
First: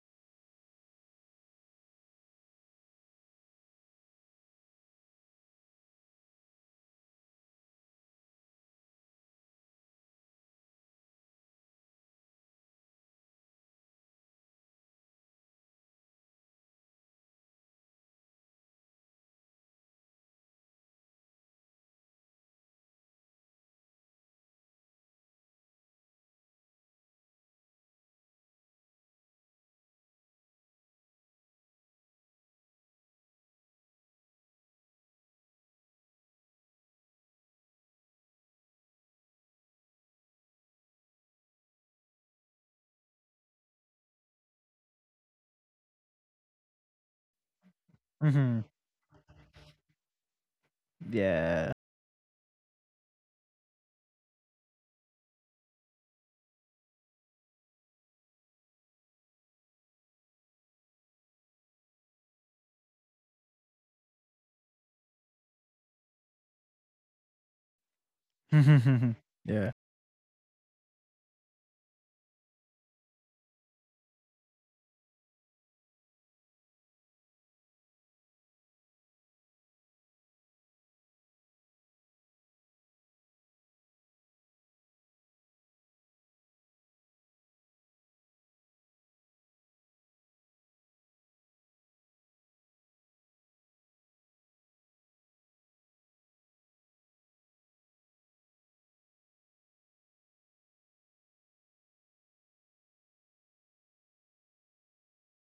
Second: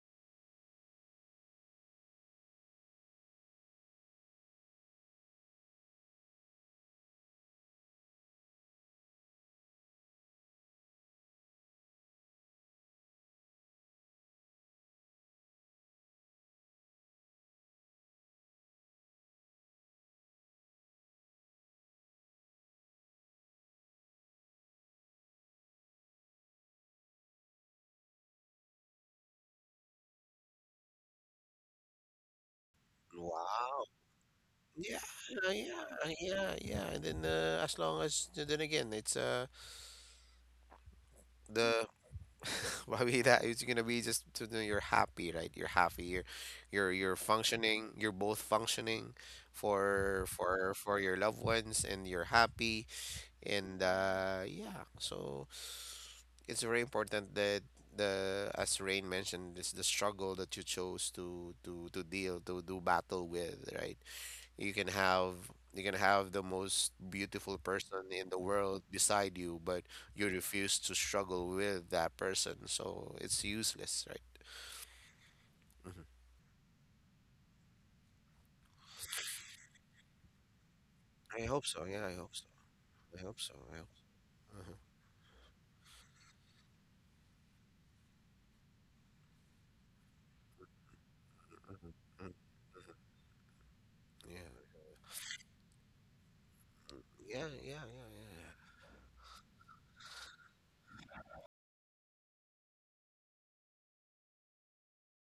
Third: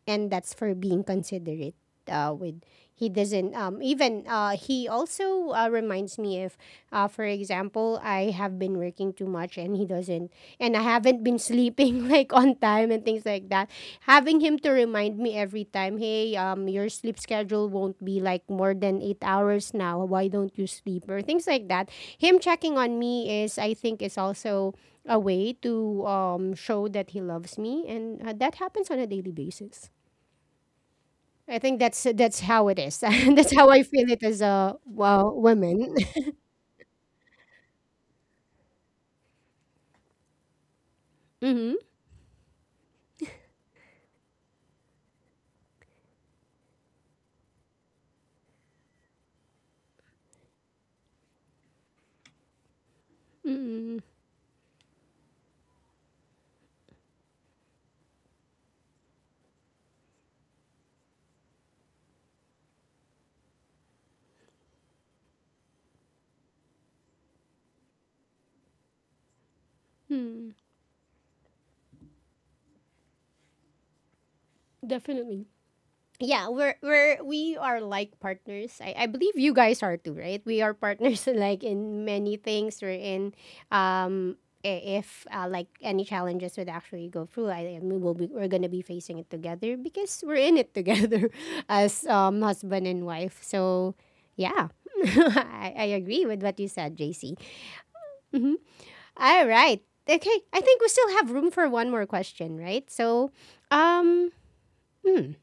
A: and that's for being considerate with he doesn't even he also reminds me if for example, I have been working too much and he doesn't and I haven't been sleeping like on time and things like that. Having him to remind me every time, hey, your sleep schedule won't be like more than 8 hours now, why don't you sleep, or things like that. Him checking on me is, I think, is also a way to show that he loves me, and that happens on a daily basis. I think that's how it is. That's how I
C: Wow.
A: feel it as a,
C: Yeah,
A: well, woman.
C: yeah. And then as long as, and then again, it's uh
A: Mm-hmm.
C: the probably that it's gonna be just to know you're happy, right? You're happy. You're functioning. You're both
B: mhm.
C: functioning for your loved
B: Yeah.
C: ones, and you're happy. And
A: Mm-hmm.
C: yeah, so it's very important that the as Rain mentioned, it's the struggle that you chose to do battle with, right? You can have the most beautiful person in the world beside
B: yeah.
C: you, but you
A: Mm,
C: refuse to struggle with that person, so it's useless, right?
A: definitely.
C: Mhm.
A: Yeah, we are like partners. I believe you guys are too, right? We are partners
C: I
A: like
C: hope so.
A: in
C: Yeah, I
A: many
C: hope so.
A: things. We're
C: I
A: in,
C: hope so. I hope so.
A: um
C: Mhm.
A: I- if like any challenges would actually go through, we're gonna be facing it together because we're in it together as
C: Mm.
A: husband and wife. So
C: Yeah.
A: yeah, I agree with what you said, JC.
C: Yeah, yeah, yeah, yeah, yeah.
A: All right. Okay. I think we still have room for one more question, right? So, um, hmm.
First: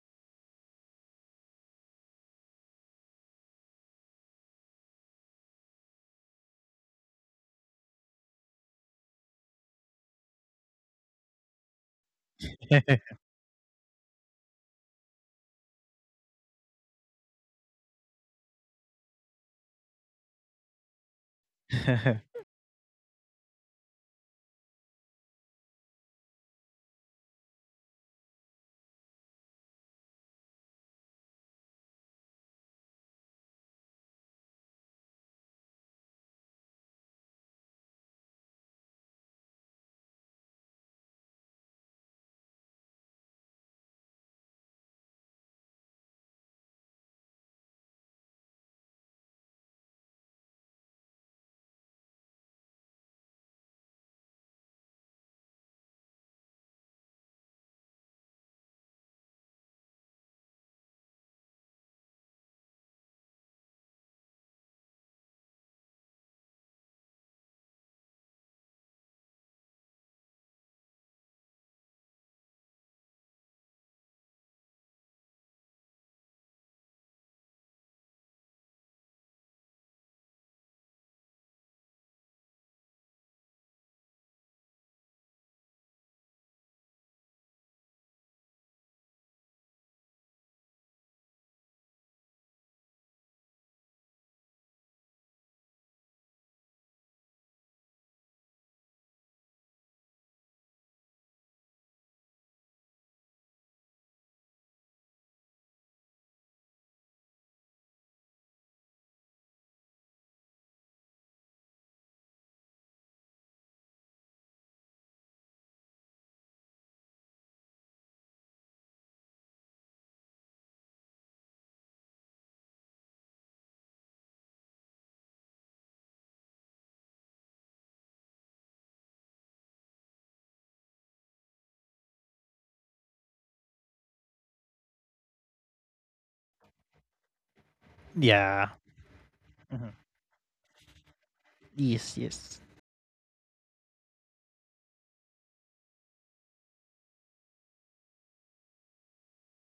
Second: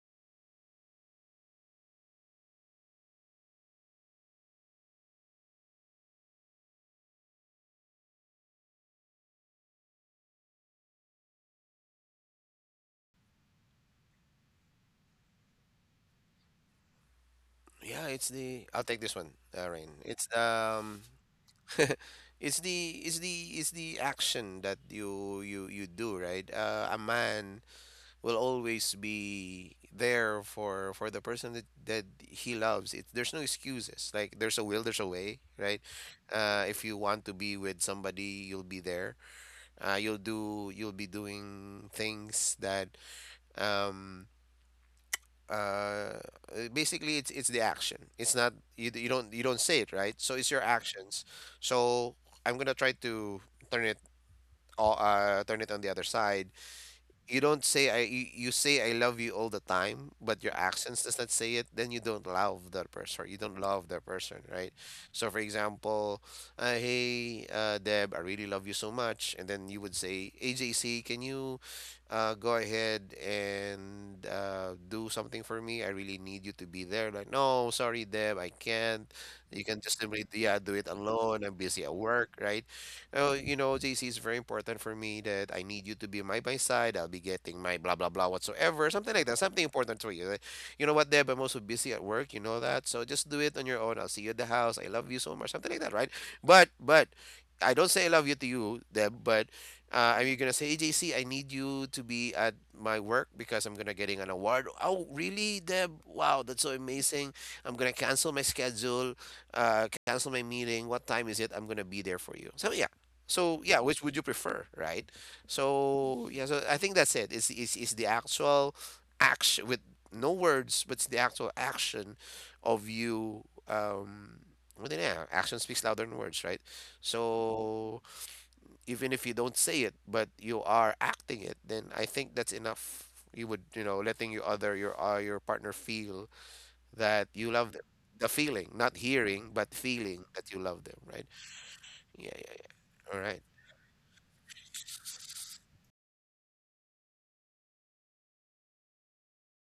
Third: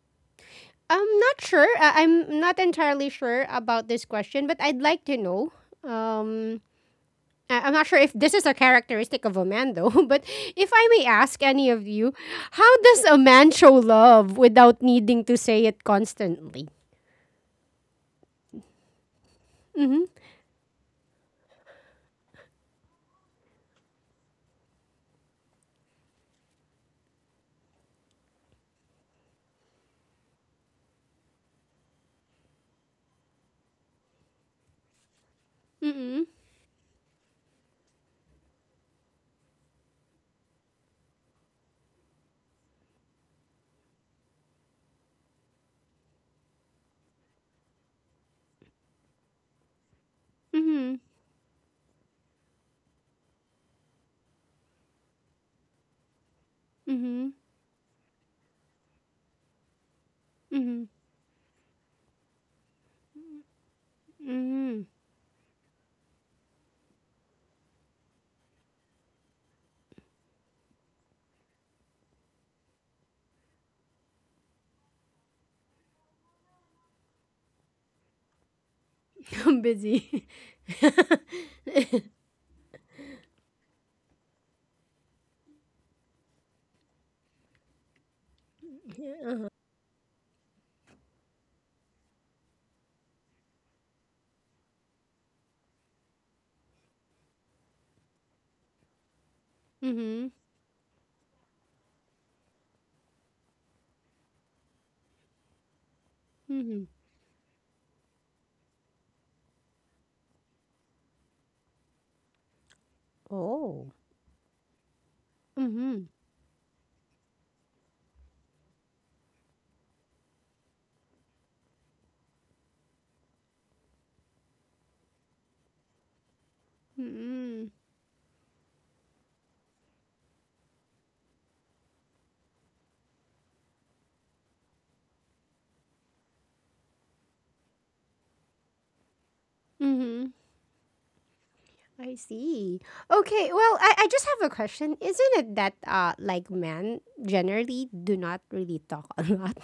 A: I'm not sure. I'm not entirely sure about this question, but I'd like to know. Um, I'm not sure if this is a characteristic of a man, though. But if I may ask any of you, how does a man show love without needing to say it constantly?
C: Yeah, it's the— I'll take this one, Rain.
A: Mm-hmm.
C: It's it's the action that you do, right? A man will always be there for the person that he loves. It there's no excuses. Like, there's a will, there's a way, right?
A: Mm-hmm.
C: If you want to be with somebody, you'll be there. You'll be doing things that um uh basically, it's the action. It's not— you, you don't say it, right? So it's your
A: Mm-hmm.
C: actions. So I'm gonna try to turn it all. Turn it on the other side.
A: Mm-hmm.
C: You don't say— I— you say I love you all the time, but your
A: Mm-hmm.
C: actions does not say it, then you don't love that person. You don't love that person, right?
A: Mm-hmm.
C: So for example, hey, Deb, I really love you so much, and then you would say, AJC, can you go ahead and do something for me? I really need you to be there. Like, no, sorry, Deb, I can't.
A: I'm
C: You can just simply—
A: busy.
C: yeah, do it alone. I'm busy at work, right? Oh, you know, JC is very important for me that I need you to be my by side. I'll be getting my blah blah blah whatsoever, something like that.
A: Mm-hmm.
C: Something important for you. Like, you know what, Deb? I'm also busy at work. You know that, so just do it on your own. I'll see you at the house. I love you so much. Something like that, right? But I don't say I love you to you, Deb. But are
A: Mm-hmm.
C: you gonna say, hey, JC, I need you to be at my work because I'm gonna getting an award? Oh, really, Deb? Wow, that's so amazing. I'm gonna cancel my schedule, cancel my meeting. What time is it? I'm gonna be there for you. So yeah, which
A: Oh.
C: would you prefer, right?
A: Mhm.
C: So yeah, so I think that's it. It's is the actual action with no words, but it's the actual action of you. Well, then, yeah, action speaks louder than words, right?
A: Mhm.
C: So even if you don't say it, but you are acting it, then I think that's enough. You would, you know, letting your other— your partner feel that you love them. The
B: yeah.
C: feeling, not hearing, but
B: Mhm.
C: feeling
A: Mhm.
C: that you love them, right?
B: Yes,
A: I
C: Yeah,
B: yes.
C: yeah.
A: see.
C: All right.
A: Okay, well, I just have a question. Isn't it that like men generally do not really talk a lot?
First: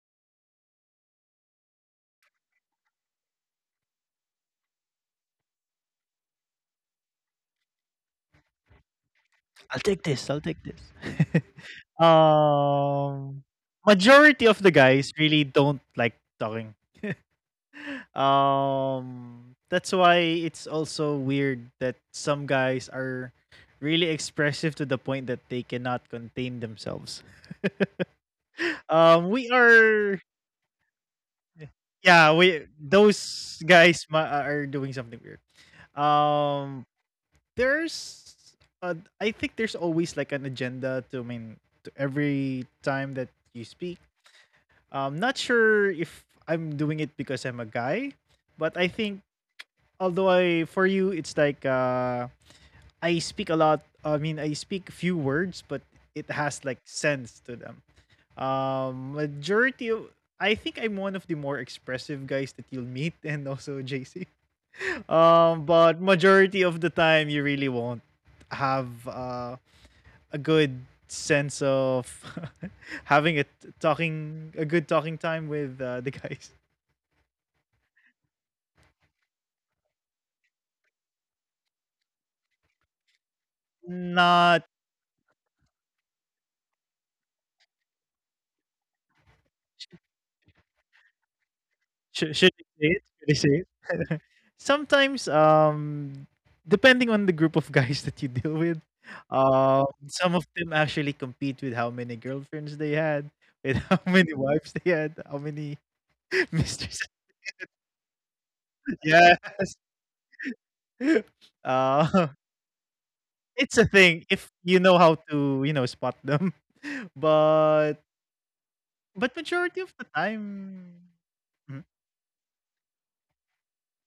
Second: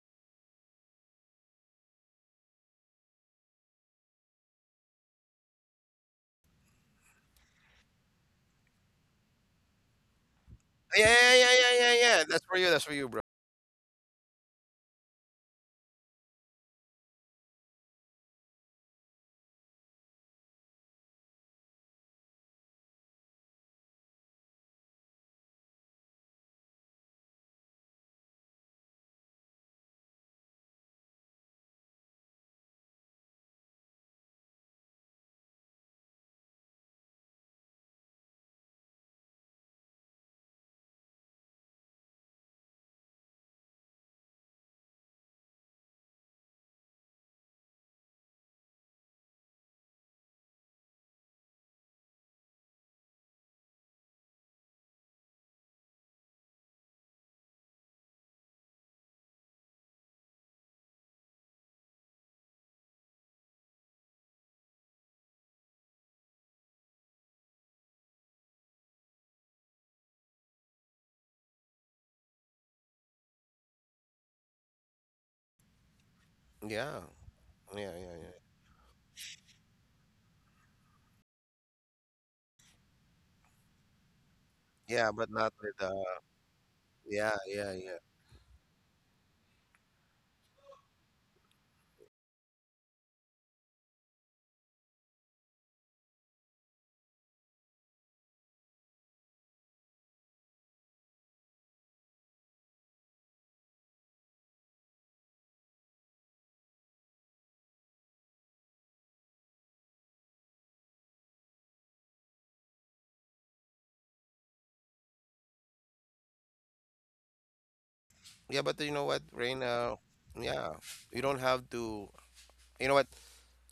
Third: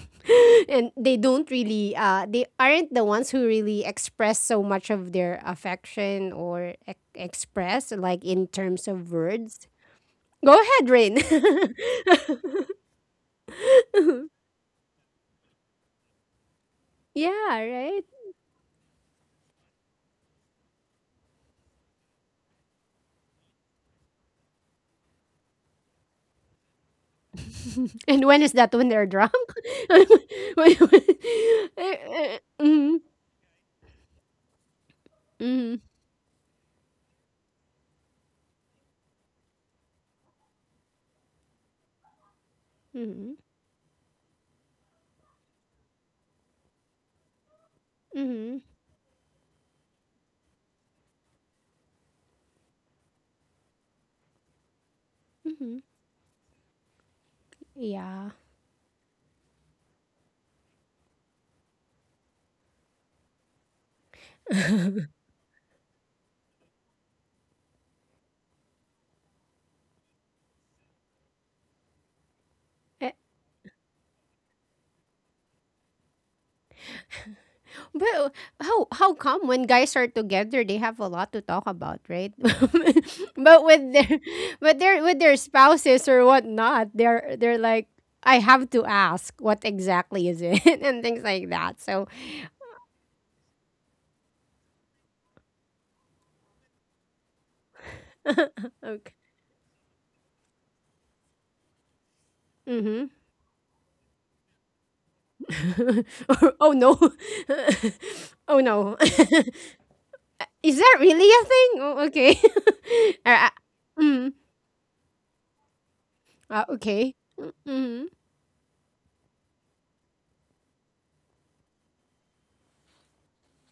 A: And they don't really they aren't the ones who really express so much of their affection or express like in terms of words.
B: I'll take this. I'll
A: Go
B: take this.
A: ahead,
C: Yeah,
A: Rain.
C: yeah, yeah, yeah, yeah, yeah. That's for you. That's for you, bro.
B: um, majority of the guys really don't like talking.
A: Yeah, right?
B: That's why it's also weird that some guys are really expressive to the point that they cannot contain themselves.
A: And when is that,
B: We
A: when they're drunk?
B: are,
A: When- when-
B: yeah, we those
A: mhm,
B: guys are doing something weird.
A: mhm,
B: Um, there's, I think there's always like an agenda to I mean to every time that you speak.
A: mhm.
B: Not sure if I'm doing it because I'm a guy, but I think,
A: Mhm,
B: although I for you it's like, I speak a lot, I mean, I speak few words, but it
A: mhm,
B: has like sense to them.
A: yeah.
B: Majority of I think I'm one of the more expressive guys that you'll meet and also JC. But majority of the time you really won't have a good sense of having a
A: Eh,
B: talking a good talking time with the guys.
C: Yeah, yeah, yeah, yeah.
A: well, how come when guys are together they have a lot to talk about, right? But
B: Not.
A: with their, but their
C: Yeah,
A: with
C: but
A: their
C: not with
A: spouses or whatnot,
C: yeah,
A: they're
C: yeah,
A: like,
C: yeah,
A: I have to ask what exactly is it, and things like
B: Should I
A: that.
B: say
A: So
B: it? Should I say it? Sometimes depending on the group of guys that you deal with,
A: okay.
B: some of them actually compete with how many girlfriends they had, with
A: Mm-hmm.
B: how many wives they had, how many mistresses.
A: Oh no. Oh
B: Yes.
A: no. Is that really a
B: uh
A: thing? Oh, okay.
B: it's a
A: uh, uh,
B: thing if you
A: mm,
B: know how to, spot them.
A: okay.
B: but
A: Mm-hmm.
C: yeah. But you
B: but
C: know what,
B: majority of
C: Rain?
B: the time.
C: Yeah, you don't
B: Mhm.
C: have to. You know what?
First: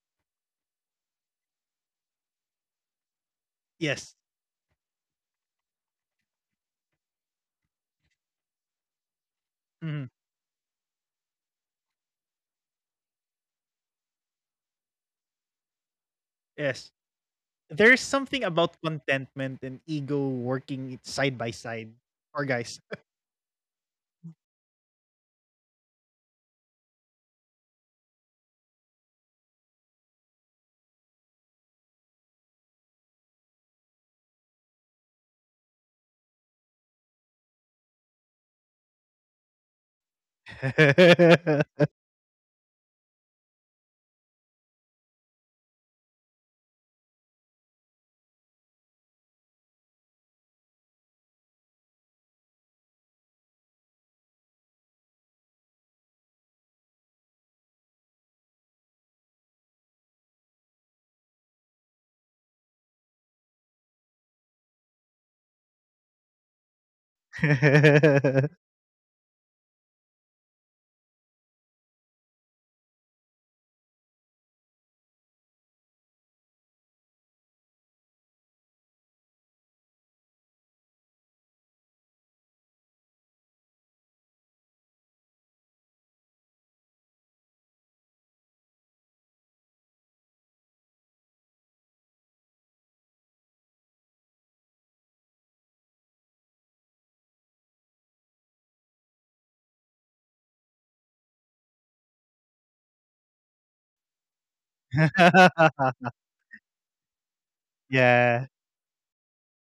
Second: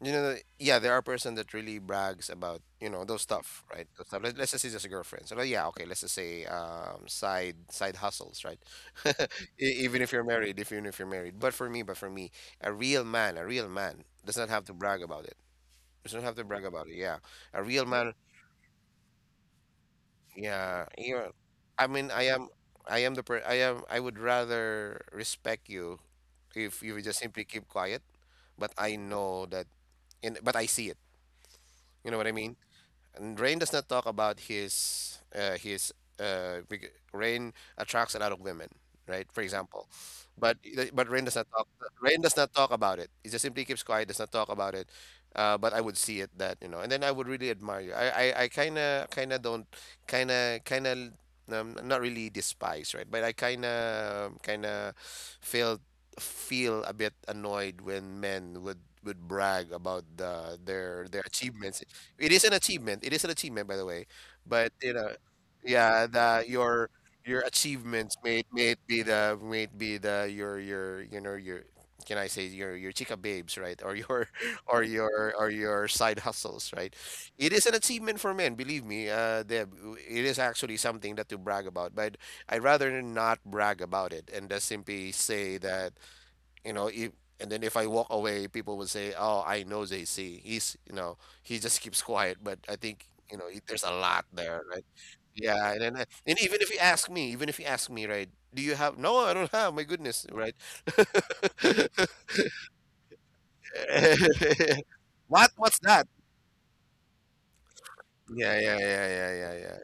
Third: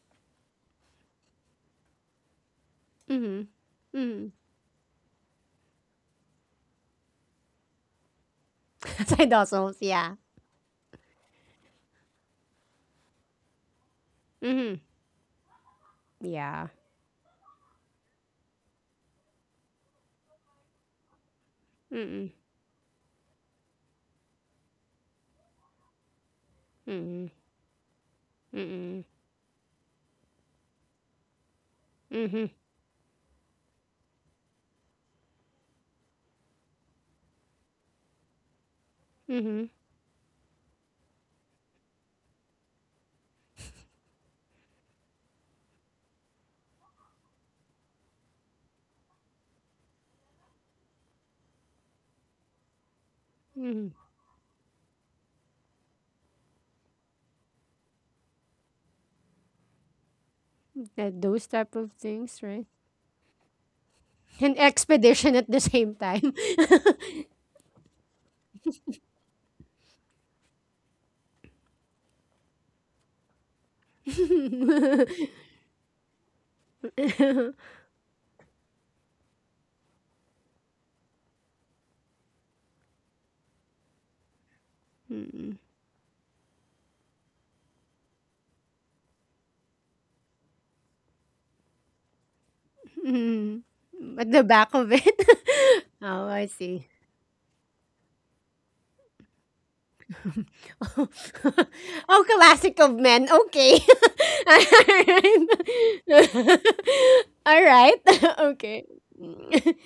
C: You know, the- yeah, there are person that really brags about, you know, those
A: Mm-hmm.
C: stuff, right? Those
B: Yes.
C: stuff.
A: Mm-hmm.
C: Let, let's just say just a girlfriend. So like, yeah, okay. Let's just say, um, side hustles, right?
A: Side hustles,
C: E- Even if
A: yeah.
C: you're
B: Mhm.
C: married, if even if you're married. But for me, a real man does not have to
A: Mhm.
C: brag about it. Does not have to brag
A: Yeah.
C: about it. Yeah,
B: Yes,
C: a real man—
B: there's something about contentment and ego
C: yeah, you
B: working
C: know,
B: it side
C: I
B: by
C: mean, I
B: side
A: Mm-mm.
C: am,
B: for
C: I am
B: guys.
C: the per-, I am, I would rather respect you if you would just
A: Mm-mm.
C: simply keep quiet, but I
A: Mm-mm.
C: know that, and but I see it. You know what I
A: Mhm.
C: mean? And Rain does not talk about his big— Rain attracts a lot of women, right? For
A: Mhm.
C: example, but the— but Rain does not talk. Rain does not talk about it. He just simply keeps quiet. Does not talk about it. But I would see it that, you know, and then I would really admire you. I kind of— kind of don't— kind of not really despise, right? But I kind
A: Mhm.
C: of kind of feel— feel a bit annoyed when men would brag about the, their
A: Those type
C: achievements.
A: of
C: It
A: things,
C: is an
A: right?
C: achievement. It is an achievement, by the way.
A: And
C: But you know,
A: expedition at the same
C: yeah,
A: time.
C: the— your— your achievements, may it be the— your— your, you know, your— can I say your— your chica babes, right? Or your or your side hustles, right? It is an achievement for men, believe me. Deb, it is actually something that to brag about, but I'd rather not brag about it and just simply say that, you know, if— and then if I walk away, people will say, "Oh, I know JC. He's, you know, he just keeps quiet." But I think you know
A: Mhm.
C: it, there's a lot
A: At the
C: there,
A: back
C: right?
A: of
C: Yeah, and
A: it.
C: then I,
A: Oh,
C: and
A: I
C: even if you
A: see.
C: ask me, even if you ask me, right? Do you have? No, I don't have. My goodness, right?
A: Oh, classic of men. Okay. All
C: What? What's that?
A: right. All right.
C: Yeah,
B: Yeah,
C: yeah,
A: Okay.
C: yeah, yeah, yeah, yeah,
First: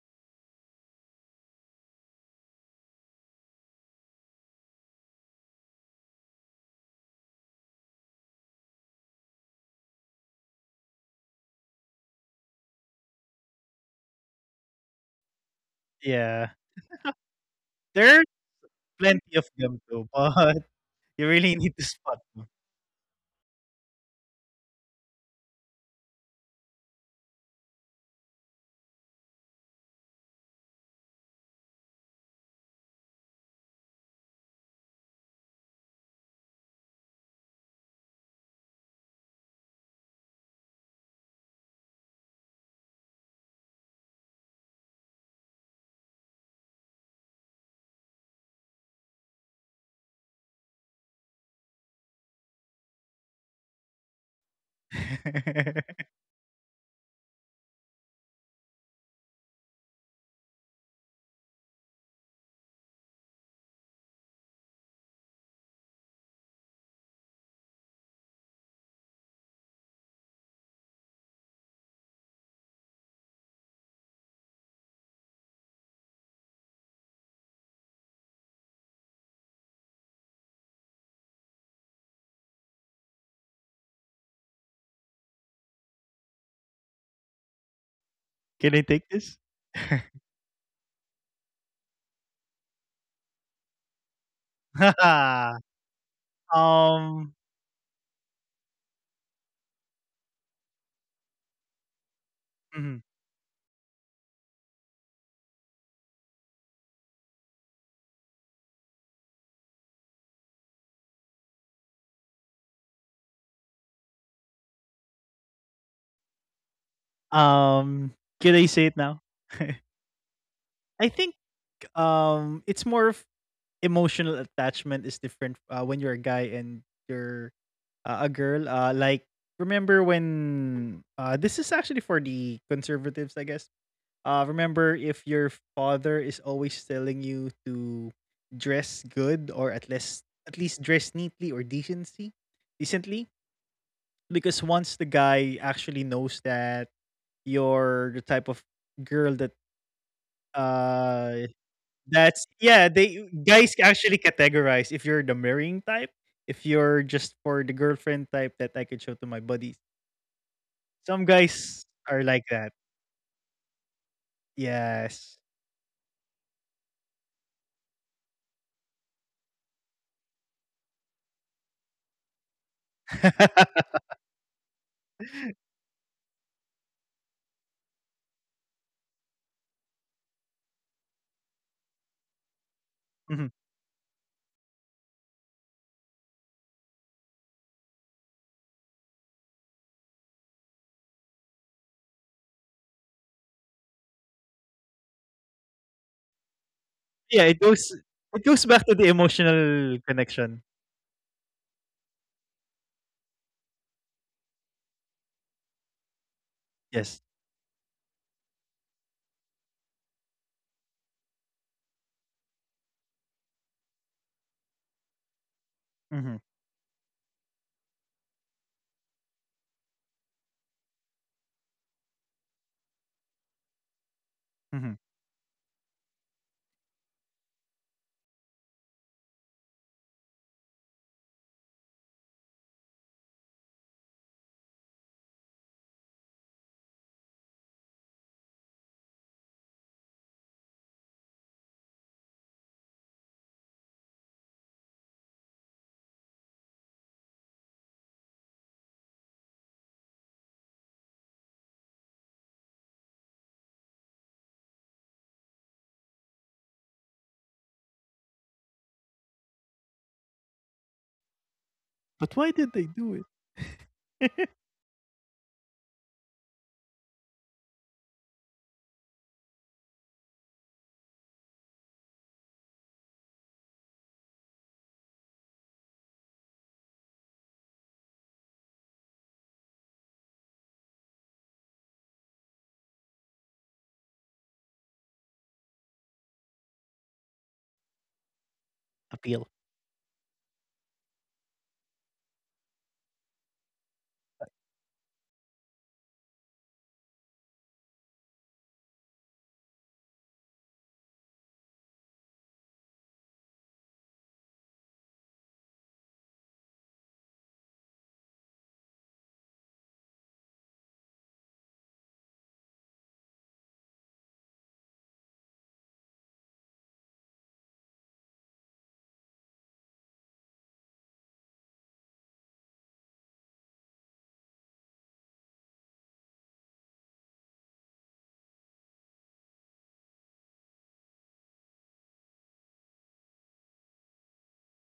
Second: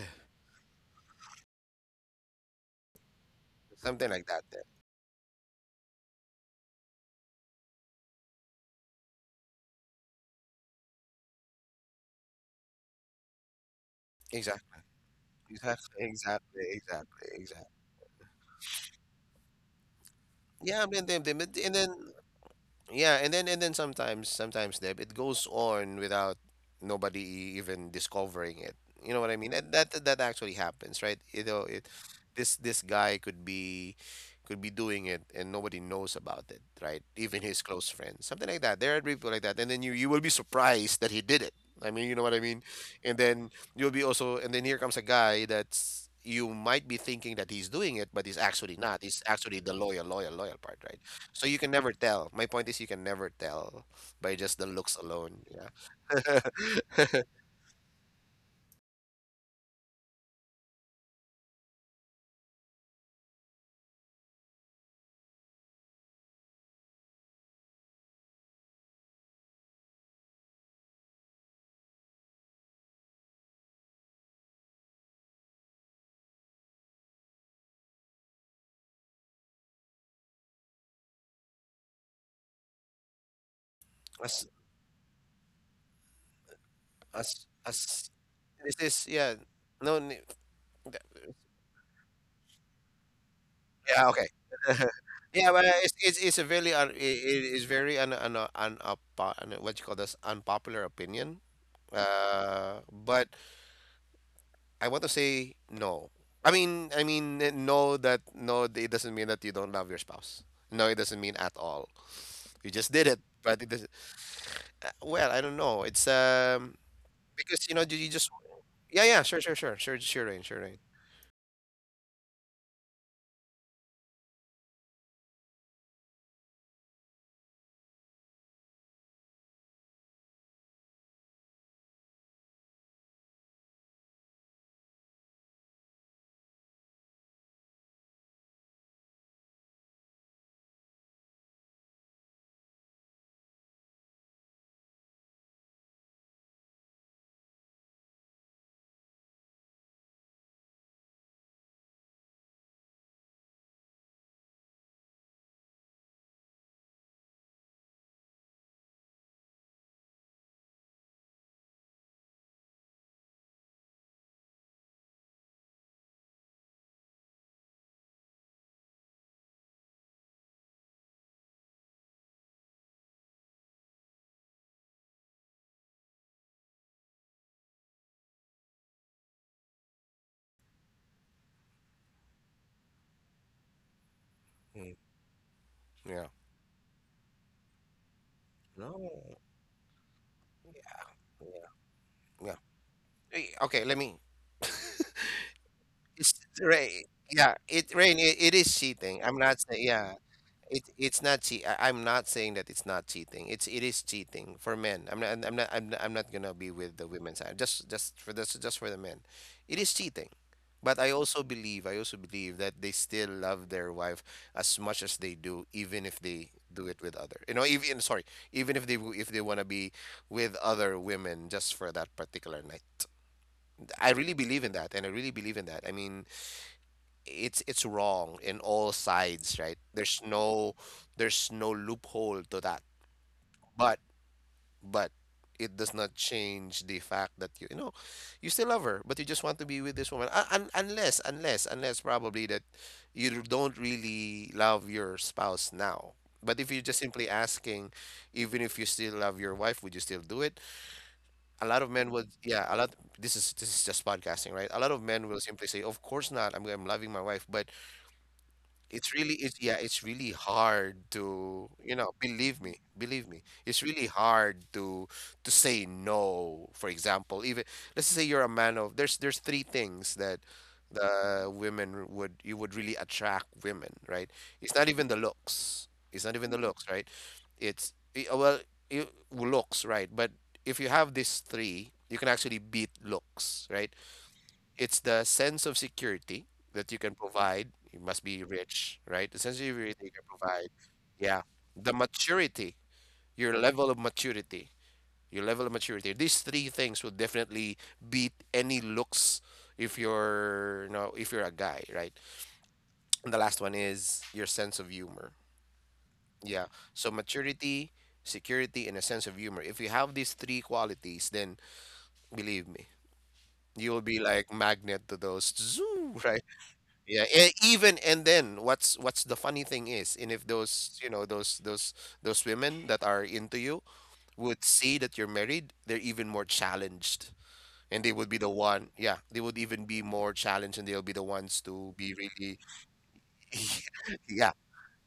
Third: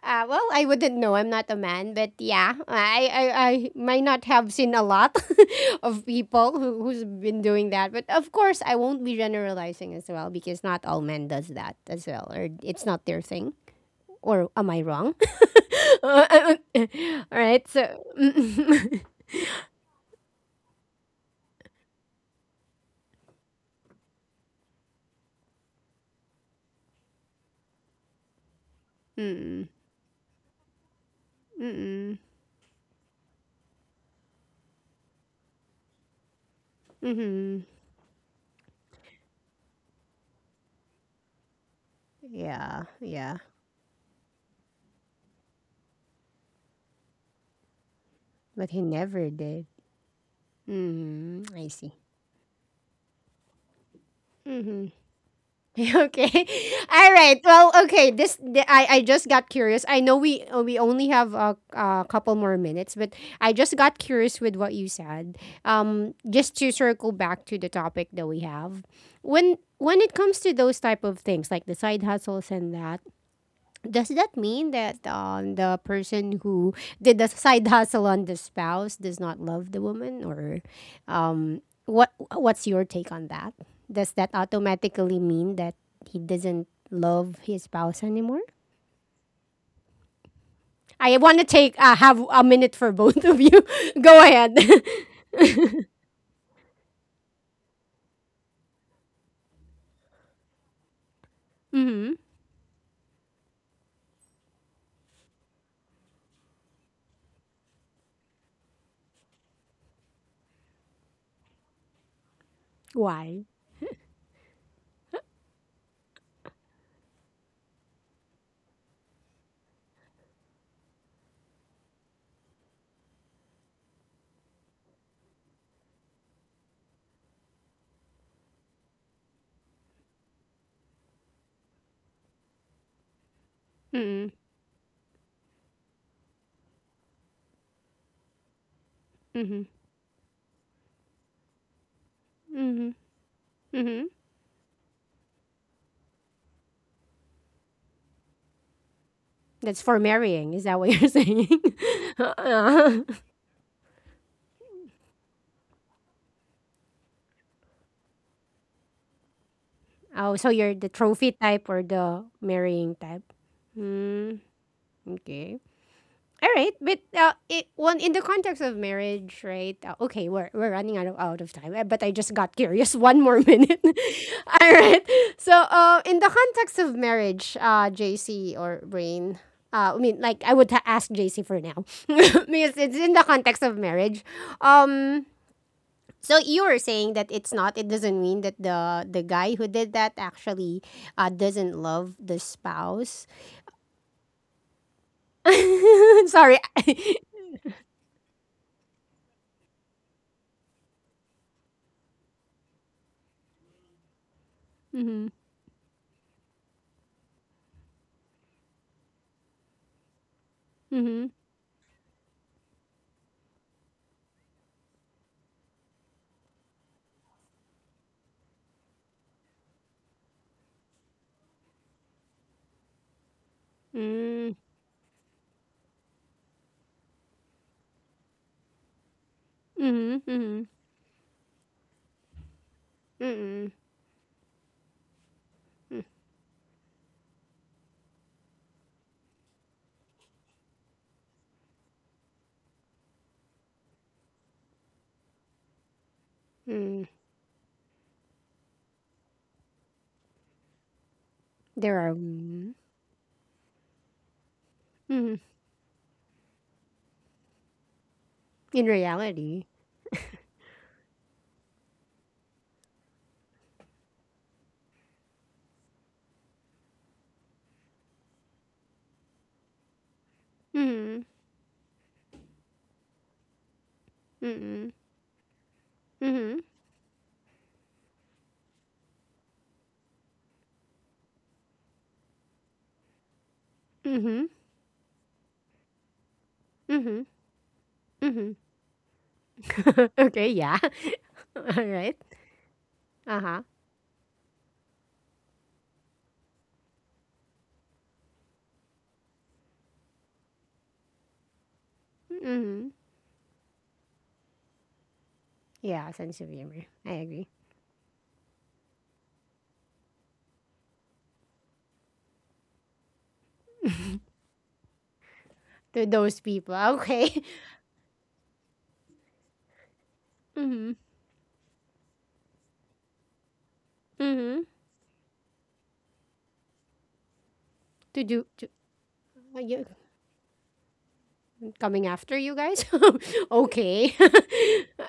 A: Well, I wouldn't know. I'm not a man, but yeah, I
C: yeah,
A: might
C: something
A: not
C: like that.
A: have
C: Yeah.
A: seen a lot of people who, who's been doing that. But of course, I won't be generalizing as well because not all men does that as well, or it's not their thing. Or am I
C: Exactly.
A: wrong?
C: Exactly.
B: yeah.
A: All
C: Exactly. Exactly.
A: right.
C: Exactly.
A: So.
B: There's
A: Mm-mm.
B: plenty of them though, but
C: Yeah, I mean,
B: you
C: them, them,
B: really need
C: and
B: to
C: then
B: spot them.
C: yeah, and then sometimes, Deb, it goes on without— nobody e-, even discovering it. You know what I mean? That actually happens, right? You know it.
A: Mm-mm.
C: This guy could be— could be doing it and nobody knows about it, right? Even his
A: Mhm.
C: close friends, something like that. There are people like that, and then you— you will be surprised that he did it. I mean, you know what I mean?
A: Yeah,
C: And
A: yeah.
C: then you'll be also— and then here comes a guy that's— you might be thinking that he's doing it, but he's
A: But
C: actually
A: he
C: not. He's
A: never
C: actually
A: did.
C: the loyal part, right?
A: Mhm.
C: So you
A: I
C: can
A: see.
C: never tell. My point is, you can never tell by just the
A: Mhm.
C: looks alone. Yeah.
A: Okay. All right. Well, okay. I just got curious. I know we only have a couple more minutes, but I just got curious with what you said. Um, just to circle back to the topic that we have. When it comes to those type of things like the side hustles and that, does that mean that the person who did the side hustle on the spouse does not love the woman, or what what's your take on that, does that
C: As
A: automatically mean that he doesn't love
C: as
A: his spouse
C: as
B: Can
A: anymore?
B: I take
C: this
B: this?
C: is— yeah. No. n-
A: I want to take have a minute for both of you.
C: Yeah.
A: Go
C: Okay.
A: ahead.
C: Yeah, but it's— it's a really un-,
B: um,
C: it is very unpo-, un— what you call this— unpopular opinion.
A: Mm-hmm.
B: mhm.
C: But I want to say no. N- no. That— no, it doesn't mean that you don't love your spouse. No, it doesn't mean at all. You just did it,
A: Why?
C: but it doesn't. Uh, well, I don't know. It's um—
B: um,
C: because you know, you—
B: can
C: you
B: I
C: just—
B: say it now?
C: yeah, yeah, sure, sure, sure, sure, sure, Rain,
B: I
C: sure, Rain.
B: think, it's more of, emotional attachment is different when you're a guy and you're a girl. Like, remember when, this is actually for the conservatives, I guess.
A: Mm-hmm.
B: Remember if your father is always telling you to dress good, or at
A: Mm-hmm.
B: least, at least dress neatly, or decency, decently,
A: Mm-hmm.
B: because
A: Mm-hmm.
B: once the guy actually knows that you're the type of girl that
A: That's for marrying, is
B: uh
A: that what you're saying?
B: that's yeah, they guys actually categorize if you're the marrying type, if you're just for the girlfriend type that I could show to my buddies.
A: Oh, so you're
B: Some
A: the trophy
B: guys
A: type or
B: are like
A: the
B: that.
A: marrying type? Mm,
B: Yes.
A: okay. All right, but one, in the context of marriage, right? Okay, we're running out of time, but I just got curious. One more minute. All right. So, in the context of marriage, JC or Brain, like I would ask JC for now. Because it's in the
B: Mhm.
A: context of marriage.
C: Mm,
A: Um,
C: yeah.
A: so you were saying that it's not. It doesn't mean that the
C: No.
A: guy who did that actually
C: Yeah.
A: doesn't love the
C: Yeah.
A: spouse.
C: Eh, okay, let me. It's
A: Sorry.
C: Rain. Yeah,
B: Yeah, it
C: it— Rain.
B: goes
C: It
B: it
C: is
B: goes back
C: cheating.
B: to the
C: I'm not saying. Yeah,
B: emotional
C: it—
B: connection.
C: it's not cheat. I'm not saying that it's not cheating. It's— it is cheating for men.
A: Mhm.
C: I'm not gonna be with the women's
B: Yes.
C: side. Just for the men. It is cheating. But
A: Mhm.
C: I also believe that they still love their wife as much as they do, even if they
B: Mhm.
C: do it with other. You know, even— sorry, even if they w- if they want to be with other women just for that particular night.
A: Mm.
C: I
B: Mhm.
C: really believe in that. I mean, it's— it's wrong in all sides, right?
A: Mhm.
C: There's
A: Mhm.
C: no— there's no loophole to that.
A: Mm.
C: But— but it does not change the fact that you know, you still love her, but you just want to be with this woman. Un— unless probably that you don't really love your spouse now. But if you're just
A: Mm.
C: simply asking, even if you still love your wife, would you still do it? A lot of
A: There
C: men
A: are
C: would, yeah,
A: mm.
C: a lot. This is just podcasting, right? A lot of men
A: Mhm.
C: will simply say, "Of course not. I'm loving my wife," but
A: In
C: it's really— it's—
A: reality.
C: yeah, it's really hard to, you know, believe
B: But
C: me,
B: why did they do it?
C: it's really hard to say no. For example, even— let's say you're a man of— there's three things that
A: Mhm.
C: the women would— you would really attract women, right?
A: Mhm.
C: It's not even the
A: Mhm.
C: looks, right? It's I- it, looks right, but if you have these three, you can actually beat looks, right?
A: Mhm.
C: It's the sense of security that you can
A: Mhm.
C: provide. You must be
A: Mhm.
C: rich, right? The sense of
B: Appeal.
C: security you can
A: Okay,
C: provide.
A: yeah.
C: Yeah. The
A: Alright.
C: maturity, your
A: Uh-huh.
C: level of maturity, your level of maturity. These three things will definitely beat any looks if you're, you know, if you're a guy, right?
A: Mhm.
C: And the last one is your sense of humor.
A: Yeah, sense of
C: Yeah.
A: humor.
C: So
A: I agree.
C: maturity, security, and a sense of humor. If you have these three qualities, then believe me, you'll be like magnet to those
A: To
C: zoo,
A: those
C: right?
A: people.
C: Yeah,
A: Okay.
C: e- even— and then what's— what's the funny thing is, and if
A: Mhm.
C: those, you know, those women that are into you
A: Mhm.
C: would see that you're married, they're even more challenged, and they
A: To
C: would be
A: do,
C: the
A: to
C: one. Yeah, they would even be more challenged, and they'll be the ones to
A: coming
C: be
A: after you
C: really.
A: guys. Okay.
C: Yeah,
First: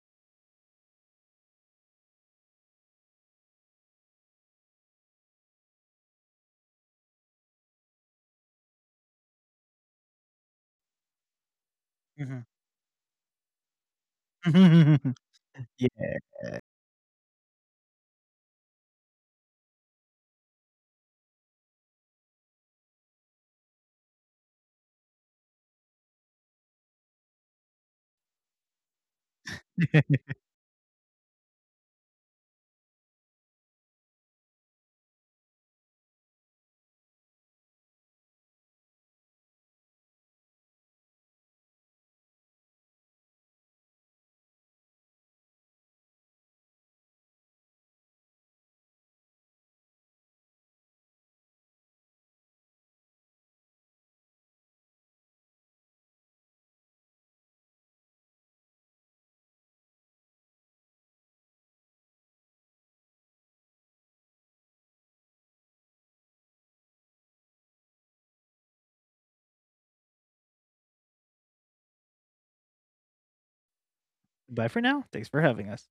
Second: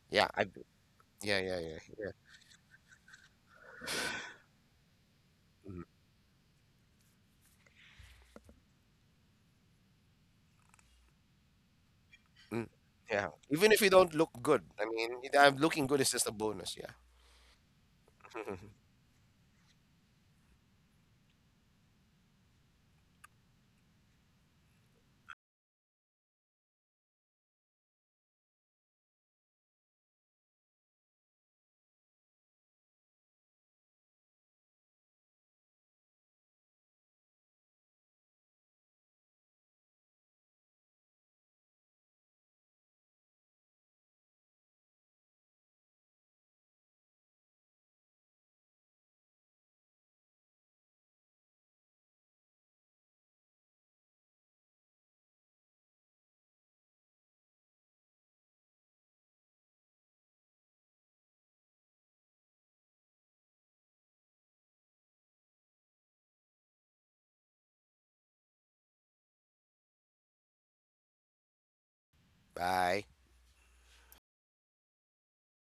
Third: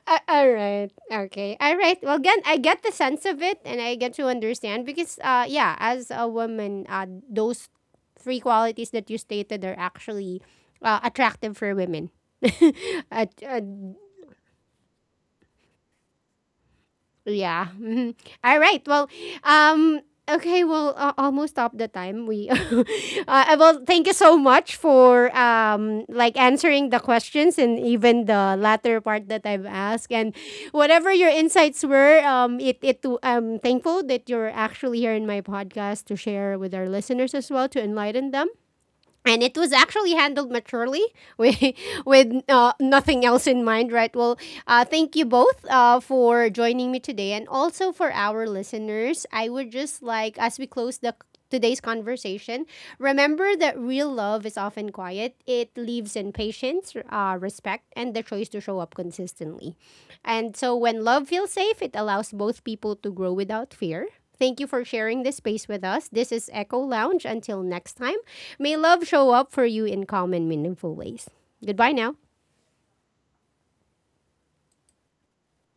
C: yeah, I,
A: All right.
C: yeah,
A: Okay.
C: yeah,
A: All
C: yeah,
A: right.
C: yeah.
A: Well, again, I get the sense of it and I get to understand because, yeah,
C: mm,
A: as a woman, those three qualities that you stated are actually attractive for women.
B: Mhm.
C: mm, yeah,
A: At,
C: even if you don't look good, I mean, I'm— looking good
B: yeah.
C: is just a bonus. Yeah.
A: yeah. Mhm. All right. Well, um, okay. Well, almost up the time. We, well, thank you so much for like answering the questions and even the latter part that I've asked and whatever your insights were. It it to I'm thankful that you're actually here in my podcast to share with our listeners as well, to enlighten them. And it was actually handled maturely with, with nothing else in mind, right? Well, thank you both for joining me today, and also for our listeners I would just like, as we close the today's conversation, remember that real love is often quiet. It lives in patience, respect, and the choice to show up consistently. And so when love feels safe, it allows both people to grow without fear. Thank you for sharing this space with us. This is Echo Lounge. Until next time, may love show up for you in calm and meaningful ways. Goodbye now.
C: Bye.
B: Bye for now. Thanks for having us.